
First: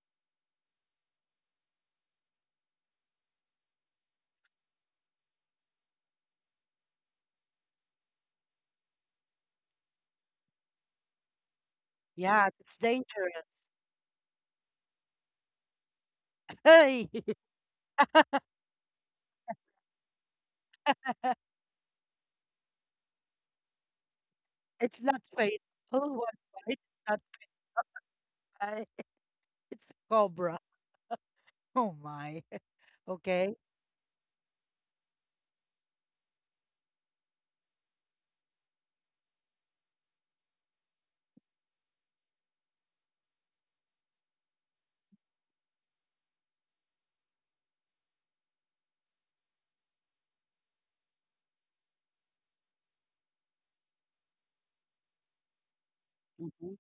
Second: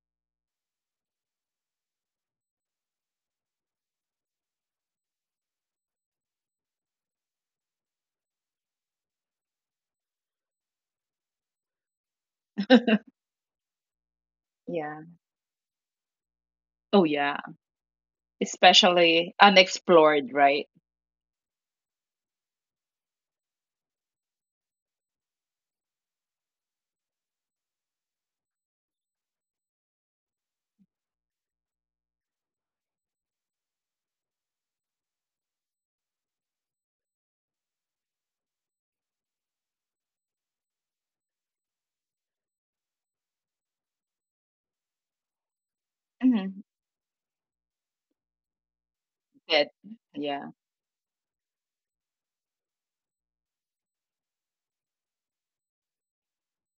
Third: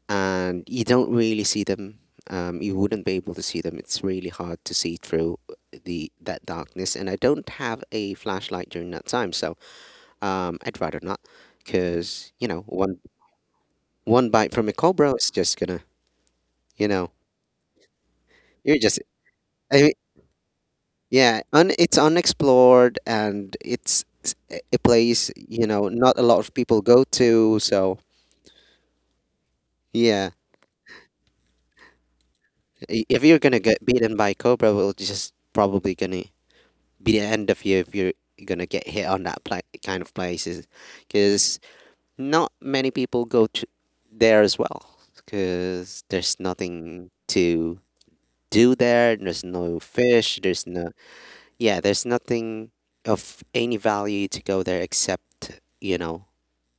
Speaker 3: and you don't really see them. You wouldn't be able to see them. It's really hard to see through the that darkness, and I don't have a flashlight during that time, so I'd rather not, because you
Speaker 1: Yeah,
Speaker 3: know,
Speaker 1: it's
Speaker 2: [laughs]
Speaker 1: dangerous.
Speaker 3: one bite from a
Speaker 2: Yeah.
Speaker 3: cobra is just gonna,
Speaker 1: [laughs]
Speaker 3: you
Speaker 2: Oh,
Speaker 1: Hey,
Speaker 3: know,
Speaker 2: yeah.
Speaker 3: you're just.
Speaker 2: Especially
Speaker 3: I
Speaker 2: unexplored, right?
Speaker 3: Yeah,
Speaker 1: [laughs]
Speaker 3: it's unexplored and it's a
Speaker 1: it's not
Speaker 3: place,
Speaker 1: faithful.
Speaker 3: you know,
Speaker 1: [laughs]
Speaker 3: not
Speaker 1: One
Speaker 3: a lot of
Speaker 1: bite,
Speaker 3: people go
Speaker 1: it's not
Speaker 3: to. So,
Speaker 1: right. [laughs] It's a
Speaker 3: yeah,
Speaker 1: cobra. Oh my. [laughs]
Speaker 3: I- if you're
Speaker 1: Okay.
Speaker 3: gonna get beaten by Cobra, will just probably gonna be the end of you if you're gonna get hit on that pla- kind of places, because not many people go to there as well, because there's
Speaker 2: Mhm.
Speaker 3: nothing to do there. There's
Speaker 2: That—
Speaker 3: no fish.
Speaker 2: yeah.
Speaker 3: There's no yeah. There's nothing of any value to go there except
Speaker 1: Mhm,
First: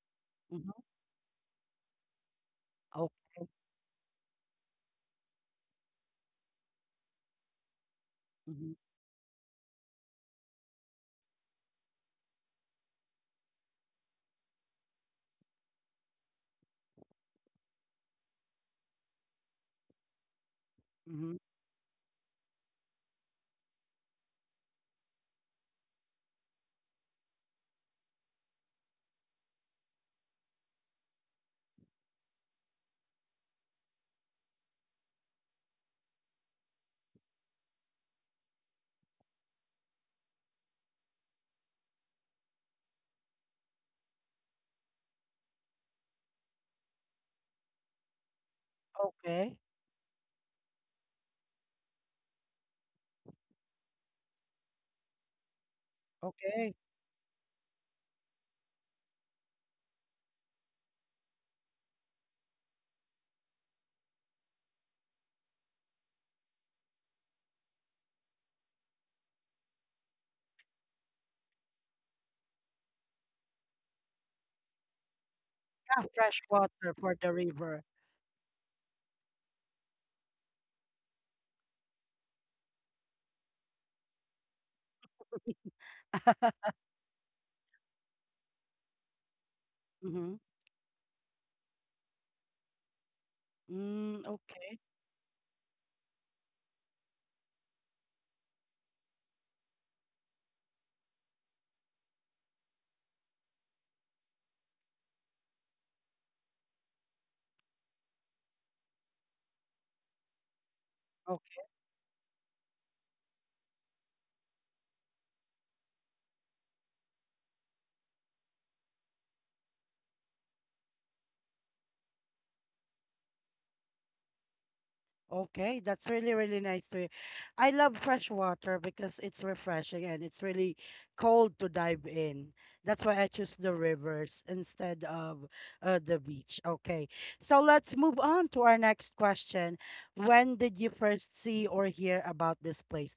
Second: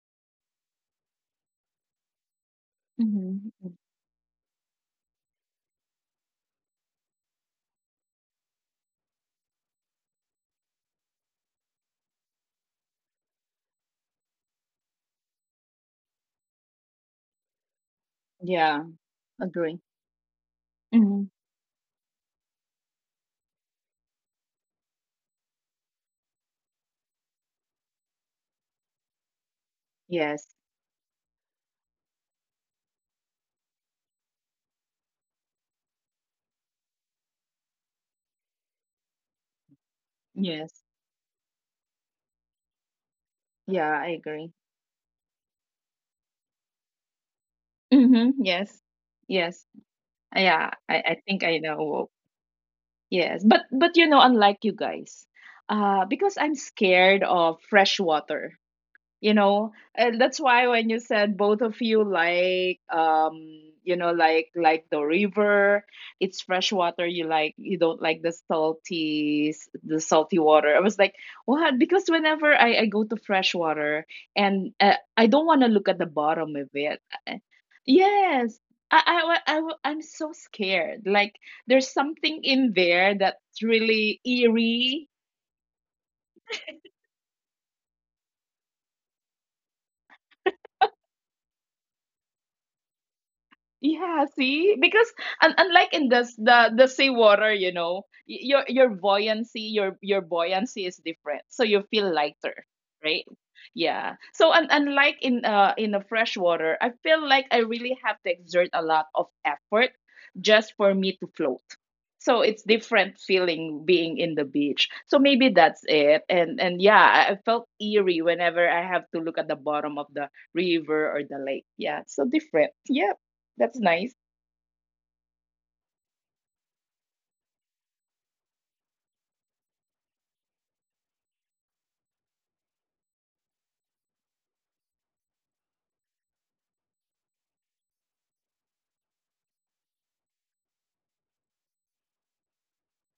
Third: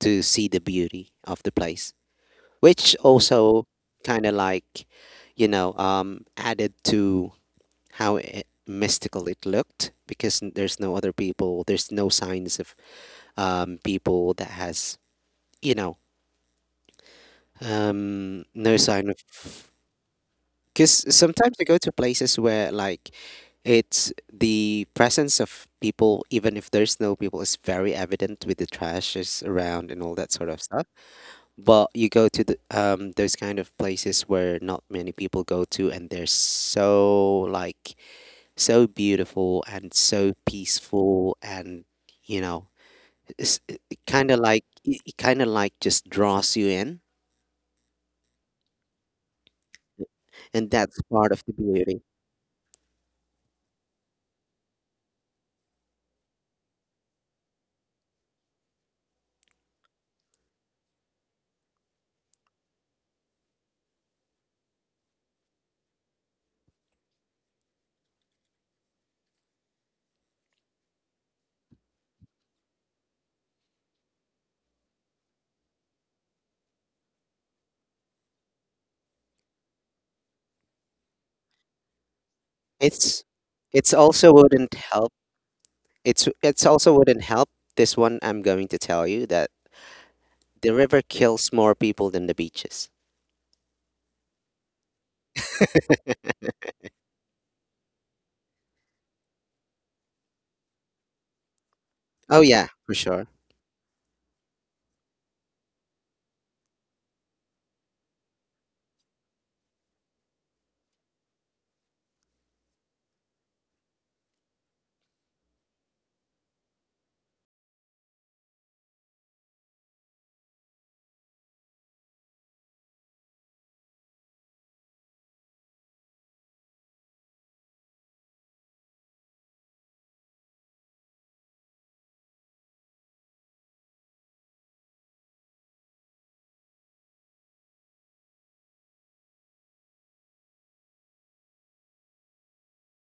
Speaker 3: to see the
Speaker 1: mhm.
Speaker 3: beauty of the place, which
Speaker 1: Oh,
Speaker 2: Mhm.
Speaker 3: also
Speaker 2: Mm.
Speaker 3: kind of like, added to how it,
Speaker 1: mhm,
Speaker 3: mystical it looked because n- there's no other people, there's no signs of people that has, you know, no
Speaker 2: Yeah,
Speaker 3: sign of.
Speaker 2: agree.
Speaker 3: Because
Speaker 2: Mhm.
Speaker 1: mhm.
Speaker 3: sometimes I go to places where like it's the presence of people, even if there's no people, is very evident with the trashes around and all that sort
Speaker 2: Yes.
Speaker 3: of stuff. But you go to the, those kind of places where not many people go to, and they're so like so beautiful and so
Speaker 2: Yes.
Speaker 3: peaceful, and you know, it's
Speaker 2: Yeah, I agree.
Speaker 3: kind of like just draws you in,
Speaker 2: Mhm. Yes.
Speaker 1: Okay.
Speaker 2: Yes.
Speaker 3: and
Speaker 2: Yeah,
Speaker 3: that's
Speaker 2: I
Speaker 3: part of
Speaker 2: think
Speaker 3: the
Speaker 2: I
Speaker 3: beauty.
Speaker 2: know— yes, but you know, unlike you guys, because I'm
Speaker 1: Okay.
Speaker 2: scared of fresh water, you know. And that's why when you said both of you like you know, like the river, it's fresh water you like, you don't like the salty the salty water, I was like, what? Because whenever I go to fresh water, and I don't want to look at
Speaker 1: Yeah.
Speaker 2: the
Speaker 1: Fresh
Speaker 2: bottom of
Speaker 1: water
Speaker 2: it.
Speaker 1: for the
Speaker 2: I-
Speaker 1: river.
Speaker 2: yes, I'm so scared. Like, there's something in there
Speaker 3: It's
Speaker 2: that's
Speaker 3: it's
Speaker 2: really
Speaker 3: also wouldn't
Speaker 2: eerie.
Speaker 3: help. It's
Speaker 1: [laughs]
Speaker 3: also wouldn't help. This one I'm going to tell you that
Speaker 1: Mm-hmm.
Speaker 3: the river kills more people than the beaches.
Speaker 1: Mm,
Speaker 2: Yeah, see,
Speaker 1: okay.
Speaker 2: because un— unlike in the sea water, you know, your buoyancy, your buoyancy is different, so you feel
Speaker 3: Oh yeah,
Speaker 2: lighter,
Speaker 3: for sure.
Speaker 2: right? Yeah. So un— unlike in the fresh water, I feel like I really have to exert a lot of effort just for me to float. So it's different feeling being in the beach. So maybe that's it. And yeah, I felt eerie whenever I have to look at the bottom of the river or the lake. Yeah, so different. Yeah. That's nice.
Speaker 1: Okay, that's really, really nice to hear. I love fresh water because it's refreshing and it's really cold to dive in. That's why I choose the rivers instead of the beach. Okay, so let's move on to our next question. When did you first see or hear about this place?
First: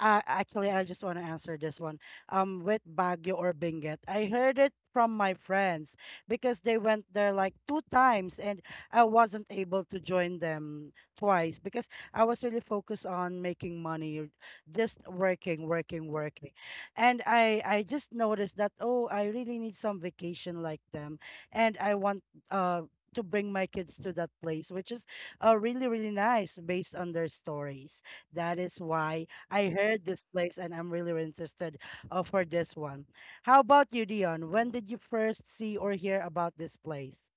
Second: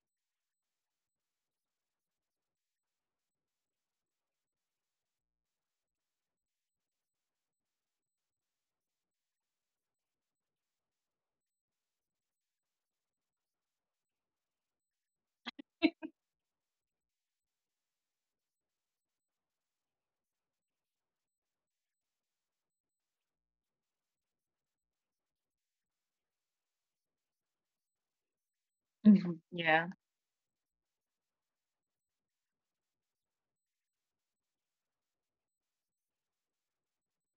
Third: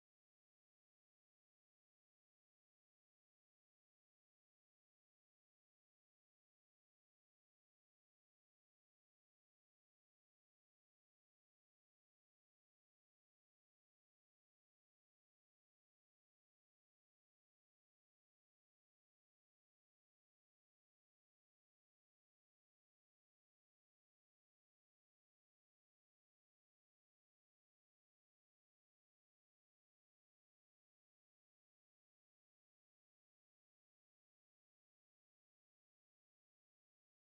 Speaker 1: Actually, I just want to answer this one. With Baguio or Benguet, I heard it from my friends because they went there like two times, and I wasn't able to join them twice because I was really focused on making money, or just working, working, working. And I just noticed that oh, I really need some vacation like them, and I want uh to bring my kids to that place, which is really really nice based on their stories. That is why
Speaker 2: Mhm.
Speaker 1: I
Speaker 2: Yeah.
Speaker 1: heard this place, and I'm really, really interested for this one. How about you, Dion? When did you first see or hear about this place?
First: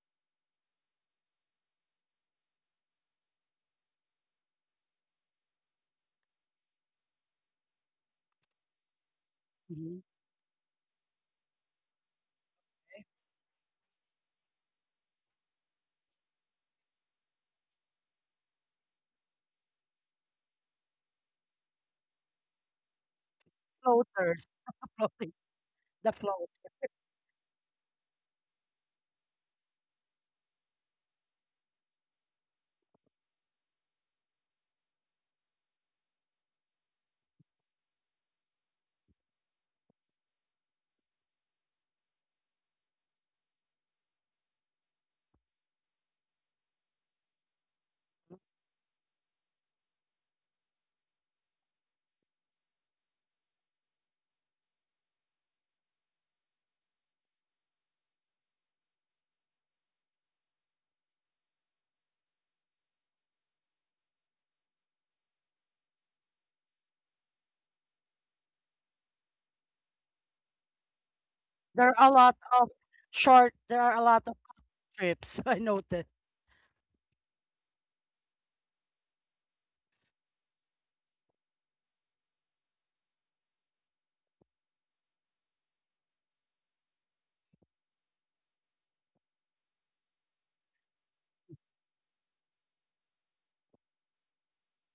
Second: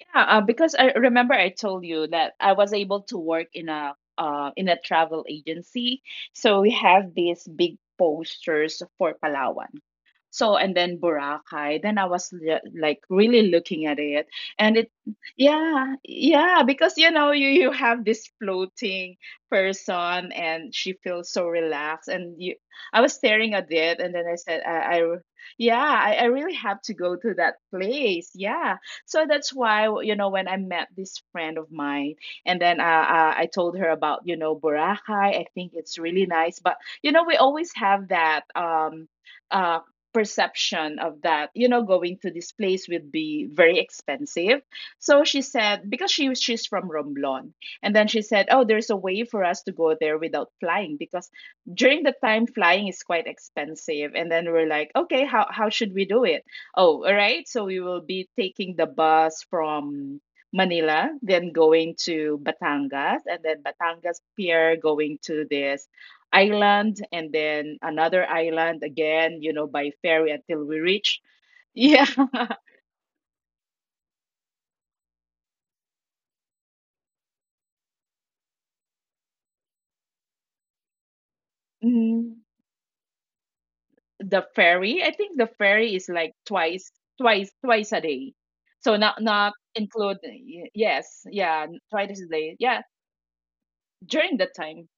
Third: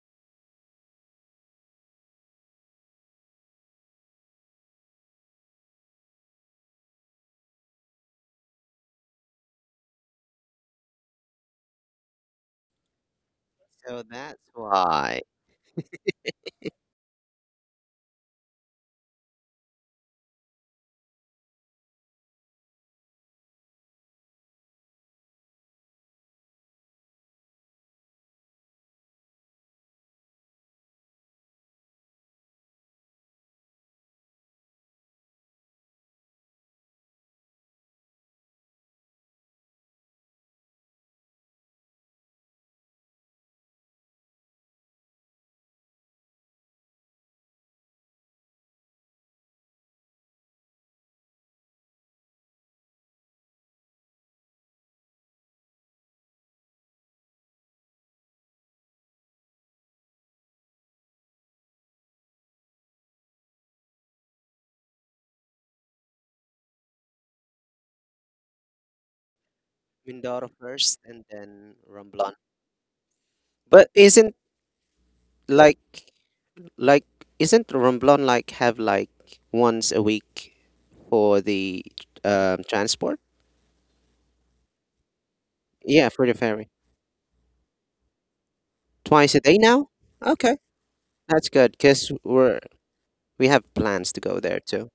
Speaker 2: Yeah, because I remember I told you that I was able to work in a travel agency. So we have these big posters for Palawan.
Speaker 1: Mhm.
Speaker 2: So and then Boracay. Then I was like really looking at
Speaker 3: So
Speaker 2: it,
Speaker 3: that's
Speaker 2: and it,
Speaker 3: why
Speaker 2: yeah, yeah, because you know you have this floating person, and she feels so relaxed, and you, I was staring at it, and then I
Speaker 1: Floaters,
Speaker 2: said,
Speaker 1: [laughs]
Speaker 2: I,
Speaker 1: floating,
Speaker 2: yeah,
Speaker 1: the
Speaker 2: I
Speaker 1: floaters.
Speaker 2: really have to go to that place. Yeah, so that's why, you know, when I met this friend of mine, and then I told her about, you know, Boracay. I think it's really nice. But, you know, we always have that uh, perception of that, you know, going to this place would be very expensive. So she said, because she's from Romblon. And then she said, oh, there's a way for us to go there without flying because during the time flying is quite expensive. And then we're like, okay, how should we do it? Oh, all right. So we will be taking the bus from Manila, then going to Batangas, and then Batangas Pier, going to this island, and then another island again, you know, by ferry
Speaker 3: Mindoro
Speaker 2: until we
Speaker 3: first
Speaker 2: reach.
Speaker 3: and then
Speaker 1: There
Speaker 2: Yeah.
Speaker 1: are a
Speaker 2: [laughs]
Speaker 3: Romblon.
Speaker 1: lot of short, there
Speaker 3: But
Speaker 1: are a lot
Speaker 3: isn't
Speaker 1: of trips. [laughs] I noticed.
Speaker 3: like like isn't Romblon like have like once a week for the
Speaker 2: Mm,
Speaker 3: transport?
Speaker 2: the ferry, I think the ferry is
Speaker 3: Yeah, for the
Speaker 2: like
Speaker 3: ferry.
Speaker 2: twice, twice a day. So not
Speaker 3: Twice a
Speaker 2: not
Speaker 3: day now?
Speaker 2: include
Speaker 3: Okay,
Speaker 2: yes,
Speaker 3: that's
Speaker 2: yeah,
Speaker 3: good because
Speaker 2: twice a day. Yeah,
Speaker 3: we have plans to
Speaker 2: during
Speaker 3: go
Speaker 2: that
Speaker 3: there
Speaker 2: time.
Speaker 3: too.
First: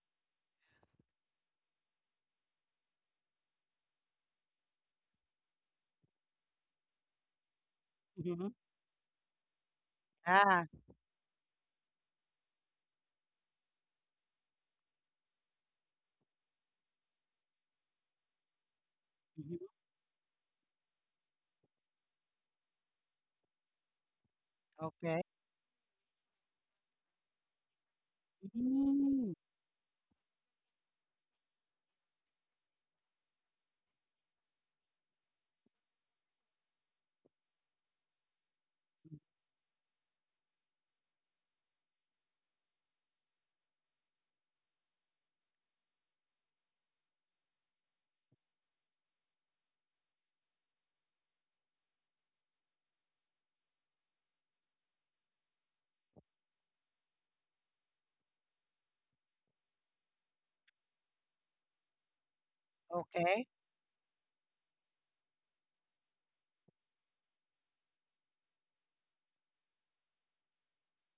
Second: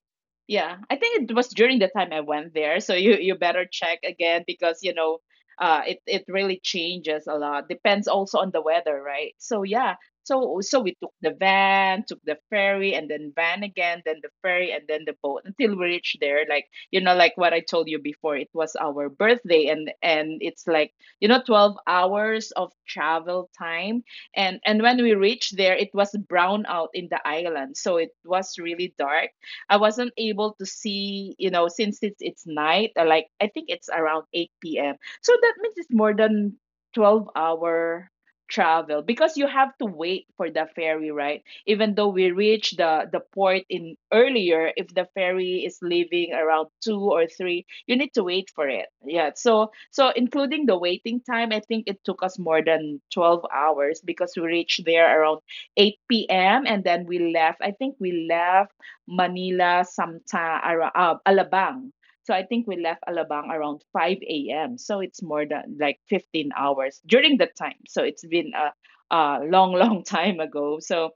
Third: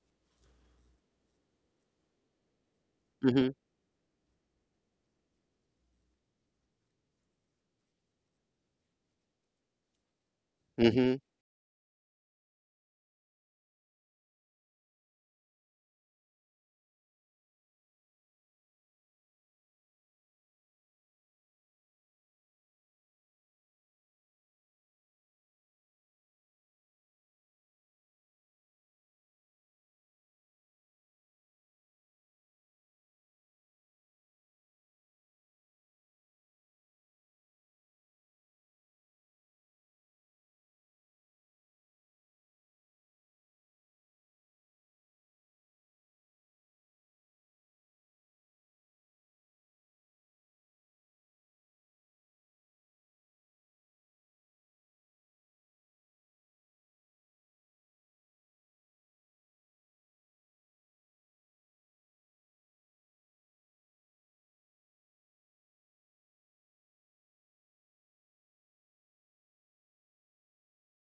Speaker 2: Yeah, I think it was during the time I went there, so you
Speaker 3: Mm-hmm.
Speaker 2: better check again because you know, it really changes a lot. Depends also
Speaker 1: Hmm.
Speaker 2: on the weather, right? So yeah, so
Speaker 1: Ah,
Speaker 2: so we
Speaker 3: Mm-hmm.
Speaker 2: took the van, took the ferry, and then van again, then the ferry, and then the boat until we reached there. Like you know, like what I told you before, it was our
Speaker 1: mhm,
Speaker 2: birthday, and it's like you know, 12 hours of travel time, and when we
Speaker 1: okay.
Speaker 2: reached there, it was brown out in the island, so it was really
Speaker 1: Mm,
Speaker 2: dark. I wasn't able to see, you know, since it's night, like I think it's around 8 p.m. So that means it's more than 12 hour travel because you have to wait for the ferry, right? Even though we reach the port in earlier, if the ferry is leaving around 2 or 3, you need to wait for it. Yeah. So including the waiting time, I think it took us more than 12 hours because we reached there around 8 p.m. And then we left. I think we left Manila, Alabang. So I think we left
Speaker 1: okay.
Speaker 2: Alabang around 5 a.m. So it's more than like 15 hours during that time. So it's been a long, [laughs] long time ago. So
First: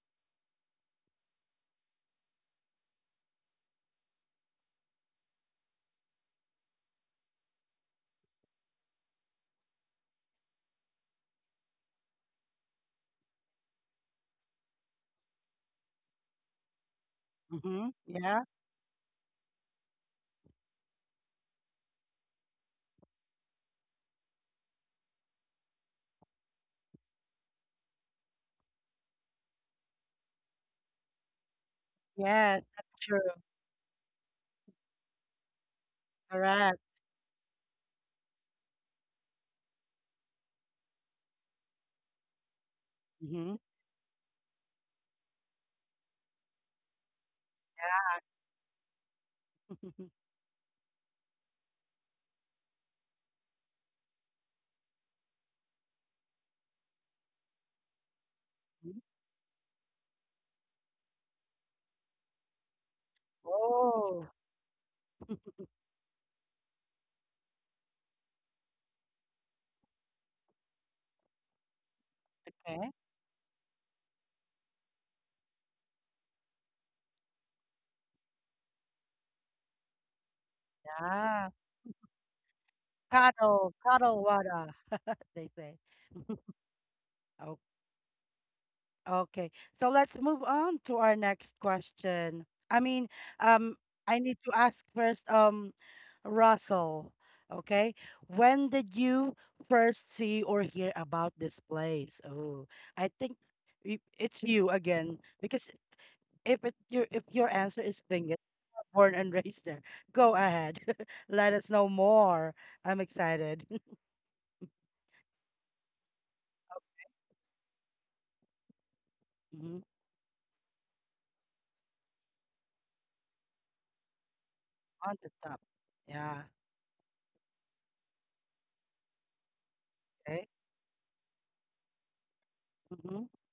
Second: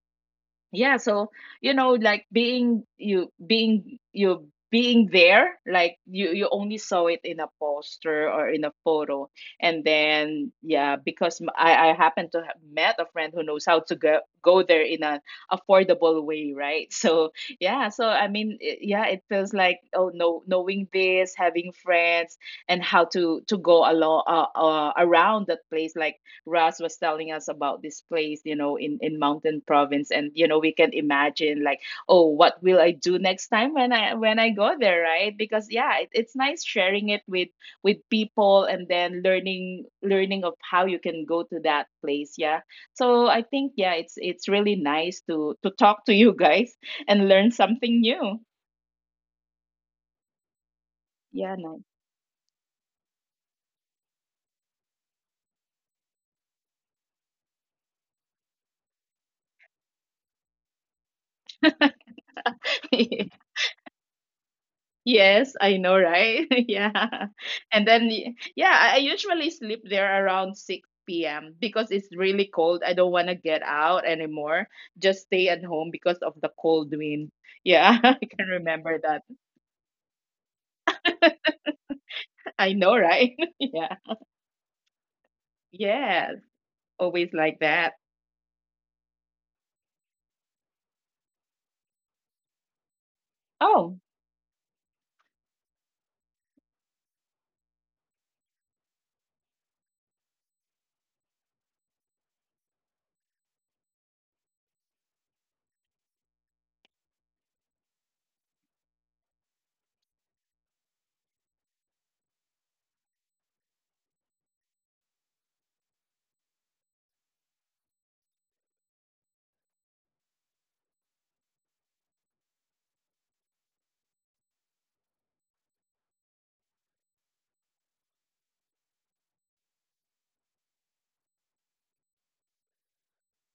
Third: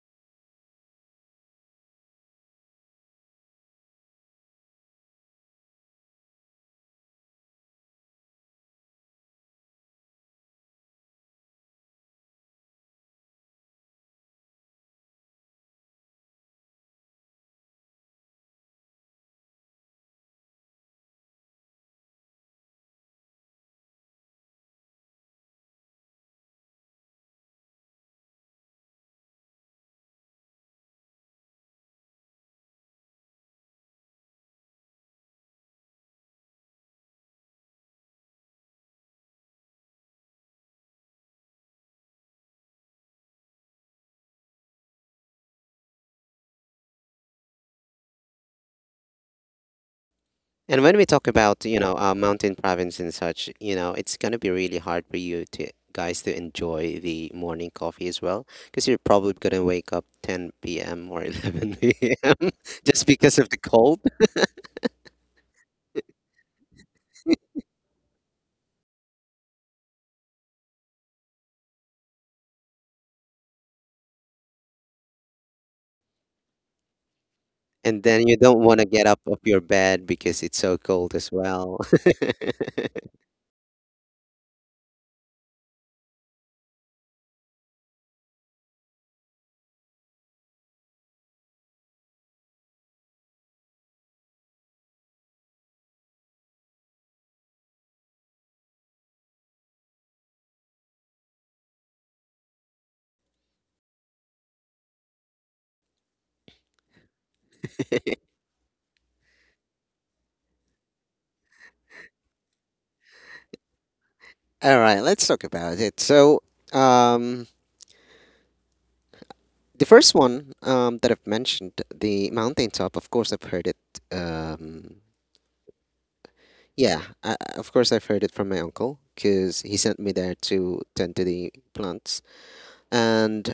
Speaker 2: yeah, so you know like being you being you being there, like you only saw it in a poster or in a photo, and then yeah, because I happen to have met a friend who knows how to go there in an affordable way, right? [laughs] So
Speaker 1: Mm-hmm.
Speaker 2: yeah, so I
Speaker 1: Yeah.
Speaker 2: mean, yeah, it feels like oh no, knowing this, having friends and how to go along around that place, like Ras was telling us about this place, you know, in Mountain Province. And, you know, we can imagine like, oh, what
Speaker 1: Yes,
Speaker 2: will I
Speaker 1: that's
Speaker 2: do
Speaker 1: true.
Speaker 2: next time when I go there, right? Because yeah, it, it's nice
Speaker 1: Correct.
Speaker 2: sharing it with people, and then learning of how you can go to that place. Yeah. So I
Speaker 1: Mm-hmm.
Speaker 2: think yeah, it's really nice to talk to you guys and learn something new.
Speaker 1: [laughs]
Speaker 3: And when we talk
Speaker 2: Yeah,
Speaker 3: about, mountain province and such, it's gonna be really hard for you to guys to enjoy the morning coffee as well, because you're probably gonna wake up 10 p.m. or
Speaker 2: nice.
Speaker 3: 11 p.m. [laughs] just because of
Speaker 2: [laughs]
Speaker 3: the cold,
Speaker 1: Oh,
Speaker 2: Yes, I know, right? [laughs] Yeah.
Speaker 3: [laughs]
Speaker 2: And then, yeah, I usually sleep there around 6 p.m. because it's really cold.
Speaker 1: okay.
Speaker 2: I don't want to get out anymore. Just stay at home because of the cold wind. Yeah,
Speaker 3: and
Speaker 2: [laughs] I
Speaker 3: then you
Speaker 2: can
Speaker 3: don't want to
Speaker 2: remember
Speaker 3: get up
Speaker 2: that.
Speaker 3: of your bed because it's so cold as
Speaker 1: Yeah.
Speaker 3: well.
Speaker 2: I know,
Speaker 3: [laughs]
Speaker 2: right? [laughs]
Speaker 1: Cuddle,
Speaker 2: Yeah.
Speaker 1: cuddle water, [laughs] they say.
Speaker 2: Yes, always like
Speaker 1: Oh,
Speaker 2: that.
Speaker 1: okay. So let's move on to our next question. I mean, um,
Speaker 2: Oh,
Speaker 1: I need to ask first, Russell, okay? When did you first see or hear about this place? Oh, I think it's you again because if it your if your answer is Benguet, born and [laughs] raised there, go ahead. [laughs] Let us know more. I'm excited.
Speaker 3: All right, let's talk about it. So, um,
Speaker 1: [laughs] Hmm.
Speaker 3: the first one that I've mentioned, the mountaintop, of course, I've heard it. Um,
Speaker 1: On the top. Yeah.
Speaker 3: Yeah, of course I've heard it from my uncle because he sent me there
Speaker 1: Okay.
Speaker 3: to tend to the plants.
Speaker 1: Mm-hmm.
Speaker 3: And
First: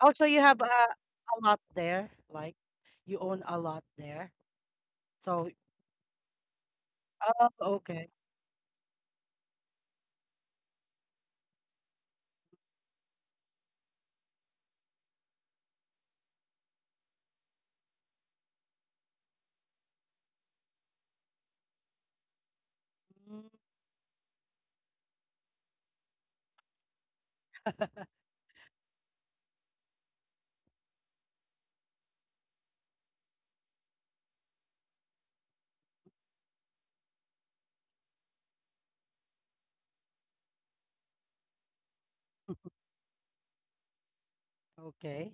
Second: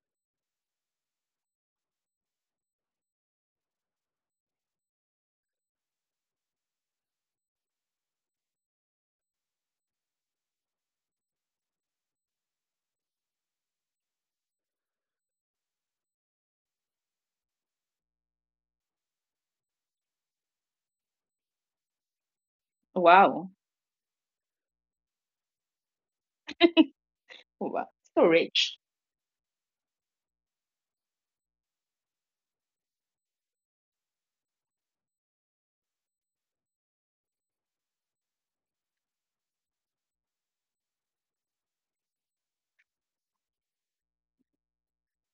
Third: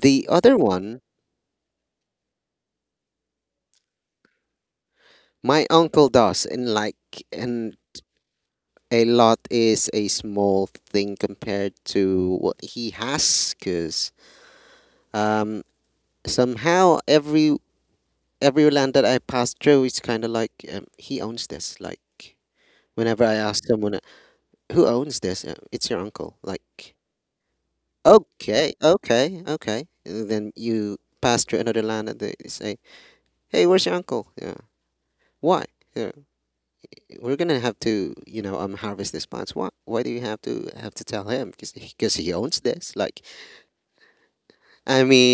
Speaker 1: Also, you
Speaker 3: other
Speaker 1: have
Speaker 3: one,
Speaker 1: a lot there. Like you own a lot there. So,
Speaker 3: my uncle does, and like,
Speaker 1: oh,
Speaker 3: and
Speaker 1: okay. [laughs]
Speaker 3: a lot is a small thing compared to what he has. Because um, somehow every land that I pass through is kind of like he owns this. Like whenever I
Speaker 2: wow.
Speaker 3: ask someone, who owns this? It's your uncle. Like
Speaker 2: Wow. So
Speaker 3: okay,
Speaker 2: rich. [laughs]
Speaker 3: okay, okay. And then you pass to another land and they say, "Hey, where's your uncle? Yeah, why? Yeah, we're gonna have to, harvest these plants. Why? Why do you have to tell him? Because he
Speaker 1: Mm,
Speaker 3: owns this. Like, I
Speaker 1: okay.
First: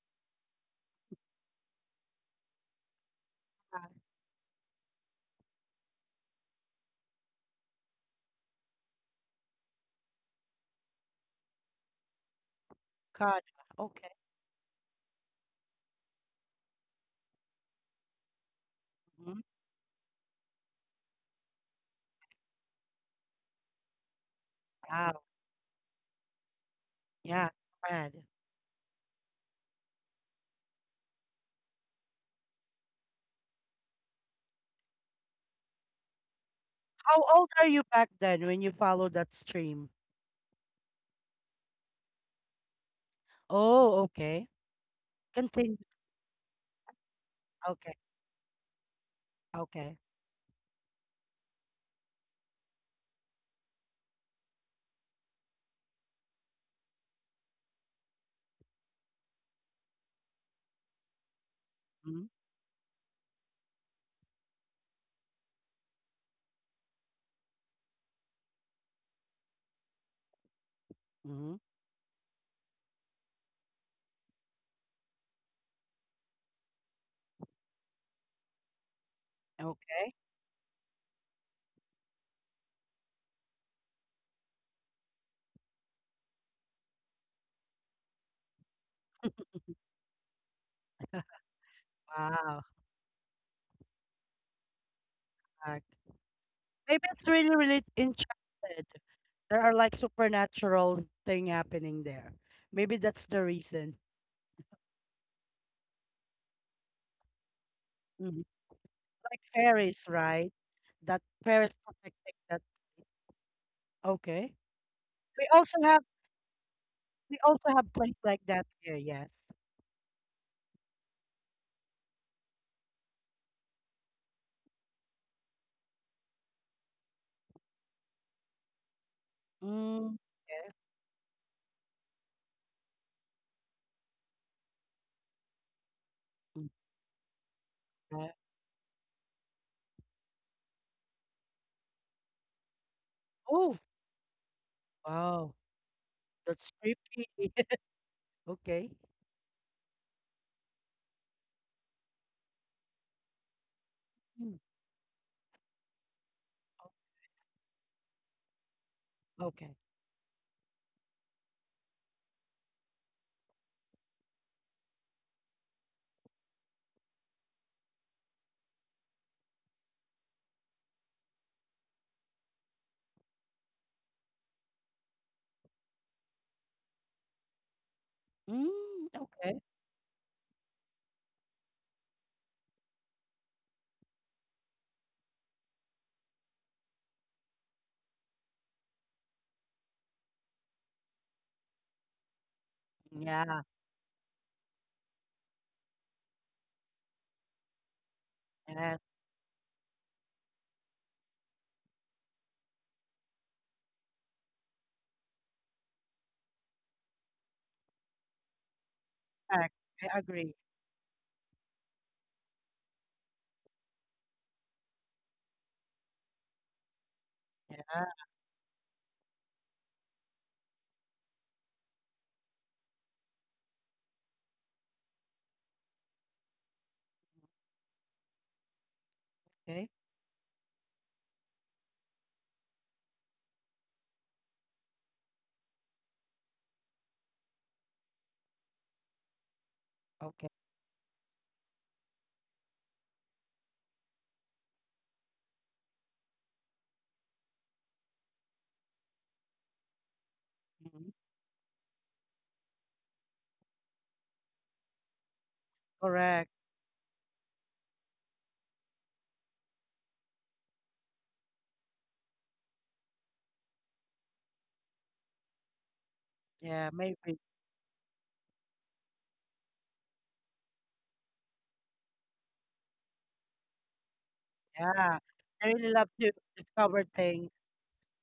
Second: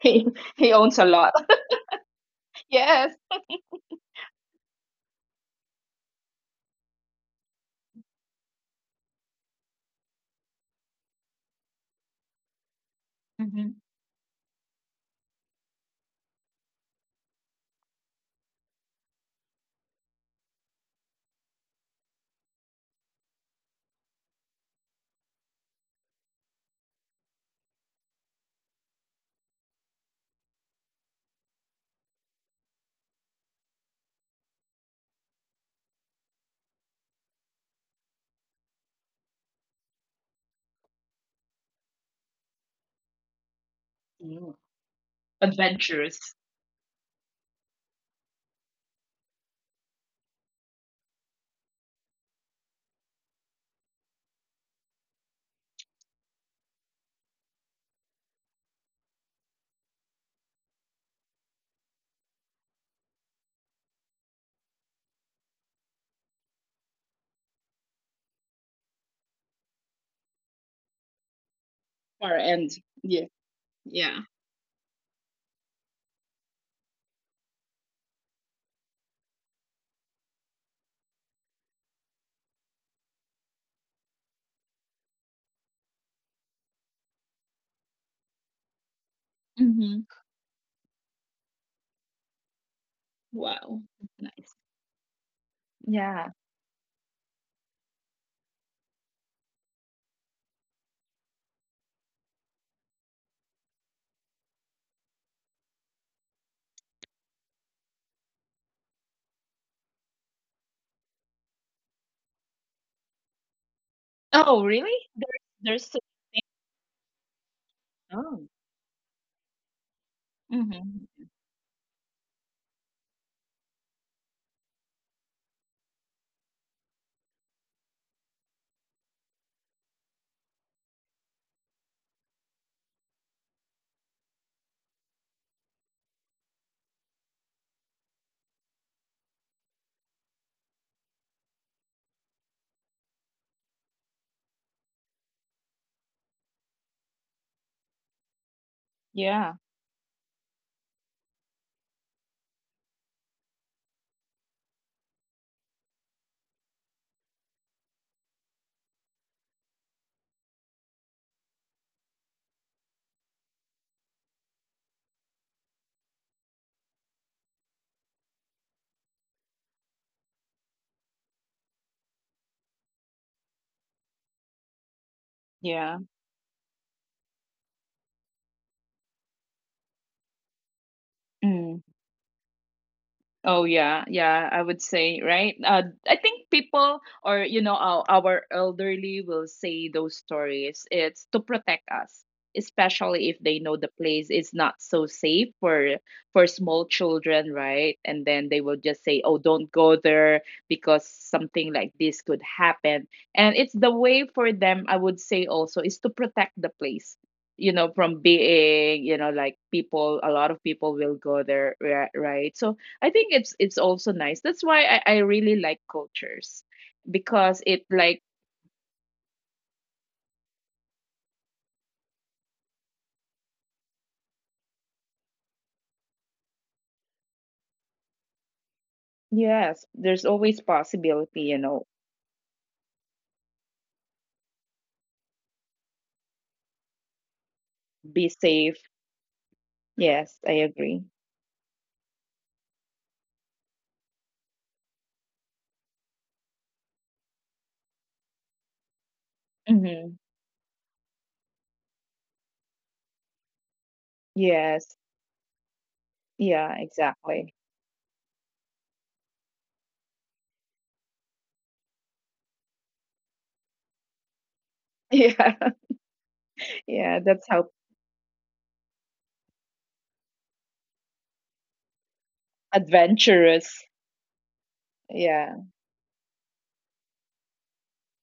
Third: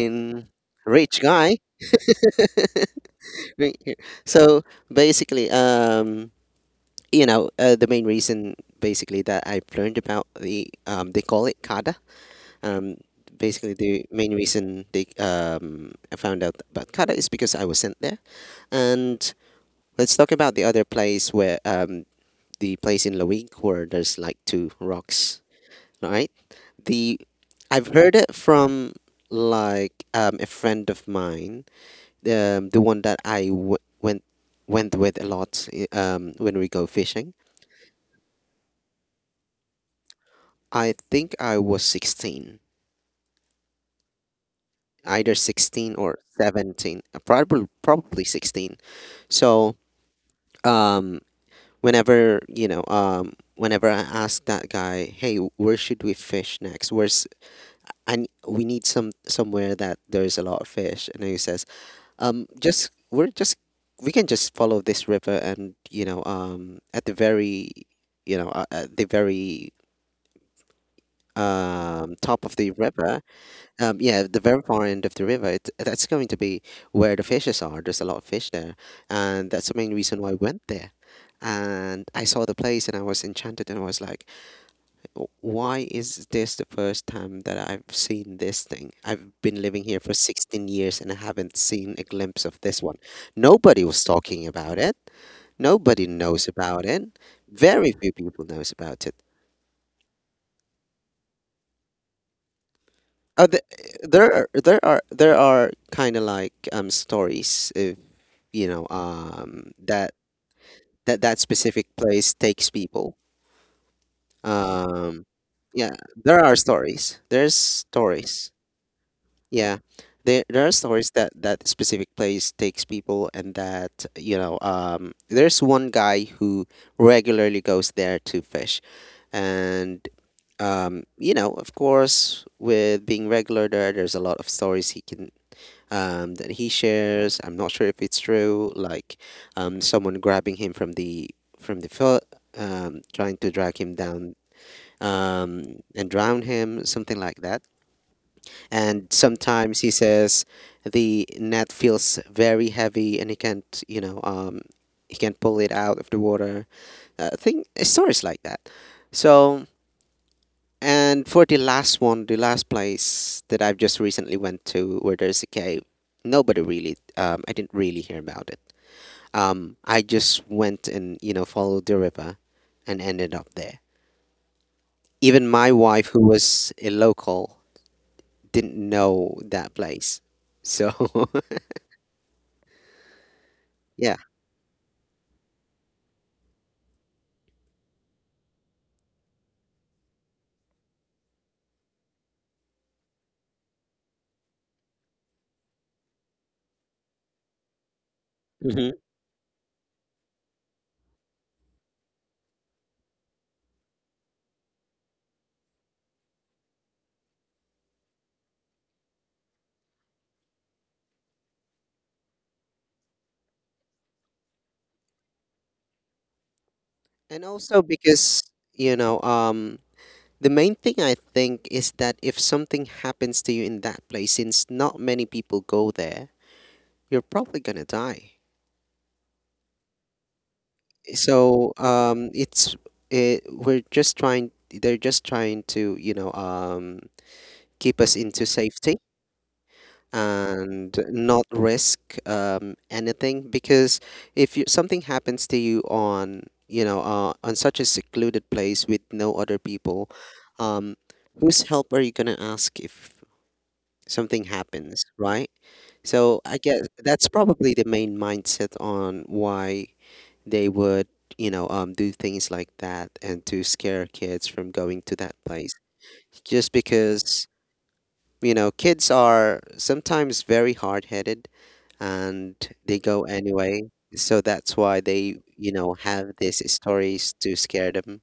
Speaker 2: He he owns a
Speaker 3: rich
Speaker 2: lot. [laughs]
Speaker 3: guy. [laughs]
Speaker 2: Yes.
Speaker 3: Right here. So basically, the main reason basically that I've learned about the they call it kada. Um,
Speaker 1: God.
Speaker 2: Mm-hmm.
Speaker 3: Basically, the
Speaker 1: Okay.
Speaker 3: main reason they I found out about Kata is because I was sent there. And
Speaker 1: Mhm.
Speaker 3: let's talk about the other place where the place in Lawig where there's like two
Speaker 1: Wow.
Speaker 3: rocks. All right, the
Speaker 1: Yeah.
Speaker 3: I've
Speaker 1: Bad.
Speaker 3: heard it from like a friend of mine, the one that went with a lot when we go
Speaker 1: How
Speaker 3: fishing.
Speaker 1: old are you back then when you followed that stream?
Speaker 3: I think I was 16,
Speaker 1: Oh, okay.
Speaker 3: either
Speaker 1: Continue.
Speaker 3: 16 or
Speaker 2: Adventures.
Speaker 3: 17, probably
Speaker 1: Okay.
Speaker 3: probably 16. So
Speaker 1: Okay.
Speaker 3: um whenever whenever I ask that guy, hey, where should we fish next? Where's and we need somewhere that there's a lot of fish, and he says, just we're just we can just follow this river, and at the very at the very
Speaker 1: Mm-hmm.
Speaker 2: Far
Speaker 3: top of the
Speaker 2: end.
Speaker 3: river.
Speaker 2: Yeah. Yeah.
Speaker 3: Yeah, the very far end of the river, that's going to be where the fishes are. There's a lot of fish there, and that's the main
Speaker 1: Okay.
Speaker 3: reason why I went there. And I saw the place, and I was enchanted, and I was like, "Why is this the first time that I've seen this thing? I've been living here
Speaker 2: Mm-hmm.
Speaker 3: for 16 years, and I haven't seen a glimpse of
Speaker 1: Wow.
Speaker 3: this one. Nobody
Speaker 2: Wow.
Speaker 3: was talking
Speaker 2: Nice.
Speaker 3: about it.
Speaker 1: Like,
Speaker 3: Nobody
Speaker 2: Yeah.
Speaker 3: knows about
Speaker 1: maybe
Speaker 3: it.
Speaker 1: it's really, really
Speaker 3: Very few people knows
Speaker 1: enchanted.
Speaker 3: about it.
Speaker 1: There are like supernatural thing happening there. Maybe that's the
Speaker 3: Oh,
Speaker 1: reason.
Speaker 3: there are kind of like stories if
Speaker 1: Mhm. Like fairies,
Speaker 3: that
Speaker 1: right? That
Speaker 3: that that
Speaker 1: fairies
Speaker 3: specific
Speaker 1: protecting
Speaker 3: place
Speaker 1: that.
Speaker 3: takes people.
Speaker 1: Okay.
Speaker 2: Oh, really?
Speaker 3: Um,
Speaker 2: There's
Speaker 1: We also
Speaker 3: yeah,
Speaker 2: there's
Speaker 1: have
Speaker 2: so
Speaker 3: there are stories.
Speaker 1: we
Speaker 3: There's
Speaker 1: also have place like
Speaker 2: oh.
Speaker 3: stories.
Speaker 1: that here. Yes.
Speaker 3: Yeah, there are
Speaker 2: Hmm.
Speaker 3: stories that that specific place takes people, and that you know there's one guy who regularly goes there to fish, and
Speaker 1: Mm.
Speaker 3: of course, with being regular there, there's a lot of stories he can that he shares. I'm not sure if it's
Speaker 1: Okay.
Speaker 3: true. Like someone grabbing him from the foot, trying to
Speaker 1: Oh,
Speaker 3: drag him down,
Speaker 1: wow.
Speaker 3: and drown
Speaker 1: That's
Speaker 3: him, something
Speaker 1: creepy.
Speaker 3: like that.
Speaker 1: [laughs] Okay.
Speaker 3: And
Speaker 2: Yeah.
Speaker 3: sometimes he says the net feels very heavy and he can't,
Speaker 1: Mm,
Speaker 3: he can't pull it out of the water. I think stories like that. So
Speaker 1: okay.
Speaker 3: and for the last one, the last place that I've just recently went to where there's a cave, nobody really, I didn't really hear about it. I just went and, followed the river and ended up there. Even my
Speaker 2: Yeah.
Speaker 3: wife, who was a local, didn't
Speaker 1: Mm,
Speaker 3: know
Speaker 1: okay.
Speaker 3: that place. So,
Speaker 2: Mm. Oh yeah,
Speaker 3: [laughs] yeah.
Speaker 2: yeah, I would say, right? I think people, or you know, our elderly will say those stories. It's to protect us, especially if they
Speaker 1: Yeah.
Speaker 2: know the place is not so safe for small children, right? And then they will
Speaker 3: hmm
Speaker 1: Yes.
Speaker 2: just say, "Oh, don't go there because something like this could happen." And it's the way for them, I would say also, is to protect the place. You know, from being, you know, like
Speaker 1: I I
Speaker 2: people, a lot
Speaker 1: agree.
Speaker 2: of people will go there, right? So I think it's also nice. That's why I really like cultures
Speaker 3: And
Speaker 2: because
Speaker 3: also
Speaker 2: it
Speaker 1: Yeah.
Speaker 2: like
Speaker 3: because, you know, um, the main thing I think is that if something happens to you in that place, since not many people go there, you're probably gonna die.
Speaker 2: yes,
Speaker 1: Okay.
Speaker 2: there's always possibility, you
Speaker 3: So
Speaker 2: know,
Speaker 3: we're just trying they're just trying to keep us
Speaker 2: be
Speaker 3: into
Speaker 2: safe.
Speaker 3: safety
Speaker 2: Yes,
Speaker 1: Okay.
Speaker 2: I
Speaker 3: and
Speaker 2: agree.
Speaker 3: not risk anything, because if something happens to you on on such a secluded place with no other people,
Speaker 2: Hmm.
Speaker 3: um
Speaker 1: Mm-hmm.
Speaker 3: whose help are you going to ask if something
Speaker 2: Yes.
Speaker 3: happens, right? So
Speaker 1: Correct.
Speaker 3: I
Speaker 2: Yeah,
Speaker 3: guess that's
Speaker 2: exactly.
Speaker 3: probably the main mindset on why they would do things like that and to scare kids from going
Speaker 2: [laughs]
Speaker 3: to that
Speaker 2: Yeah.
Speaker 3: place, just
Speaker 1: Yeah,
Speaker 2: Yeah,
Speaker 1: maybe.
Speaker 2: that's
Speaker 3: because
Speaker 2: how
Speaker 3: kids are sometimes very hard-headed and they go anyway,
Speaker 2: adventurous.
Speaker 3: so that's why
Speaker 1: Yeah.
Speaker 3: they
Speaker 2: Yeah.
Speaker 1: I really love
Speaker 3: have
Speaker 1: to
Speaker 3: these
Speaker 1: discover
Speaker 3: stories
Speaker 1: things.
Speaker 3: to scare them.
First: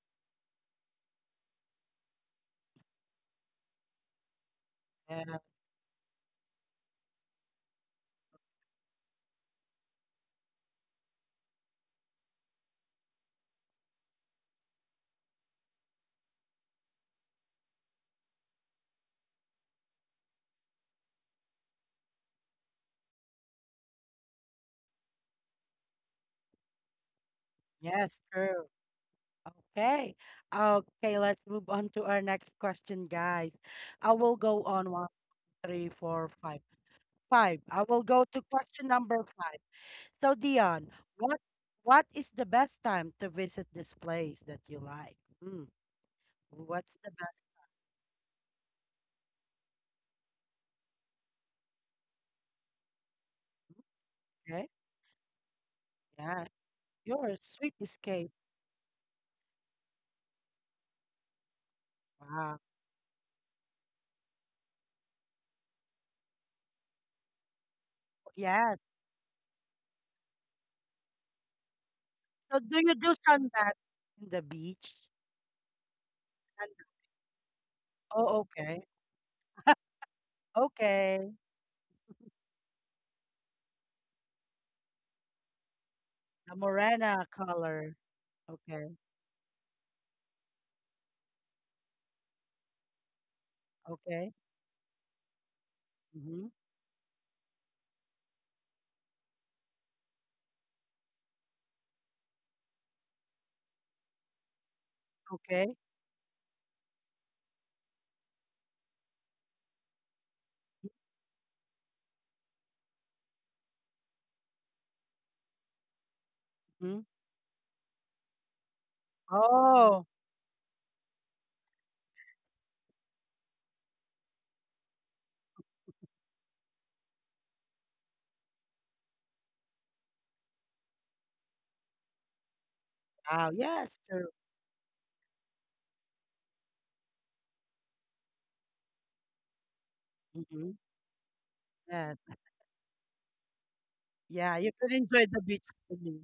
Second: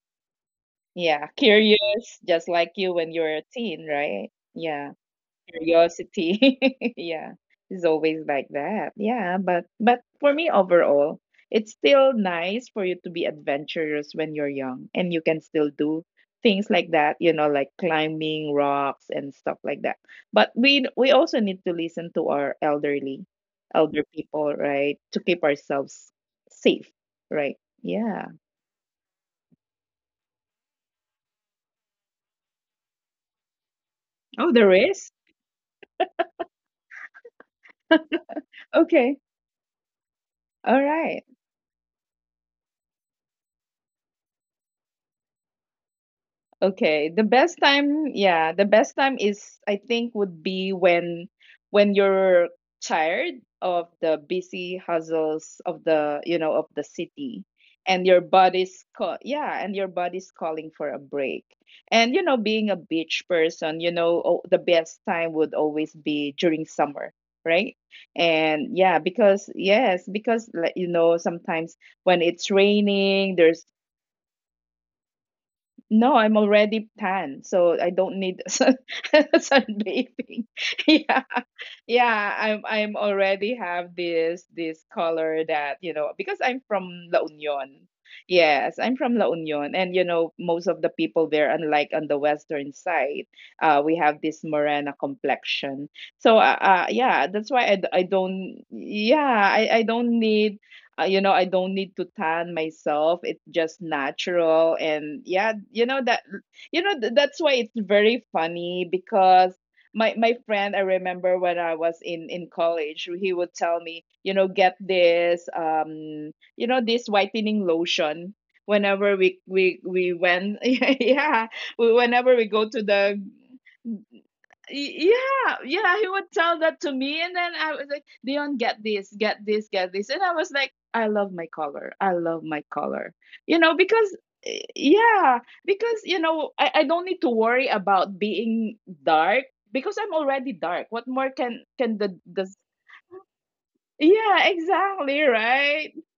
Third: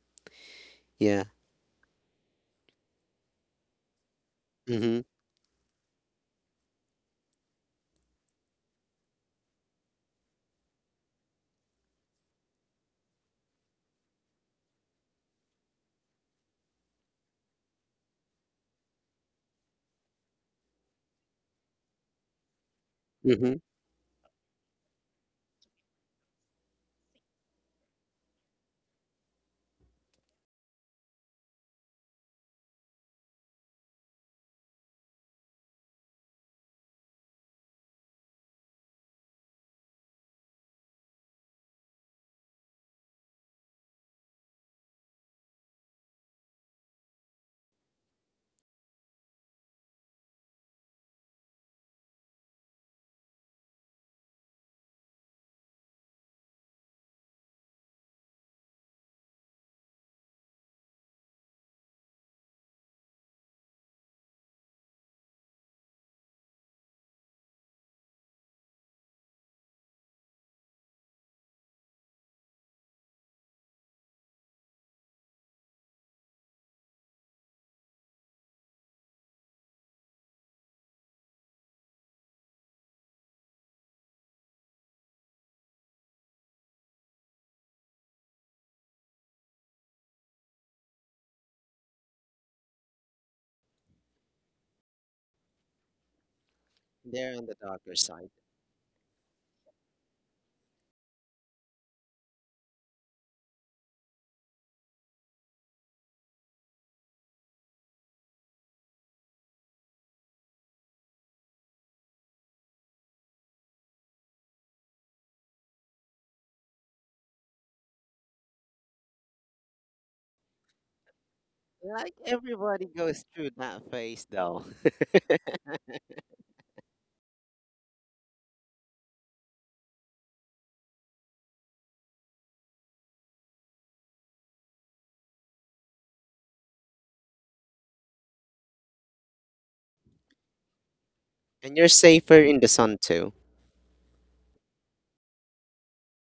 Speaker 3: Yeah.
Speaker 2: Yeah, curious just like you when you're a teen, right? Yeah.
Speaker 3: Mm-hmm.
Speaker 1: Yeah.
Speaker 2: Curiosity. [laughs] Yeah, it's always like that. Yeah, but for me overall, it's still nice for you to be adventurous when you're young and you can still do things like that, you know, like climbing rocks and stuff like that. But we also need to listen to our elderly,
Speaker 3: Mm-hmm.
Speaker 2: elder people, right? To keep ourselves safe, right?
Speaker 1: Yes,
Speaker 2: Yeah.
Speaker 1: true. Okay. Okay, let's move on to our next question, guys. I will
Speaker 2: Oh,
Speaker 1: go
Speaker 2: there
Speaker 1: on one,
Speaker 2: is?
Speaker 1: three, four, five. Five. I will go to question
Speaker 2: Okay.
Speaker 1: number five. So,
Speaker 2: All
Speaker 1: Dion,
Speaker 2: right.
Speaker 1: what what is the best time to visit this place that you like? Mm, what's
Speaker 2: Okay,
Speaker 1: the
Speaker 2: the
Speaker 1: best
Speaker 2: best time, yeah, the best time is I think would be when you're tired of the
Speaker 1: day?
Speaker 2: busy hustles of the, you
Speaker 1: Yeah.
Speaker 2: know, of the
Speaker 1: You're a
Speaker 2: city
Speaker 1: sweet
Speaker 2: and your
Speaker 1: escape.
Speaker 2: body's call, yeah, and your body's calling for a break. And you know,
Speaker 1: Wow.
Speaker 2: being a beach person, you know, oh, the best time would always be during summer, right? And
Speaker 1: Yes.
Speaker 2: yeah, because yes, because like, you know, sometimes when it's
Speaker 1: So do you do
Speaker 2: raining, there's
Speaker 1: sunbath in the beach?
Speaker 2: no, I'm already tan, so I don't
Speaker 1: Oh,
Speaker 2: need [laughs]
Speaker 1: okay.
Speaker 2: sunbathing. [laughs] Yeah.
Speaker 1: Okay.
Speaker 2: Yeah, I'm already have this color that, you know, because
Speaker 1: The
Speaker 2: I'm from
Speaker 1: morena
Speaker 2: La Union.
Speaker 1: color.
Speaker 2: Yes,
Speaker 1: Okay.
Speaker 2: I'm from La Union, and you know, most of the people there, unlike on the western side, uh, we have
Speaker 1: Okay.
Speaker 2: this morena complexion.
Speaker 1: Mm-hmm.
Speaker 2: So yeah,
Speaker 3: They're on the
Speaker 2: that's why
Speaker 3: darker
Speaker 2: I
Speaker 3: side.
Speaker 2: don't, yeah, I don't need you know, I don't need to tan myself. It's just natural. And yeah,
Speaker 1: Okay.
Speaker 2: you know that you know that's why it's very funny because my friend, I remember when I was in college, he would tell me, you know, get this, um, you know,
Speaker 1: Mm-hmm.
Speaker 2: this whitening lotion whenever we we
Speaker 1: Oh,
Speaker 2: we went [laughs] yeah,
Speaker 3: Like
Speaker 2: whenever we go to
Speaker 3: everybody
Speaker 2: the
Speaker 3: goes through that phase though.
Speaker 2: Yeah, he would tell that to me, and then I was like, Dion, get this, get this, get this. And I was like, I love my color, I love my color,
Speaker 1: wow.
Speaker 2: you know,
Speaker 1: Yes, true.
Speaker 2: because eh, yeah, because you know, I don't need to worry about being dark because I'm already
Speaker 1: Mm-hmm.
Speaker 2: dark. What more can
Speaker 3: And you're
Speaker 1: Yeah.
Speaker 3: safer
Speaker 2: the
Speaker 3: in the sun too.
Speaker 2: yeah,
Speaker 1: Yeah, you can enjoy
Speaker 2: exactly
Speaker 1: the beach.
Speaker 2: right.
Speaker 1: Fully.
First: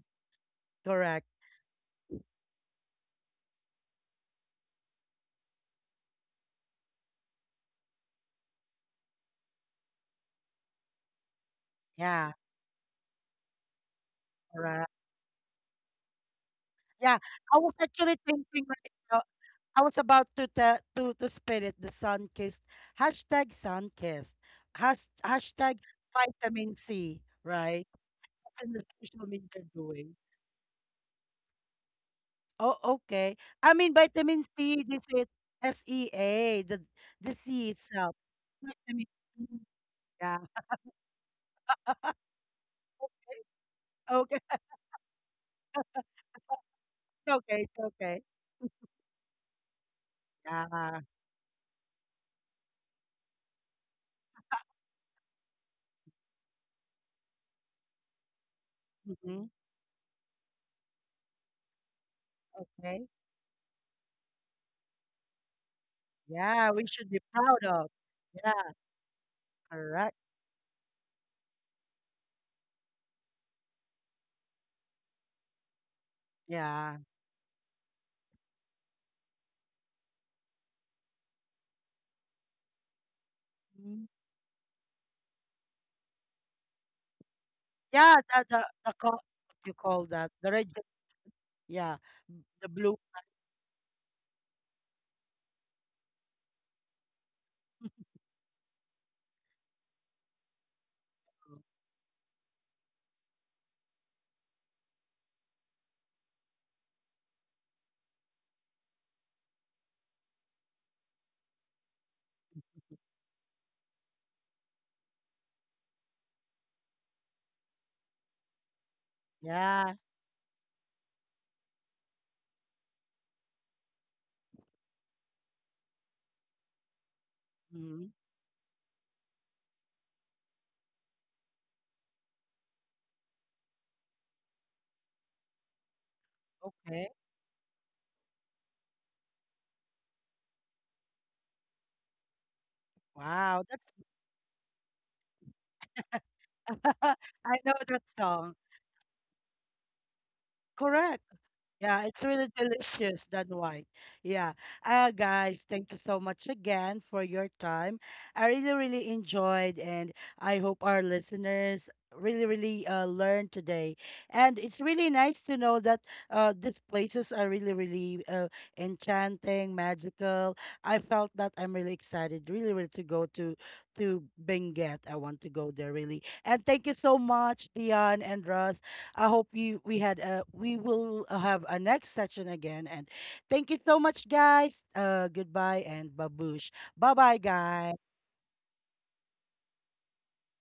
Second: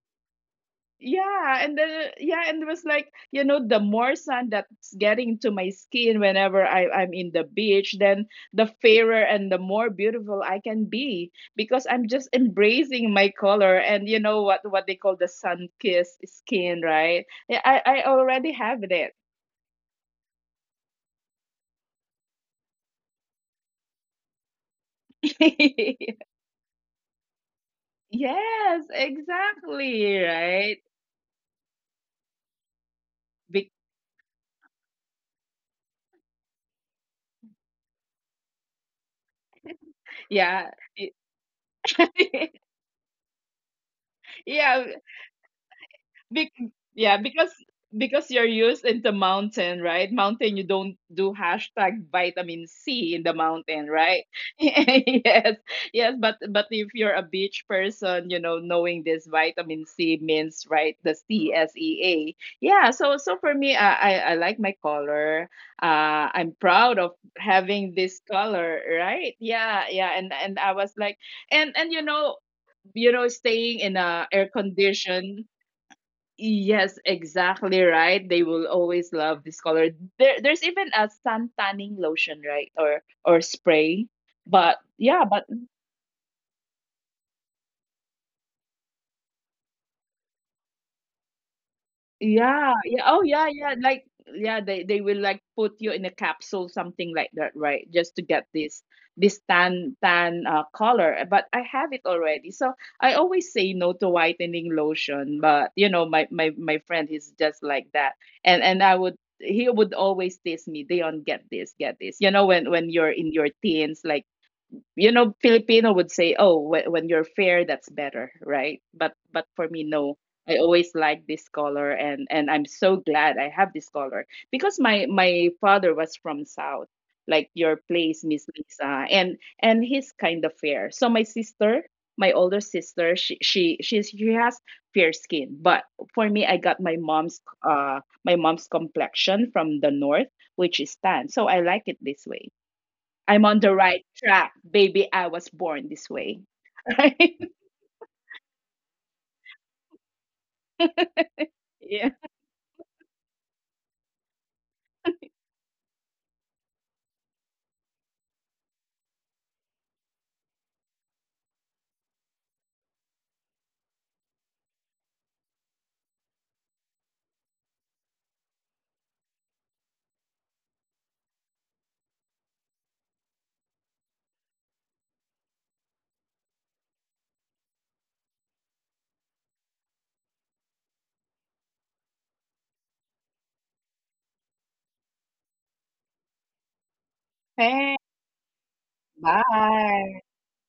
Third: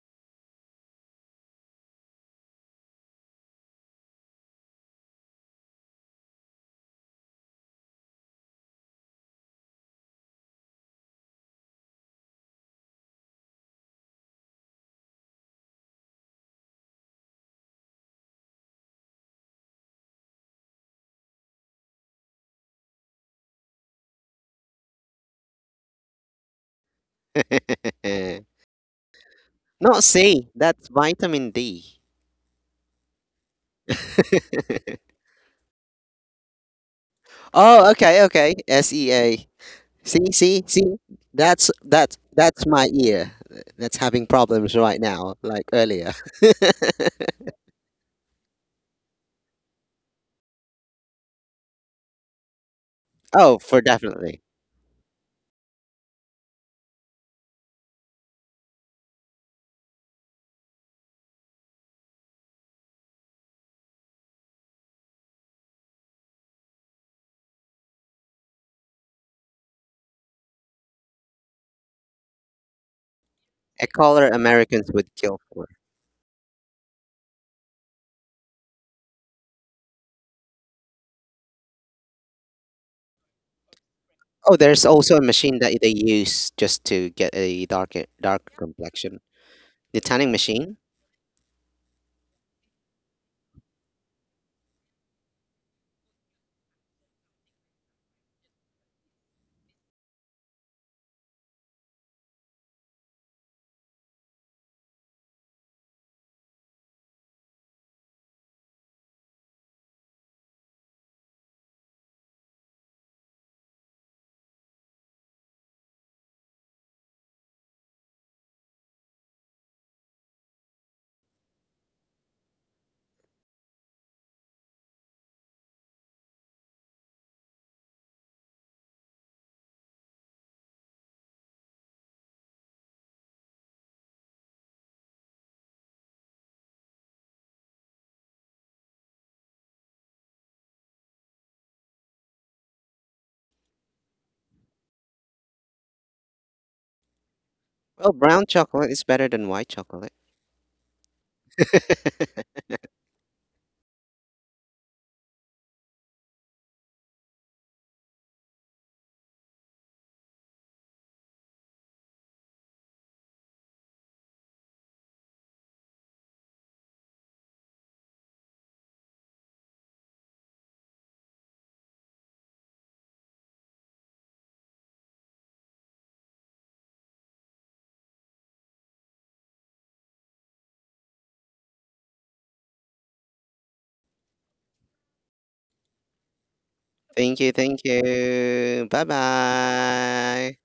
Speaker 1: Correct.
Speaker 2: Yeah, and then yeah, and it was like, you know, the more sun that's getting into my skin whenever I'm in the beach, then the fairer and the more beautiful I can be because I'm
Speaker 1: Yeah.
Speaker 2: just embracing my color, and you know what
Speaker 1: Correct.
Speaker 2: they call the sun kissed skin,
Speaker 1: Yeah.
Speaker 2: right?
Speaker 1: I was
Speaker 2: Yeah,
Speaker 1: actually
Speaker 2: I
Speaker 1: thinking
Speaker 2: already
Speaker 1: right
Speaker 2: have
Speaker 1: now.
Speaker 2: it.
Speaker 1: I was about to te- to spell it the sun kissed hashtag sun kissed has hashtag
Speaker 2: [laughs]
Speaker 1: vitamin C right.
Speaker 3: [laughs]
Speaker 1: That's in the
Speaker 2: Yes,
Speaker 1: social media
Speaker 3: Not
Speaker 1: doing.
Speaker 2: exactly,
Speaker 3: C, that's
Speaker 2: right?
Speaker 3: vitamin D.
Speaker 1: Oh, okay. I
Speaker 2: Be-
Speaker 1: mean, vitamin C, they say SEA, the C
Speaker 3: Oh,
Speaker 1: itself.
Speaker 3: okay, okay. S
Speaker 1: Vitamin
Speaker 3: E A.
Speaker 1: C.
Speaker 3: See,
Speaker 1: Yeah.
Speaker 3: see,
Speaker 2: yeah.
Speaker 3: see. That's that's
Speaker 2: [laughs]
Speaker 3: my ear. That's having
Speaker 1: Okay. [laughs]
Speaker 3: problems
Speaker 2: Yeah,
Speaker 3: right now, like earlier.
Speaker 2: Bec-
Speaker 3: [laughs]
Speaker 2: yeah,
Speaker 1: Okay. It's okay.
Speaker 2: because you're used in the mountain, right? Mountain, you don't
Speaker 1: Yeah.
Speaker 2: do hashtag vitamin C in the
Speaker 3: Oh, for
Speaker 2: mountain, right?
Speaker 3: definitely.
Speaker 2: [laughs] Yes, yes. But if you're a beach person, you know, knowing this
Speaker 1: Mm-hmm.
Speaker 2: vitamin C means right the sea. Yeah.
Speaker 1: Okay.
Speaker 2: So so for me, I like my color. I'm
Speaker 1: Yeah, we
Speaker 2: proud of
Speaker 1: should be proud
Speaker 2: having
Speaker 1: of.
Speaker 2: this
Speaker 1: Yeah,
Speaker 2: color, right? Yeah, yeah.
Speaker 1: correct.
Speaker 2: And I was like, and you know, staying
Speaker 3: A
Speaker 2: in a
Speaker 3: color
Speaker 2: air
Speaker 3: Americans would kill
Speaker 2: condition.
Speaker 3: for.
Speaker 2: Yes,
Speaker 1: Yeah.
Speaker 2: exactly right. They will always love this color. There, there's even a sun tanning lotion, right? Or spray.
Speaker 1: Mhm.
Speaker 3: Oh,
Speaker 2: But
Speaker 3: there's also
Speaker 2: yeah,
Speaker 3: a
Speaker 2: but
Speaker 3: machine that they use just to get a dark
Speaker 1: Yeah, the
Speaker 3: dark
Speaker 1: the the
Speaker 3: complexion.
Speaker 1: call you
Speaker 3: The
Speaker 1: call
Speaker 3: tanning
Speaker 1: that the red.
Speaker 3: machine.
Speaker 1: Yeah,
Speaker 2: yeah,
Speaker 1: the
Speaker 2: yeah.
Speaker 1: blue.
Speaker 2: Oh, yeah, yeah. Like, yeah, they will like put you in a capsule, something like that, right? Just to get this this tan color. But I have it already, so I always say no to whitening lotion. But you know, my friend is just like that, and I would he would always tease me, Dion, get this, get this. You know, when you're in your teens, like you know filipino would say, oh, when you're fair that's better, right? But for me,
Speaker 1: Yeah.
Speaker 2: no, I always like this color, and I'm so glad I have this color because my father was from south, like your
Speaker 1: Mm-hmm.
Speaker 2: place, Miss Lisa, and he's kind of fair. So my sister, my older sister, she has fair skin, but for me, I got
Speaker 1: Okay.
Speaker 2: my mom's complexion from the north, which is tan, so I like it this way. I'm on
Speaker 1: Wow,
Speaker 2: the
Speaker 1: that's
Speaker 2: right track, baby. I was born this way. [laughs]
Speaker 1: [laughs]
Speaker 2: Right?
Speaker 1: I know that
Speaker 3: Well, brown
Speaker 1: song.
Speaker 3: chocolate is better than white chocolate.
Speaker 1: Correct.
Speaker 3: [laughs]
Speaker 2: Yeah.
Speaker 1: Yeah, it's really delicious than white. Yeah. Guys, thank you so much again for your time. I really, really enjoyed, and I hope our listeners really, really learned today. And it's really nice to know that these places are really, really enchanting, magical. I felt that I'm really excited, really, really to go to Benguet. I want to go there really. And thank you so much, Dion and Russ. I hope you we had we will have a next session again. And thank you so much, guys. Goodbye and babush. Bye
Speaker 3: Thank
Speaker 1: bye,
Speaker 3: you, thank
Speaker 2: Hey,
Speaker 1: guys.
Speaker 3: you. Bye
Speaker 2: bye.
Speaker 3: bye.